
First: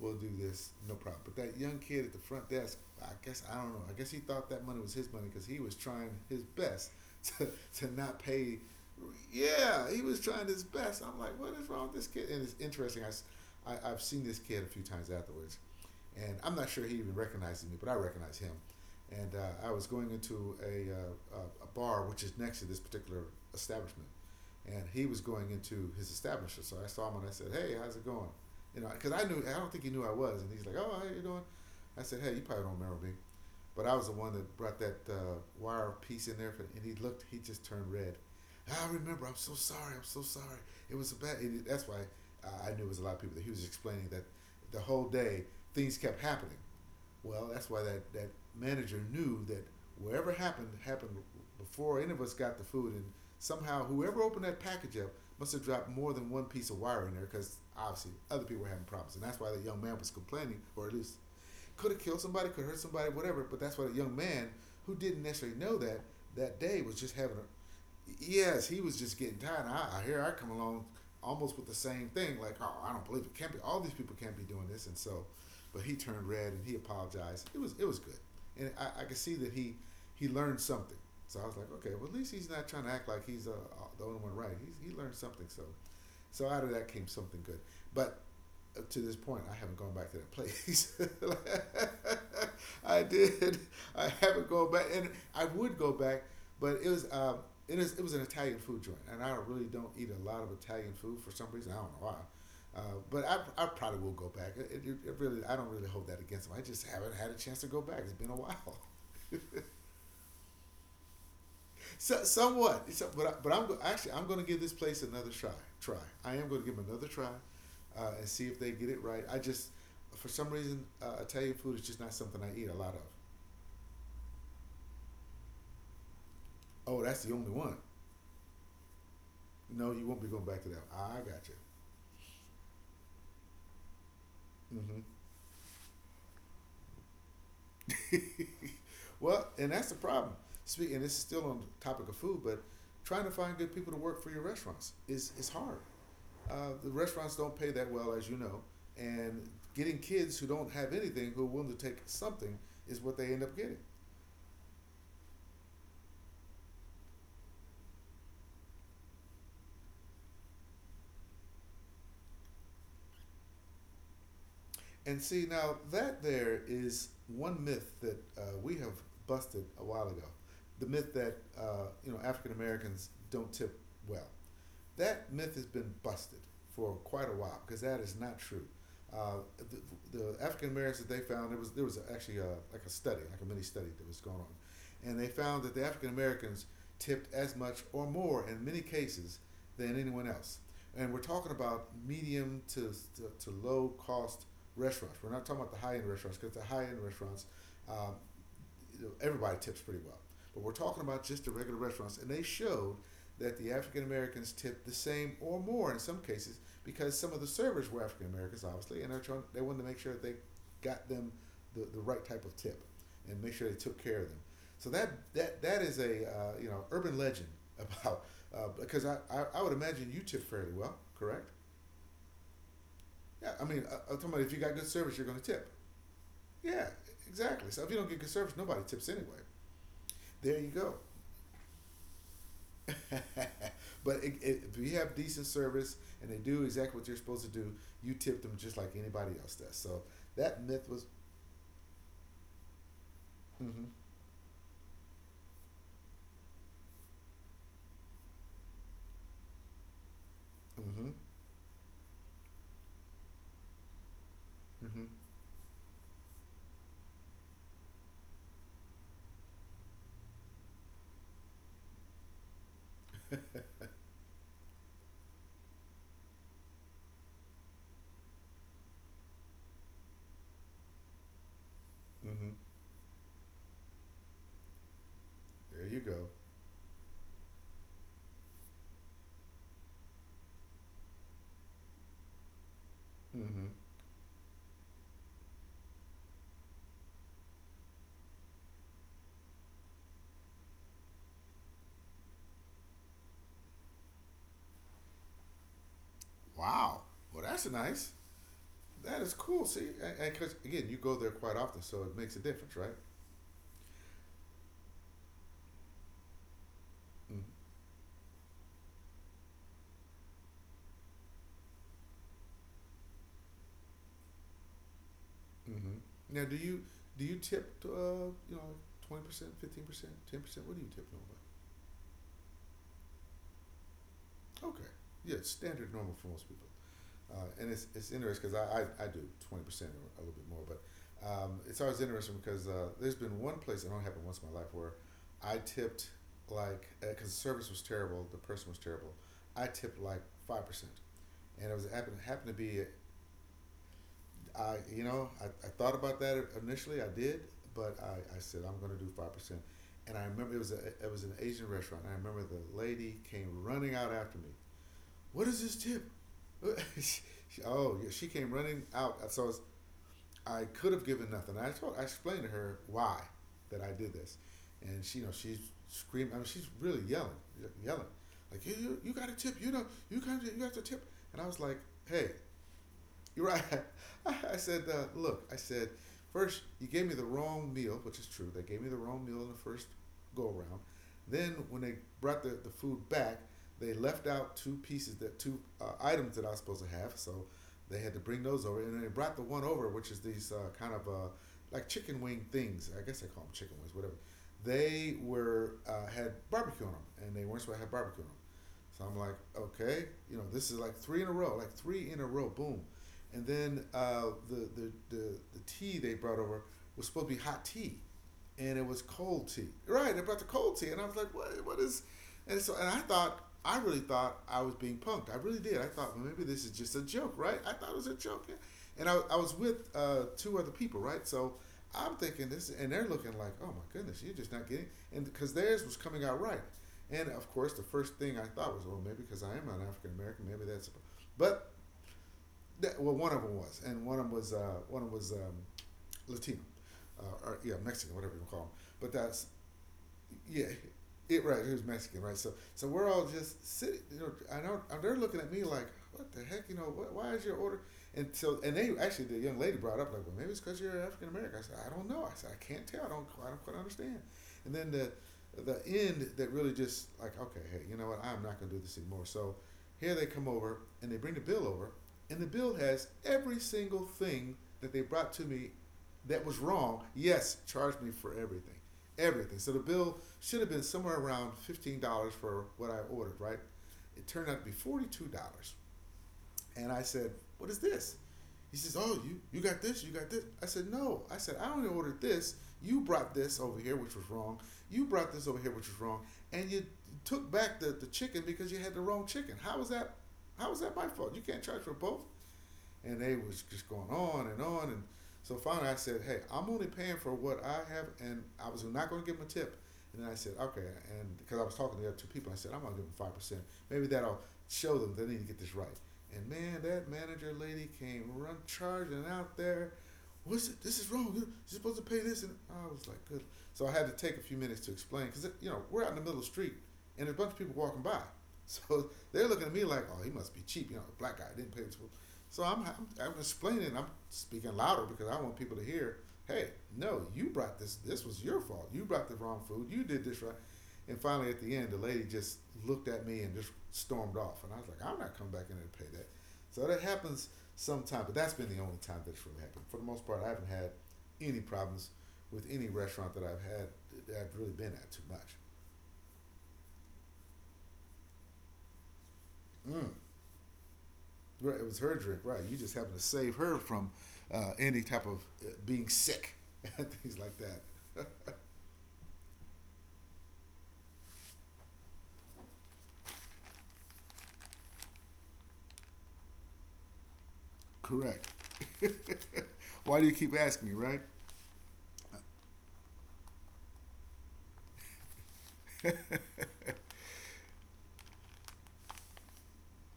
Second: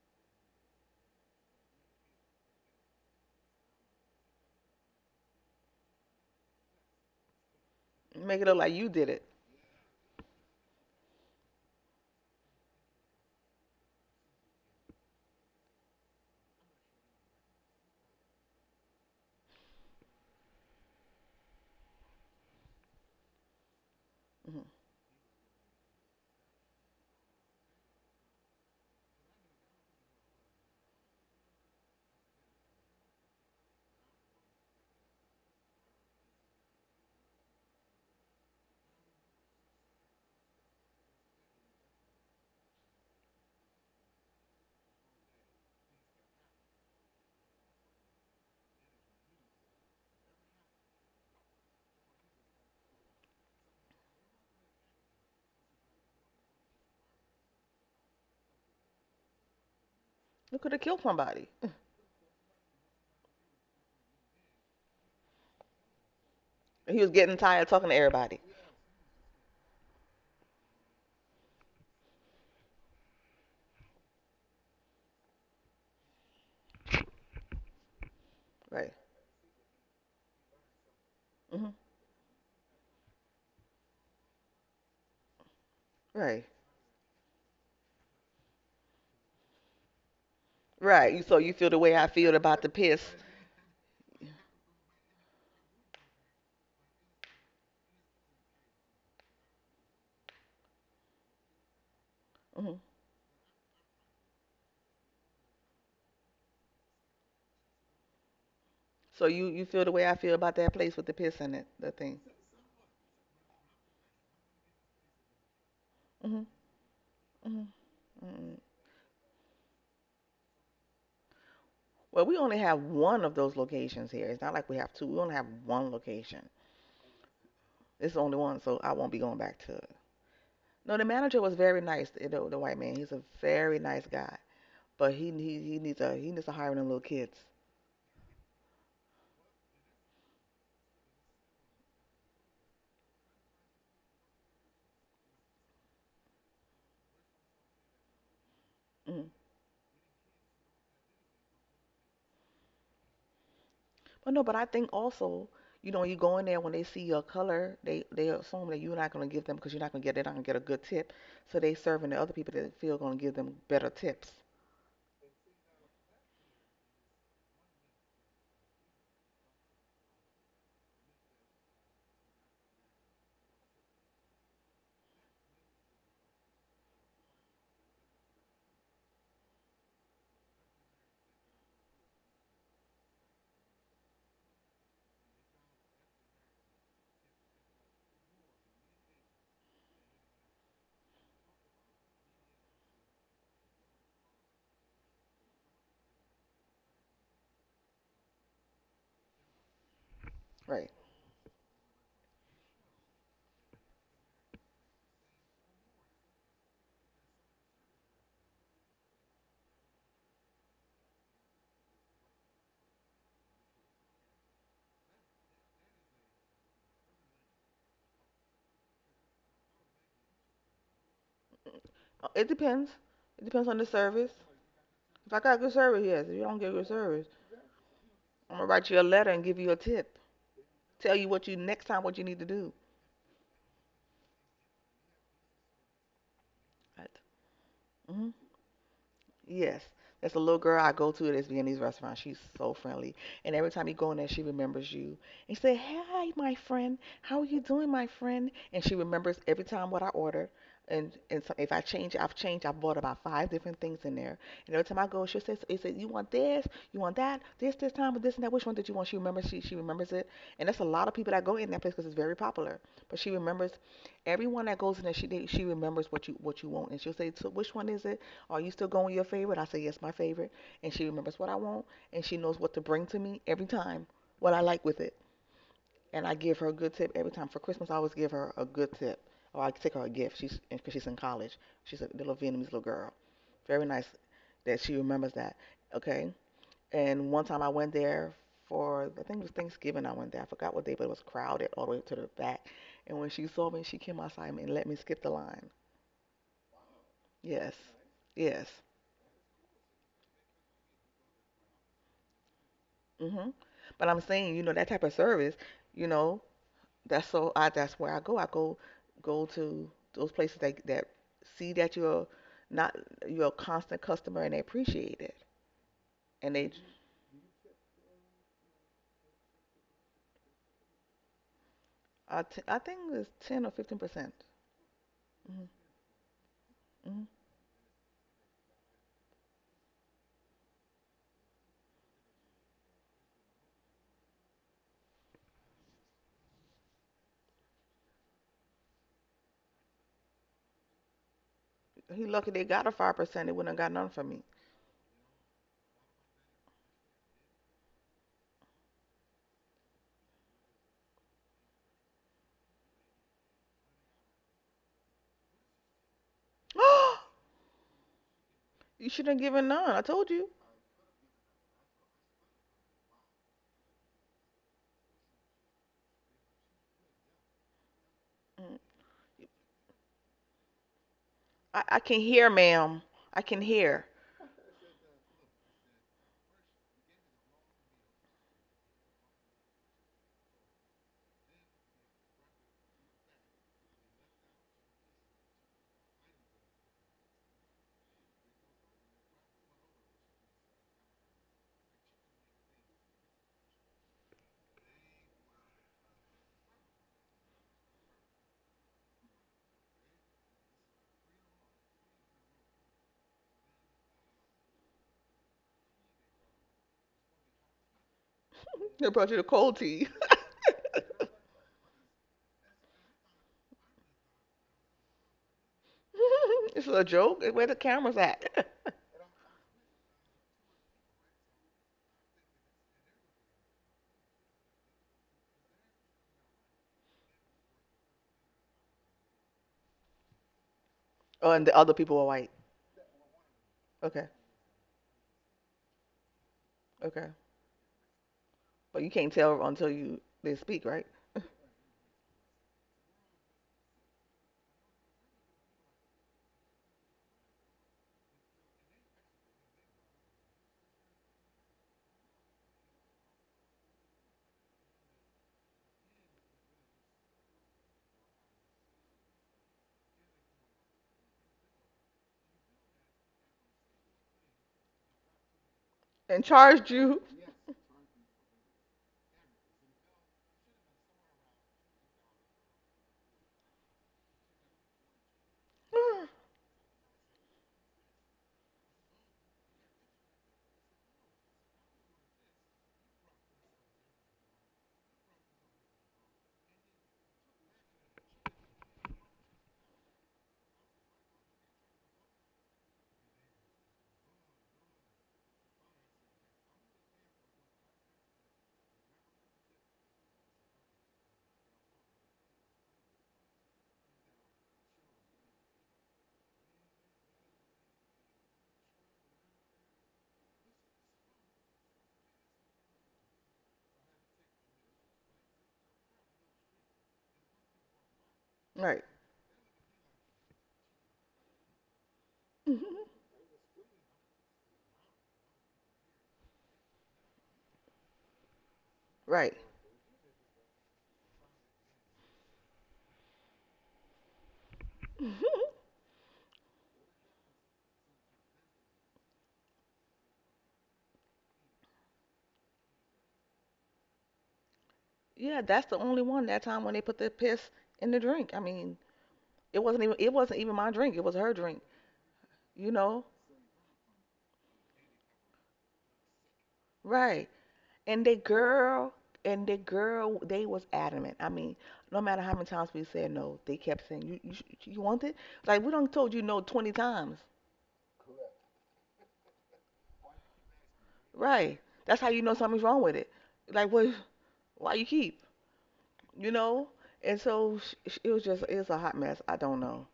[SPEAKER 1] we'll do this, no problem. But that young kid at the front desk, I guess I don't know. I guess he thought that money was his money because he was trying his best *laughs* to to not
[SPEAKER 2] Make it look
[SPEAKER 1] pay.
[SPEAKER 2] like you did it.
[SPEAKER 1] Yeah, he was trying his best. I'm like, what is wrong with this kid? And it's interesting. I have seen this kid a few times afterwards, and I'm not sure he even recognizes me, but I recognize him. And I was going into a bar which is next to this particular establishment,
[SPEAKER 2] hmm
[SPEAKER 1] and he was going into his establishment. So I saw him and I said, "Hey, how's it going? You know, because I knew I don't think he knew I was," and he's like, "Oh, how you doing?" I said, "Hey, you probably don't remember me, but I was the one that brought that wire piece in there." For, and he looked, he just turned red. "Ah, I remember. I'm so sorry. I'm so sorry. It was a bad. It, that's why I knew it was a lot of people that he was explaining that the whole day things kept happening." Well, that's why that manager knew that whatever happened happened before any of us got the food, and somehow whoever opened that package up must have dropped more than one piece of wire in there because obviously other people were having problems, and that's why that young man was
[SPEAKER 2] You
[SPEAKER 1] complaining,
[SPEAKER 2] could have
[SPEAKER 1] or at
[SPEAKER 2] killed
[SPEAKER 1] least
[SPEAKER 2] somebody.
[SPEAKER 1] could have killed somebody, could have hurt somebody, whatever. But that's what a young man who didn't necessarily know that that day
[SPEAKER 2] *laughs*
[SPEAKER 1] was
[SPEAKER 2] He was
[SPEAKER 1] just
[SPEAKER 2] getting
[SPEAKER 1] having
[SPEAKER 2] tired of talking to
[SPEAKER 1] a.
[SPEAKER 2] everybody.
[SPEAKER 1] Yes, he was just getting tired. I hear I come along almost with the same thing, like, oh, I don't believe it can't be. All these people can't be doing this, and so, but he turned red and he apologized. It was good, and
[SPEAKER 2] Right.
[SPEAKER 1] I could see that he learned something. So I was like,
[SPEAKER 2] hmm
[SPEAKER 1] okay, well at least he's not trying to act like he's the only one, right. He learned something. So, so
[SPEAKER 2] Right.
[SPEAKER 1] out of that came something good. But up to this point, I haven't gone back to that place.
[SPEAKER 2] Right. You so you feel the way I feel about the
[SPEAKER 1] *laughs* I
[SPEAKER 2] piss.
[SPEAKER 1] did. I haven't gone back, and I would go back, but it was it is it was an Italian food joint, and I really don't eat a lot of Italian food for some reason. I don't know why.
[SPEAKER 2] Hmm.
[SPEAKER 1] Uh, but I probably will go back. It really I don't really hold that against them. I just haven't had a chance to go back. It's been a while.
[SPEAKER 2] So
[SPEAKER 1] *laughs*
[SPEAKER 2] you feel the way I feel about that place with the piss in it, the
[SPEAKER 1] So,
[SPEAKER 2] thing.
[SPEAKER 1] somewhat, It's- but I, but I'm go- actually I'm going to give this place another try. Try. I
[SPEAKER 2] Hmm.
[SPEAKER 1] am going to give them another try,
[SPEAKER 2] Hmm.
[SPEAKER 1] and see if
[SPEAKER 2] Mm.
[SPEAKER 1] they get it right. I just, for some reason, Italian food is just not
[SPEAKER 2] Well, we
[SPEAKER 1] something I
[SPEAKER 2] only
[SPEAKER 1] eat a
[SPEAKER 2] have
[SPEAKER 1] lot of.
[SPEAKER 2] one of those locations here. It's not like we have two. We only have one location.
[SPEAKER 1] Oh, that's the only one.
[SPEAKER 2] It's the only one, so I won't be going back to
[SPEAKER 1] No,
[SPEAKER 2] it.
[SPEAKER 1] you won't be going back to that. One.
[SPEAKER 2] No, the
[SPEAKER 1] I got
[SPEAKER 2] manager was very nice. The white man, he's a very nice guy,
[SPEAKER 1] you.
[SPEAKER 2] but he needs a he needs to hire them little kids.
[SPEAKER 1] Hmm. *laughs* Well, and that's the problem. Speaking, and this is still on the topic of food, but trying to find good people to work for your restaurants is hard. The restaurants don't pay that well, as you know, and getting kids who don't have anything who are willing to take something is what they end up getting.
[SPEAKER 2] Well, no, but I think also, you know, you go in there when they see your color, they assume that you're not gonna give them because you're not gonna get they're not gonna get a good tip, so they serving the other people that they feel gonna give them better tips.
[SPEAKER 1] And see, now that there is one myth that we have busted a while ago, the myth that you know African Americans don't tip well. That myth has been busted for quite a while because that is not true. The African Americans that they found there was actually a, like a study, like a mini study that was going on, and they found that the African Americans tipped as much or more in many cases than anyone else. And we're talking about medium to to low cost restaurants. We're not talking about the high end restaurants because the high end restaurants um, everybody tips pretty well. But we're
[SPEAKER 2] Right.
[SPEAKER 1] talking about just the regular restaurants, and they showed that the African Americans tipped the same or more in some cases because some of the servers were African Americans, obviously, and they wanted to make sure that they got them the right type of tip and make sure they took care of them. So that is a you know urban legend *laughs* about because I would imagine you tip fairly well, correct?
[SPEAKER 2] It depends. It
[SPEAKER 1] Yeah, I
[SPEAKER 2] depends on
[SPEAKER 1] mean,
[SPEAKER 2] the
[SPEAKER 1] I'm talking
[SPEAKER 2] service.
[SPEAKER 1] about if you got good service, you're going
[SPEAKER 2] If
[SPEAKER 1] to
[SPEAKER 2] I got
[SPEAKER 1] tip.
[SPEAKER 2] good service, yes. If you don't get
[SPEAKER 1] Yeah,
[SPEAKER 2] good service,
[SPEAKER 1] exactly. So if you don't get good service,
[SPEAKER 2] I'm gonna
[SPEAKER 1] nobody
[SPEAKER 2] write you a
[SPEAKER 1] tips
[SPEAKER 2] letter
[SPEAKER 1] anyway.
[SPEAKER 2] and give you a tip.
[SPEAKER 1] There you go.
[SPEAKER 2] Tell you what you next time what you need to do.
[SPEAKER 1] *laughs* But if you have decent service and they do exactly what
[SPEAKER 2] Right.
[SPEAKER 1] you're supposed to do, you
[SPEAKER 2] Hmm.
[SPEAKER 1] tip them just like anybody else does.
[SPEAKER 2] Yes.
[SPEAKER 1] So
[SPEAKER 2] That's a
[SPEAKER 1] that
[SPEAKER 2] little girl
[SPEAKER 1] myth
[SPEAKER 2] I
[SPEAKER 1] was,
[SPEAKER 2] go to at this Viennese restaurant. She's so friendly. And every
[SPEAKER 1] mm-hmm,
[SPEAKER 2] time you go in there, she remembers you. And she said, Hi, my friend. How are you doing, my friend? And she remembers every time what I order.
[SPEAKER 1] mm-hmm,
[SPEAKER 2] And so if I change, I've changed. I've bought about five different things in there. And every
[SPEAKER 1] mm-hmm,
[SPEAKER 2] time I go, she says, "It says you want this, you want that, this time, with this and that. Which one did you want?" She remembers. She remembers it. And that's a lot of people that go in that place because it's very popular. But she remembers everyone that goes in there. She remembers what you want, and she'll say, "So which one is it?" Are you still going with your favorite? I say, Yes, my favorite. And she remembers what I want and she
[SPEAKER 1] mm-hmm.
[SPEAKER 2] knows what to bring to me every time, what I like with it.
[SPEAKER 1] There you go.
[SPEAKER 2] And I give her a good tip every time. For Christmas, I always give her a good tip. Or I take her a gift. She's because she's in college. She's a little Vietnamese little girl.
[SPEAKER 1] Mm-hmm.
[SPEAKER 2] Very nice that she remembers that. Okay. And one time I went there for I think it was Thanksgiving. I went there. I forgot what day, but it was crowded all the way to the back. And when she saw me, she came outside and let me skip the line.
[SPEAKER 1] Wow. Well, that's
[SPEAKER 2] Yes.
[SPEAKER 1] nice.
[SPEAKER 2] Yes.
[SPEAKER 1] That is cool. See, and because again, you go there quite often, so it makes a difference, right?
[SPEAKER 2] Hmm. But I'm saying, you know, that type of service, you know, that's
[SPEAKER 1] Mm-hmm.
[SPEAKER 2] so I that's where I go. I go go to those places that that see that you're not you're a constant customer and they appreciate it.
[SPEAKER 1] Mm-hmm. Now,
[SPEAKER 2] And they
[SPEAKER 1] do you tip? You know, 20%, 15%, 10%. What do you tip normally?
[SPEAKER 2] I, t- I think it's 10 or 15%.
[SPEAKER 1] Okay. Yeah,
[SPEAKER 2] Hmm.
[SPEAKER 1] standard normal for most people.
[SPEAKER 2] Hmm.
[SPEAKER 1] It's interesting because I do 20% or a little bit more, but it's always interesting because there's been one place, it only happened once in my life, where I tipped like, because the service was terrible, the person was terrible, I tipped like 5%. And
[SPEAKER 2] He
[SPEAKER 1] happened to
[SPEAKER 2] lucky they
[SPEAKER 1] be,
[SPEAKER 2] got a 5%. They wouldn't have got none from me.
[SPEAKER 1] I you know, I thought about that initially, I did, but I said, I'm going to do 5%. And I remember it was an Asian restaurant. And I remember the lady came running out after me, "What is this tip?"
[SPEAKER 2] *gasps*
[SPEAKER 1] *laughs* Oh, yeah, she came running
[SPEAKER 2] you
[SPEAKER 1] out.
[SPEAKER 2] shouldn't have
[SPEAKER 1] So
[SPEAKER 2] given none. I told you.
[SPEAKER 1] I could have given nothing. I told, I explained to her why that I did this, and she, you know, she's screaming. I mean, she's really yelling, yelling, like
[SPEAKER 2] Mm.
[SPEAKER 1] you got a tip. You know, you got the tip. And I was like,
[SPEAKER 2] I can
[SPEAKER 1] hey,
[SPEAKER 2] hear, ma'am.
[SPEAKER 1] *laughs*
[SPEAKER 2] I
[SPEAKER 1] you're right.
[SPEAKER 2] can hear.
[SPEAKER 1] I said, look, I said, first you gave me the wrong meal, which is true. They gave me the wrong meal in the first go around. Then when they brought the food back, they left out two pieces that two items that I was supposed to have. So they had to bring those over, and then they brought the one over, which is these kind of like chicken wing things. I guess they call them chicken wings, whatever. They were had barbecue on them, and they weren't supposed to have barbecue on them. So I'm like, okay, you know, this is like three in a row, like three in a row, boom. And then the tea they brought over was supposed to be hot tea, and it was
[SPEAKER 2] They brought you the
[SPEAKER 1] cold tea.
[SPEAKER 2] cold tea.
[SPEAKER 1] Right, they brought
[SPEAKER 2] *laughs*
[SPEAKER 1] the cold tea, and I was like, what is? And so and I thought I really thought I was being punked. I really did. I thought well, maybe this is
[SPEAKER 2] It's
[SPEAKER 1] just a
[SPEAKER 2] a
[SPEAKER 1] joke,
[SPEAKER 2] joke.
[SPEAKER 1] right?
[SPEAKER 2] Where
[SPEAKER 1] I
[SPEAKER 2] the
[SPEAKER 1] thought it was a
[SPEAKER 2] camera's
[SPEAKER 1] joke,
[SPEAKER 2] at?
[SPEAKER 1] yeah.
[SPEAKER 2] *laughs*
[SPEAKER 1] And I was with two other people, right? So I'm thinking this, and they're looking like, oh my goodness, you're just not getting, and because theirs was coming out right. And of course, the first thing I thought was, well, maybe because I am an African American, maybe that's.
[SPEAKER 2] Oh, and
[SPEAKER 1] But
[SPEAKER 2] the other people were white.
[SPEAKER 1] that, well, one of them was, and one of
[SPEAKER 2] Okay,
[SPEAKER 1] them was one of them was Latino,
[SPEAKER 2] okay.
[SPEAKER 1] or yeah, Mexican, whatever you call them.
[SPEAKER 2] But
[SPEAKER 1] But
[SPEAKER 2] you can't
[SPEAKER 1] that's
[SPEAKER 2] tell until you they
[SPEAKER 1] yeah,
[SPEAKER 2] speak, right?
[SPEAKER 1] it right. He was Mexican, right? So we're all just sitting. You know, I know they're looking at me like, what the heck? You know, what, why is your order? And so and they actually the young lady brought up like, well, maybe it's because you're African American. I said, I don't know. I said, I can't tell. I don't quite understand. And then the end that really just like, okay, hey, you know what? I'm not gonna do this anymore. So here they come over and they bring the bill over, and the bill has every single thing that they brought to me that
[SPEAKER 2] And
[SPEAKER 1] was
[SPEAKER 2] charged
[SPEAKER 1] wrong.
[SPEAKER 2] you.
[SPEAKER 1] Yes, charged me for everything everything. So the bill should have been somewhere around $15 for what I ordered, right? It turned out to be $42,
[SPEAKER 2] *sighs*
[SPEAKER 1] and I said, "What is this?" He says, "Oh, you got this, you got this." I said, "No," I said, "I only ordered this. You brought this over here, which was wrong. You brought this over here, which was wrong, and you took back the chicken because you had the wrong chicken. How was that? How was that my fault? You can't charge for both." and they was just going on and so finally I said, hey, I'm only paying for what I have, and I was not going to give them a tip. And then I said, okay, and because I was talking to the other two people, I said, I'm going to give them 5%. Maybe that'll show them they need to get this right. And man, that manager lady came run charging out there. What's it? This is wrong. You're supposed to pay this, and I was like, good. So I had to take a few minutes to explain because you know we're out in the middle of the street, and there's a bunch of people walking by. *laughs*
[SPEAKER 2] Right.
[SPEAKER 1] So they're looking at me like, oh, he must be cheap. You know, a black guy didn't pay this. So I'm, I'm
[SPEAKER 2] *laughs*
[SPEAKER 1] I'm explaining. I'm speaking louder because I want people to hear. Hey, no, you brought this. This was your fault. You brought the
[SPEAKER 2] Right.
[SPEAKER 1] wrong food. You did this right. And finally, at the end, the lady just looked at me and just stormed off. And I was like, I'm not coming back in there
[SPEAKER 2] *laughs*
[SPEAKER 1] to pay that. So that happens sometimes. But that's been the only time that's really happened. For the most part, I haven't had any problems with any restaurant that I've had that I've really been at too much.
[SPEAKER 2] Yeah, that's the only one that time when they put the piss in the drink. I mean, it wasn't
[SPEAKER 1] Mm.
[SPEAKER 2] even it wasn't even my drink. It was her
[SPEAKER 1] Right,
[SPEAKER 2] drink,
[SPEAKER 1] it was her drink, right? You
[SPEAKER 2] you
[SPEAKER 1] just happened to
[SPEAKER 2] know?
[SPEAKER 1] save her from any type of being sick and *laughs* things
[SPEAKER 2] Right.
[SPEAKER 1] like that.
[SPEAKER 2] And the girl and the girl they was adamant. I mean, no matter how many times we said no, they kept saying, "You want it?" Like we don't told you no 20 times.
[SPEAKER 1] Correct. *laughs* Why do you keep asking me, right?
[SPEAKER 2] Right. That's how you know something's wrong with it. Like what Why you keep, you know? And so sh it was just, it's a hot mess. I don't know.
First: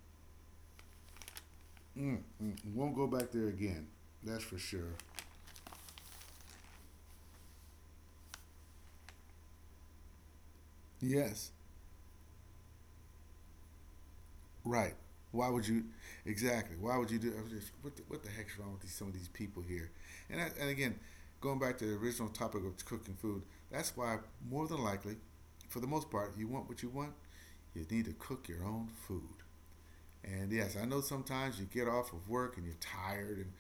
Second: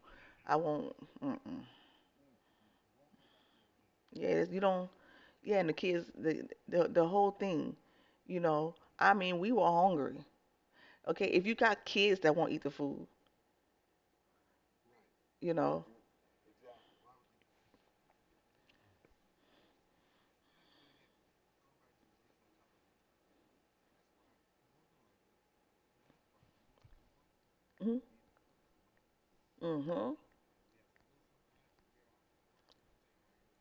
[SPEAKER 2] I won't. Mm-mm.
[SPEAKER 1] Mm, mm, mm. won't go back there again.
[SPEAKER 2] Yeah,
[SPEAKER 1] That's
[SPEAKER 2] it's-
[SPEAKER 1] for
[SPEAKER 2] you don't.
[SPEAKER 1] sure.
[SPEAKER 2] Yeah, and the kids, the whole thing, you know. I mean, we were hungry. Okay, if
[SPEAKER 1] Yes,
[SPEAKER 2] you got kids that won't eat the food,
[SPEAKER 1] right. Why
[SPEAKER 2] you
[SPEAKER 1] would
[SPEAKER 2] know.
[SPEAKER 1] you? Exactly. Why would you do? I was just, what the heck's wrong with these, some of these people here? And I, and again, going back to the original topic of cooking food, that's why more than likely, for the most part, you want what you want. You
[SPEAKER 2] Mm-hmm.
[SPEAKER 1] need to cook your own food.
[SPEAKER 2] hmm
[SPEAKER 1] And yes, I know sometimes you get off of work and you're tired, and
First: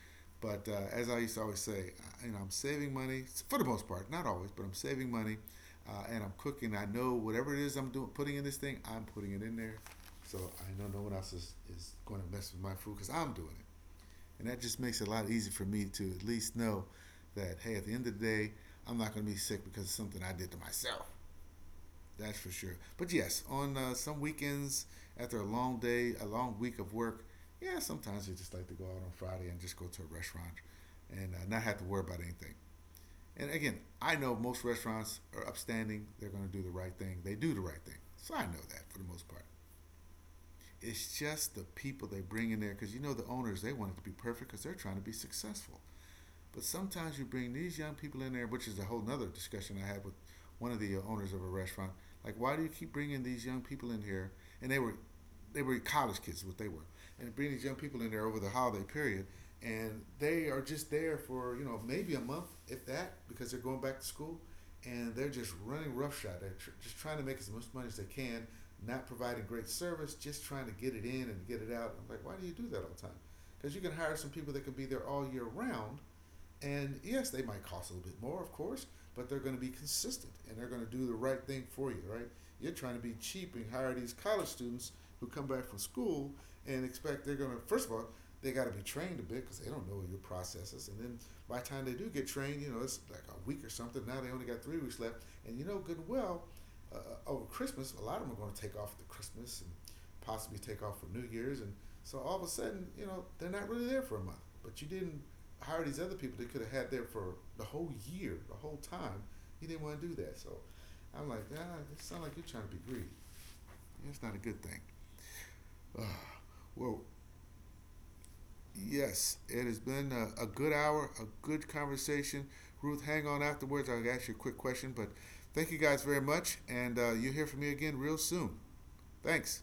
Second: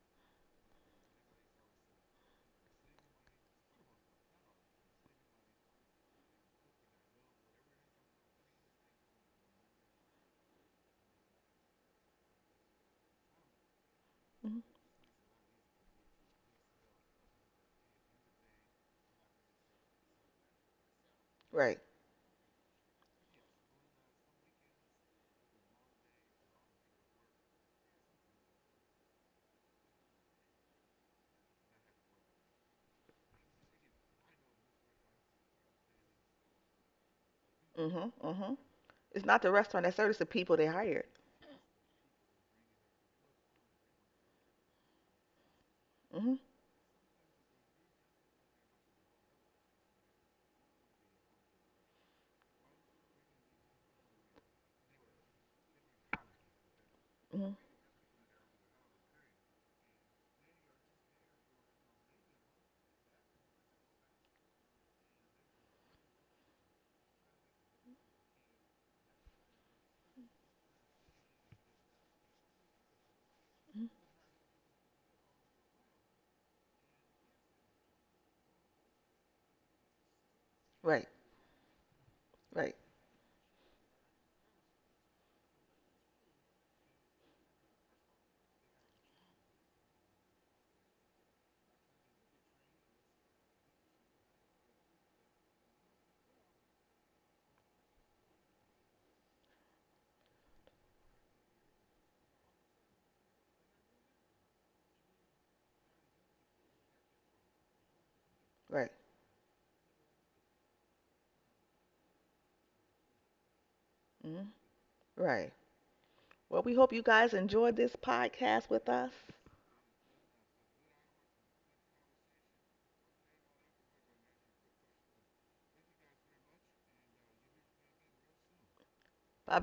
[SPEAKER 1] but as I used to always say, you know, I'm saving money for the most part, not always, but I'm saving money, and I'm cooking. I know whatever it is I'm doing, putting in this thing, I'm putting it in there, so I know no one else is going to mess with my food because I'm doing it, and
[SPEAKER 2] hmm
[SPEAKER 1] that just makes it a lot easier for me to at least know that hey, at the end of the day, I'm not going to be sick because of something I did to myself.
[SPEAKER 2] Right.
[SPEAKER 1] That's for sure. But yes, on some weekends after a long day, a long week of work, yeah, sometimes you just like to go out on Friday and just go to a restaurant and not have to worry about anything. And again, I know most restaurants are upstanding. They're going to do the right thing. They do the right thing.
[SPEAKER 2] Mm-hmm.
[SPEAKER 1] So I
[SPEAKER 2] Mm-hmm.
[SPEAKER 1] know that for the
[SPEAKER 2] It's
[SPEAKER 1] most
[SPEAKER 2] not
[SPEAKER 1] part.
[SPEAKER 2] the restaurant that serves it's the people they hired.
[SPEAKER 1] It's just the people they bring in there because you know the owners, they want it to be perfect because they're trying to be successful.
[SPEAKER 2] Hmm
[SPEAKER 1] But sometimes you bring these young people in there, which is a whole nother discussion I had with one of the owners of a restaurant. Like, why do you keep bringing these young people in here? And they were, they were college kids, is what they were, and
[SPEAKER 2] Mm-hmm.
[SPEAKER 1] bring these young people in there over the holiday period, and they are just there for you know maybe a month, if that, because they're going back to school, and they're just running roughshod. Just trying to make as much money as they can, not providing great service, just trying to get it in and get it out. I'm like, why do you do that all the time? Because you can hire some people that can be there all year round and yes, they might cost a little bit more, of course, but they're going to be consistent and they're going to
[SPEAKER 2] Right.
[SPEAKER 1] do the right thing for you, right? You're
[SPEAKER 2] Right.
[SPEAKER 1] trying to be cheap and hire these college students who come back from school and expect they're going to, first of all, they got to be trained a bit because they don't know your processes. And then by the time they do get trained, you know, it's like a week or something. Now they only got 3 weeks left. And you know good and well, over Christmas, a lot of them are going to take off for Christmas and possibly take off for New Year's. And so all of a sudden, you know, they're not really there for a month. But you didn't hire these other people they could have had there for the whole year, the whole
[SPEAKER 2] Right.
[SPEAKER 1] time. He didn't want to do that. So I'm like, nah, it sounds like you're trying to be greedy. It's not a good thing.
[SPEAKER 2] Mm-hmm.
[SPEAKER 1] *sighs*
[SPEAKER 2] Right.
[SPEAKER 1] Uh,
[SPEAKER 2] Well, we hope
[SPEAKER 1] well,
[SPEAKER 2] you guys enjoyed this podcast with us.
[SPEAKER 1] yes, it has been a good hour, a good conversation. Ruth, hang on afterwards. I'll ask you a quick question, but thank you guys very much. And you'll hear from me again real soon.
[SPEAKER 2] Bye
[SPEAKER 1] Thanks.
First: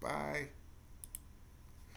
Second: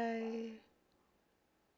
[SPEAKER 1] Bye.